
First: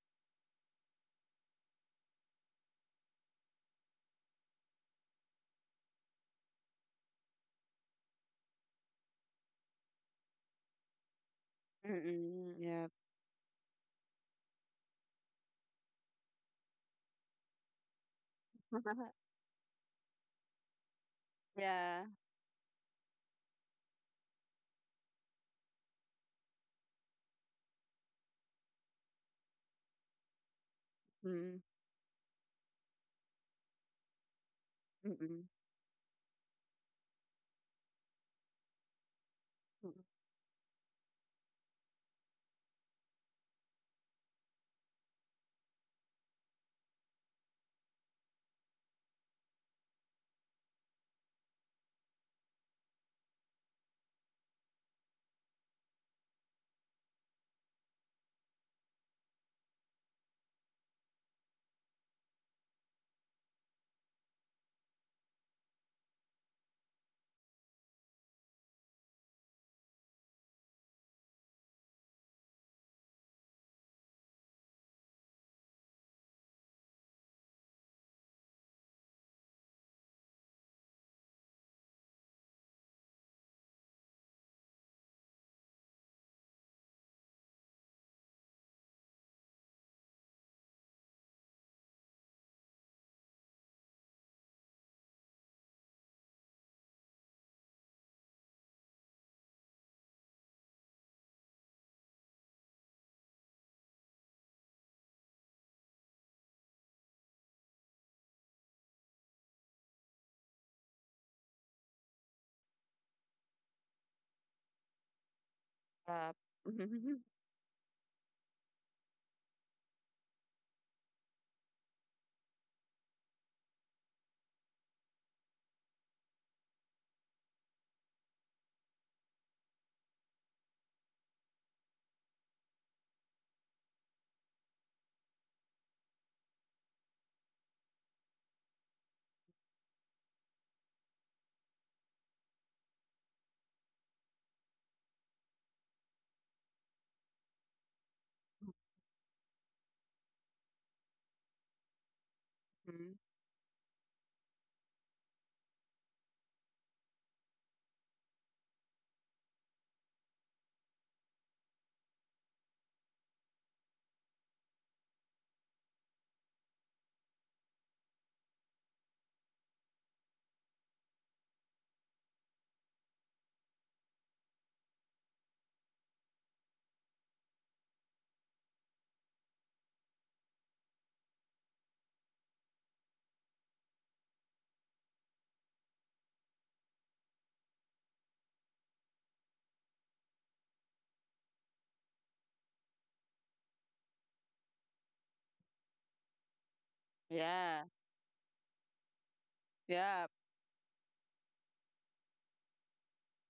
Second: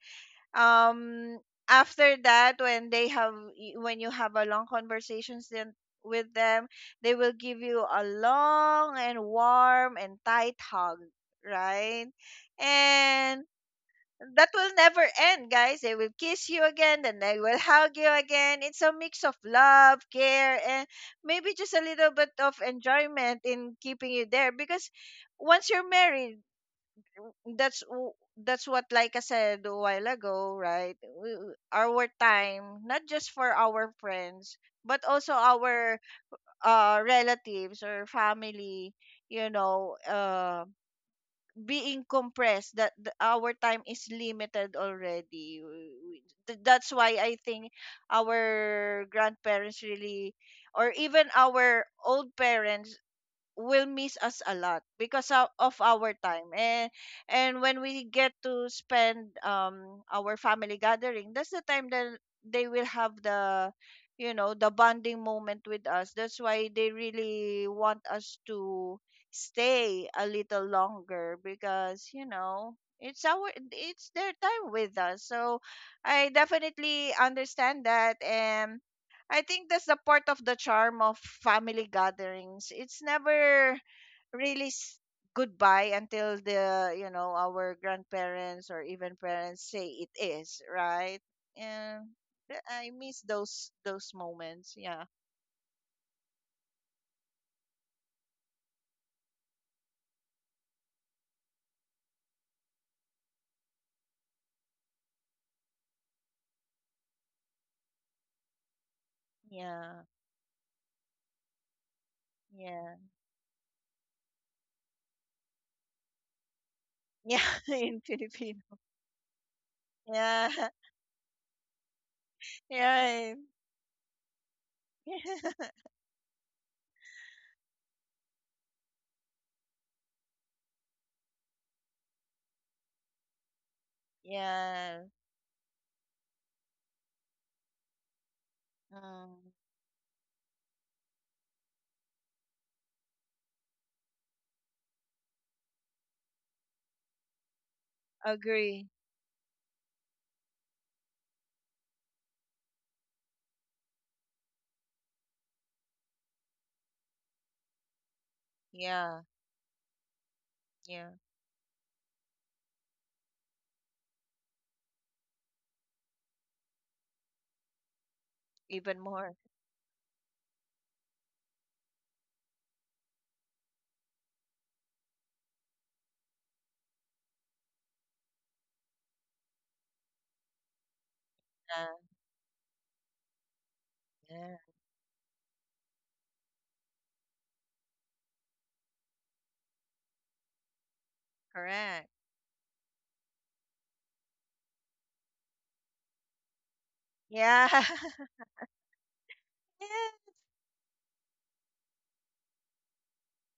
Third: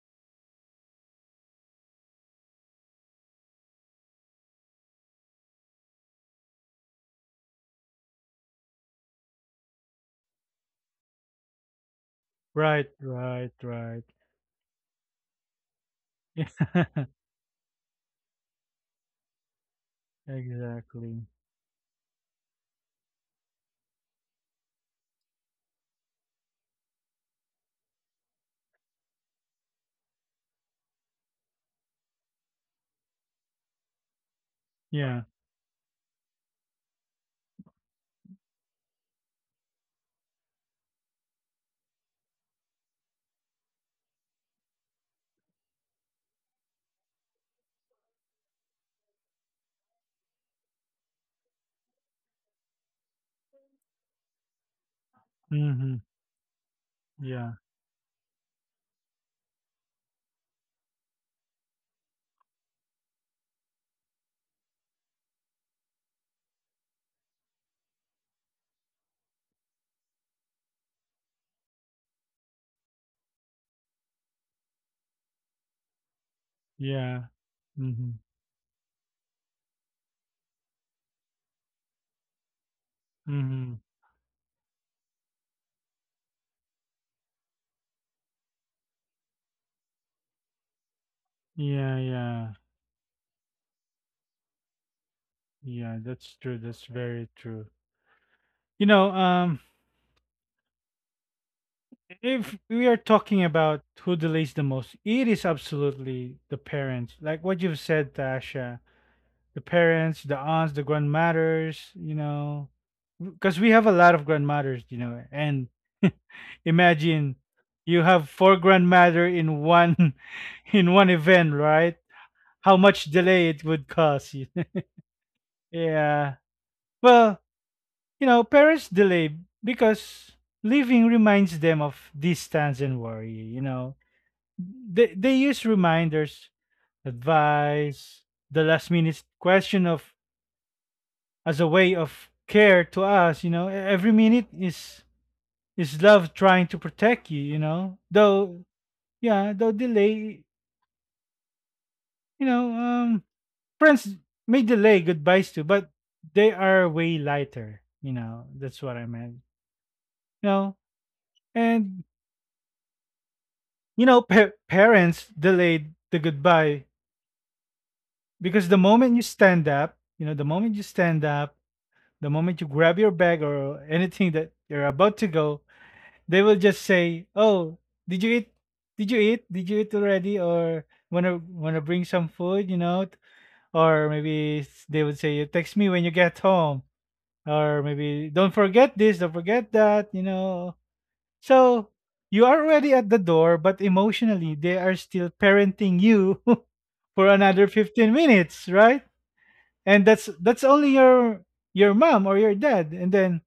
Speaker 3: um after that, when you have a long conversations then with them, they will give you a long and warm and tight hug, right?
Speaker 2: Mm-mm. Yeah.
Speaker 1: Right,
Speaker 3: And
Speaker 1: right, right. <laughs>
Speaker 3: that will never end, guys, they will kiss you again, then they will hug you again. It's a mix
Speaker 2: <laughs>
Speaker 3: of love,
Speaker 1: Yeah,
Speaker 3: care, and
Speaker 1: exactly.
Speaker 3: maybe just a little
Speaker 2: yeah.
Speaker 3: bit of enjoyment in keeping you there, because once you're married, that's w- that's what, like I said a while ago, right? We, we-
Speaker 2: Mm.
Speaker 3: our time, not just for our friends, but
Speaker 1: Yeah.
Speaker 3: also
Speaker 2: Mm-mm.
Speaker 3: our relatives or family, you know, being compressed, our time is limited already. That's why I think our grandparents really, or even our old parents, will miss us a lot because of
Speaker 1: Mm-hmm.
Speaker 3: our time. And
Speaker 1: Yeah.
Speaker 3: when we get to spend our family gathering, that's the time that they will have the you know the bonding moment with us. That's why they really want us to stay a little longer, because, it's their time with us. So I definitely
Speaker 1: Yeah.
Speaker 3: understand that.
Speaker 1: Mm-hmm.
Speaker 3: And I think that's the part of the charm of family gatherings. It's never
Speaker 1: Mhm.
Speaker 3: really goodbye until our grandparents or even parents say it is, right? And
Speaker 1: Yeah, yeah.
Speaker 3: I miss those moments. Yeah.
Speaker 1: Yeah, that's true. That's very true. You know, if we are talking about who delays the most, it is absolutely the parents. Like what you've said, Tasha, the
Speaker 3: Yeah.
Speaker 1: parents, the aunts, the grandmothers, you know,
Speaker 3: Yeah.
Speaker 1: because we have a lot of grandmothers, you know, and <laughs>
Speaker 2: Yep. Mm. Yup. <laughs>
Speaker 3: Yeah,
Speaker 1: imagine
Speaker 3: <laughs> in
Speaker 1: you have
Speaker 3: Filipino.
Speaker 1: four grandmother in one
Speaker 3: Yeah.
Speaker 1: <laughs>
Speaker 3: <laughs>
Speaker 1: in one event, right? How much
Speaker 3: Right.
Speaker 1: delay it would cause you. <laughs>
Speaker 3: <laughs>
Speaker 1: Yeah. Well, you know, parents delay because living reminds them of distance and worry, you know.
Speaker 3: Yeah.
Speaker 1: They, use reminders, advice, the last minute
Speaker 3: Mm.
Speaker 1: question of, as a way of care to us, you know. Every minute is love trying to protect you, you know. Though
Speaker 3: Agree.
Speaker 1: yeah, though delay, you know,
Speaker 2: Mm.
Speaker 1: friends may delay goodbyes too, but they are way lighter, you know. That's what I
Speaker 3: Yeah.
Speaker 1: meant. You know,
Speaker 3: Yeah.
Speaker 1: and, you know, parents delayed the goodbye because the
Speaker 3: Even
Speaker 1: moment you
Speaker 3: more.
Speaker 1: stand up, you know, the moment you stand up, the moment you grab your bag or anything that you're about to go, they will just say, "Oh, did you eat? Did you eat? Did you eat already? Or wanna wanna
Speaker 3: Yeah.
Speaker 1: bring some food? You know?" Or
Speaker 3: Yeah.
Speaker 1: maybe they would say, "Text me when you get home." Or maybe, "Don't forget this, don't forget that," you know. So
Speaker 3: Correct.
Speaker 1: you are already at the door, but emotionally they are still parenting you <laughs> for
Speaker 3: Yeah.
Speaker 1: another
Speaker 2: Yeah.
Speaker 1: 15
Speaker 3: <laughs>
Speaker 1: minutes, right? And
Speaker 3: Yeah.
Speaker 2: Yep.
Speaker 1: that's only your mom or your dad. And then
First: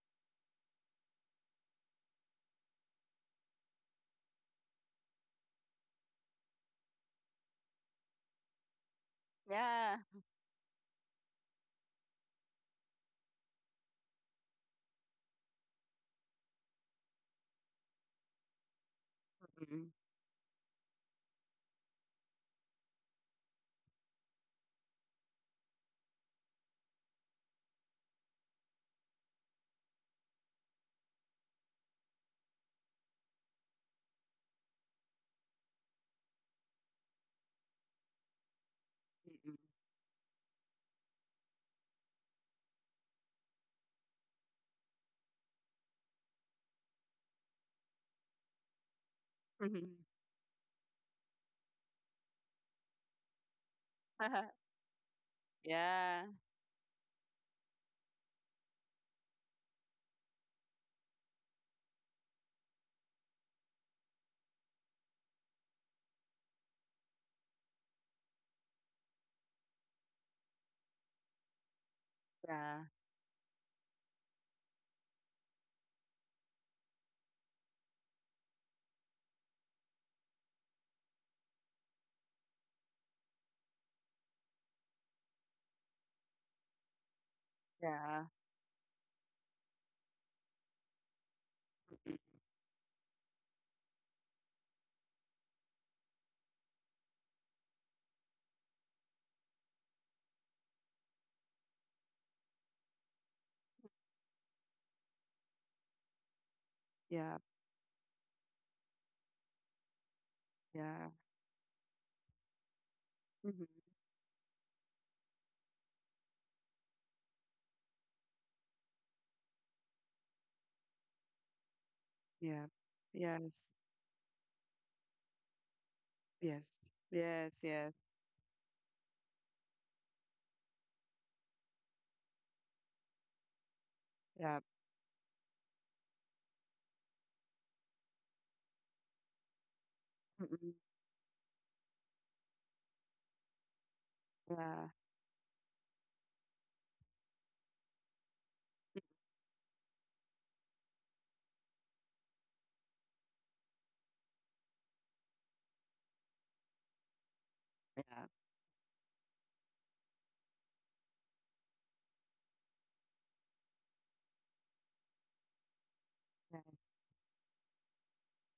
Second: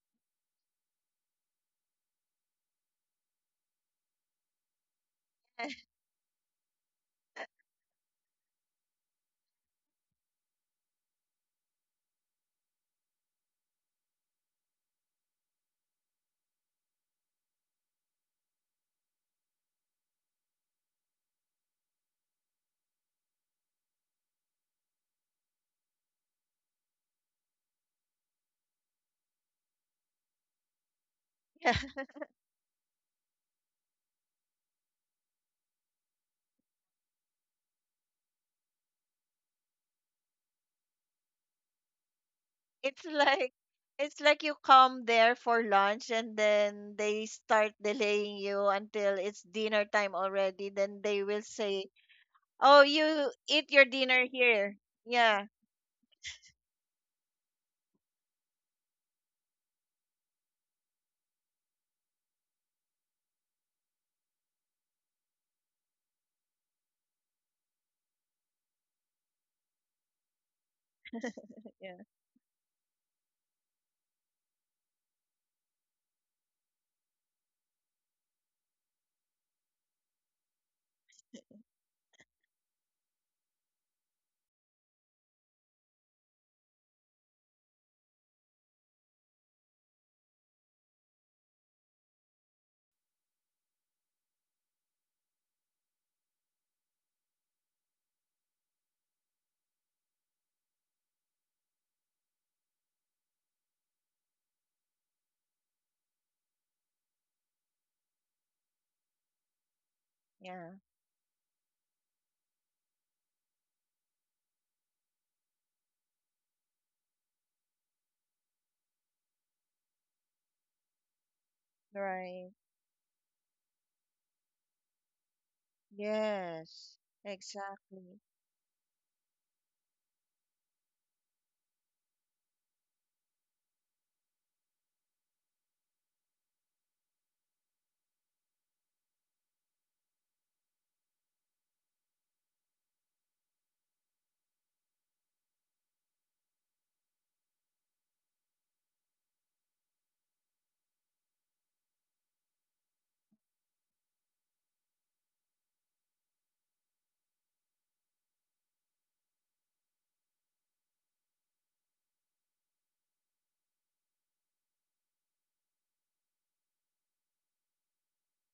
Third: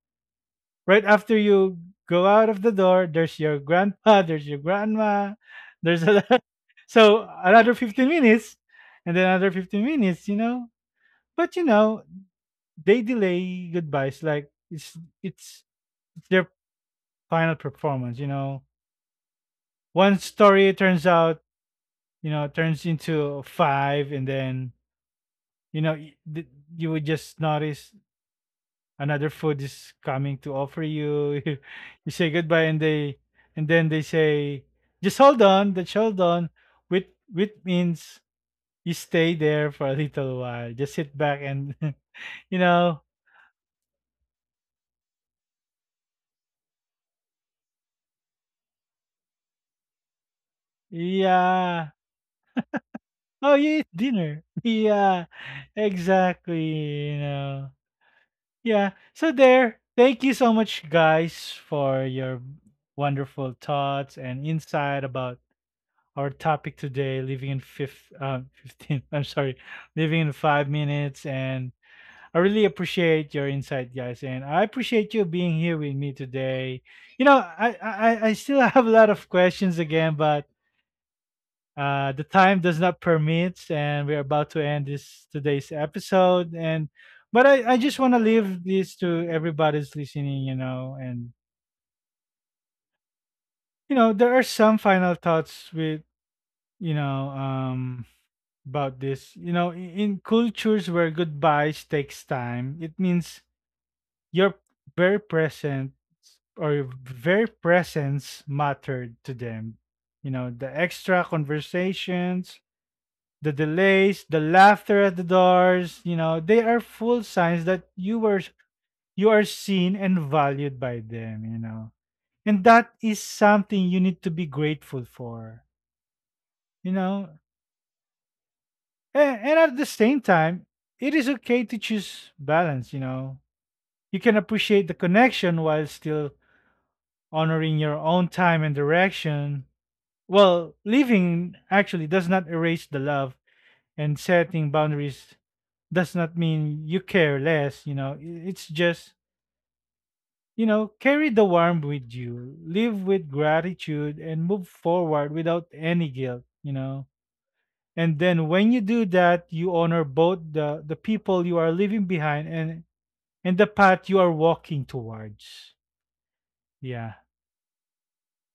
Speaker 1: right after you go out of the door, there's your grandpa, there's your grandma,
Speaker 3: <laughs>
Speaker 1: there's a lot. <laughs> So another 15 minutes, and then another 15
Speaker 2: Yeah.
Speaker 1: minutes, you know. But you know, they delay goodbyes like it's it's their final performance, you know.
Speaker 2: Mm-mm.
Speaker 1: One story turns out, you know, turns into five, and then, you know, you would just notice another food is coming to offer you. <laughs>
Speaker 3: Yeah.
Speaker 1: You say goodbye, and they, and then they say, "Just hold on, just hold on," which means you stay
Speaker 2: Mm-mm.
Speaker 1: there for a little while, just sit back, and <laughs> you know,
Speaker 3: It's like it's like you come there for lunch and then they start delaying you until it's dinner time already. Then they will
Speaker 1: yeah,
Speaker 3: say, "Oh, you
Speaker 1: oh,
Speaker 3: eat
Speaker 1: you eat
Speaker 3: your dinner
Speaker 1: dinner.
Speaker 2: Mm-mm.
Speaker 1: <laughs>
Speaker 3: here."
Speaker 1: Yeah,
Speaker 3: Yeah.
Speaker 2: <laughs> yeah.
Speaker 1: exactly, you know. Yeah. So there. Thank you so much, guys, for your wonderful thoughts and insight about our topic today, living in fifth, <laughs> 15. I'm sorry, living in 5 minutes. And
Speaker 3: Yeah.
Speaker 1: I really
Speaker 2: Yeah.
Speaker 1: appreciate your insight, guys. And I appreciate you being here with me today. You know, I still <laughs> have a lot of questions again, but the time does not permit, and we're about to end this today's episode. And but I just want to
Speaker 2: Yeah.
Speaker 1: leave this to everybody's listening, you know. And
Speaker 2: Mm.
Speaker 1: you know, there are some final thoughts with, you know, about this. You know, in cultures where goodbyes takes time, it means your very present, or your
Speaker 2: Yeah.
Speaker 1: very presence mattered to them. You know, the
Speaker 3: Yeah.
Speaker 2: Yeah.
Speaker 1: extra conversations, the
Speaker 2: Mm-hmm.
Speaker 1: delays, the laughter at the doors, you know, they are full signs that you were, you are seen and valued by them, you know.
Speaker 3: Right.
Speaker 2: Yeah.
Speaker 1: And that is
Speaker 2: Yes.
Speaker 1: something you need to be grateful for,
Speaker 2: Yes.
Speaker 1: you
Speaker 3: Yes.
Speaker 1: know.
Speaker 2: Yes, yes.
Speaker 3: Exactly.
Speaker 1: And at the same time, it is okay to choose balance, you know. You can
Speaker 2: Yeah.
Speaker 1: appreciate the connection while still honoring your own time and direction.
Speaker 2: Mm-mm.
Speaker 1: Well, leaving actually does not erase the love, and setting
Speaker 2: Yeah.
Speaker 1: boundaries does not mean you care less, you know. It's just, you know, carry the warmth with you, live with gratitude, and move forward without any guilt, you know. And
Speaker 2: Yeah.
Speaker 1: then when you do that, you honor both the people you are leaving behind, and the path you are walking towards.
Speaker 2: Yeah.
Speaker 1: Yeah.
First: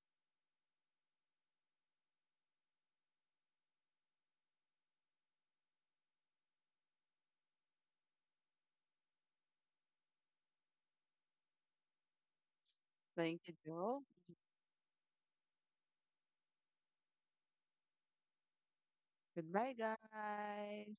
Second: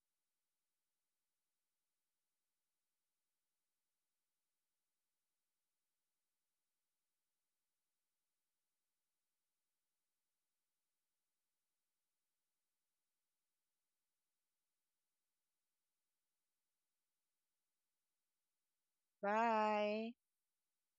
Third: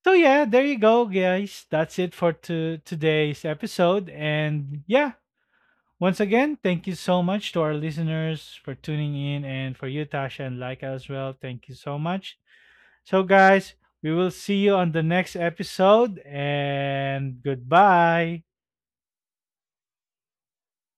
Speaker 1: So yeah, there you go, guys. That's it for to today's episode. And yeah, once again, thank you so much to our listeners for tuning in, and for you, Tasha and Laika as well. Thank you so much. So,
Speaker 2: Thank you,
Speaker 1: guys,
Speaker 2: Joe.
Speaker 1: we will see you on the next episode, and goodbye.
Speaker 2: Goodbye,
Speaker 3: Bye.
Speaker 2: guys.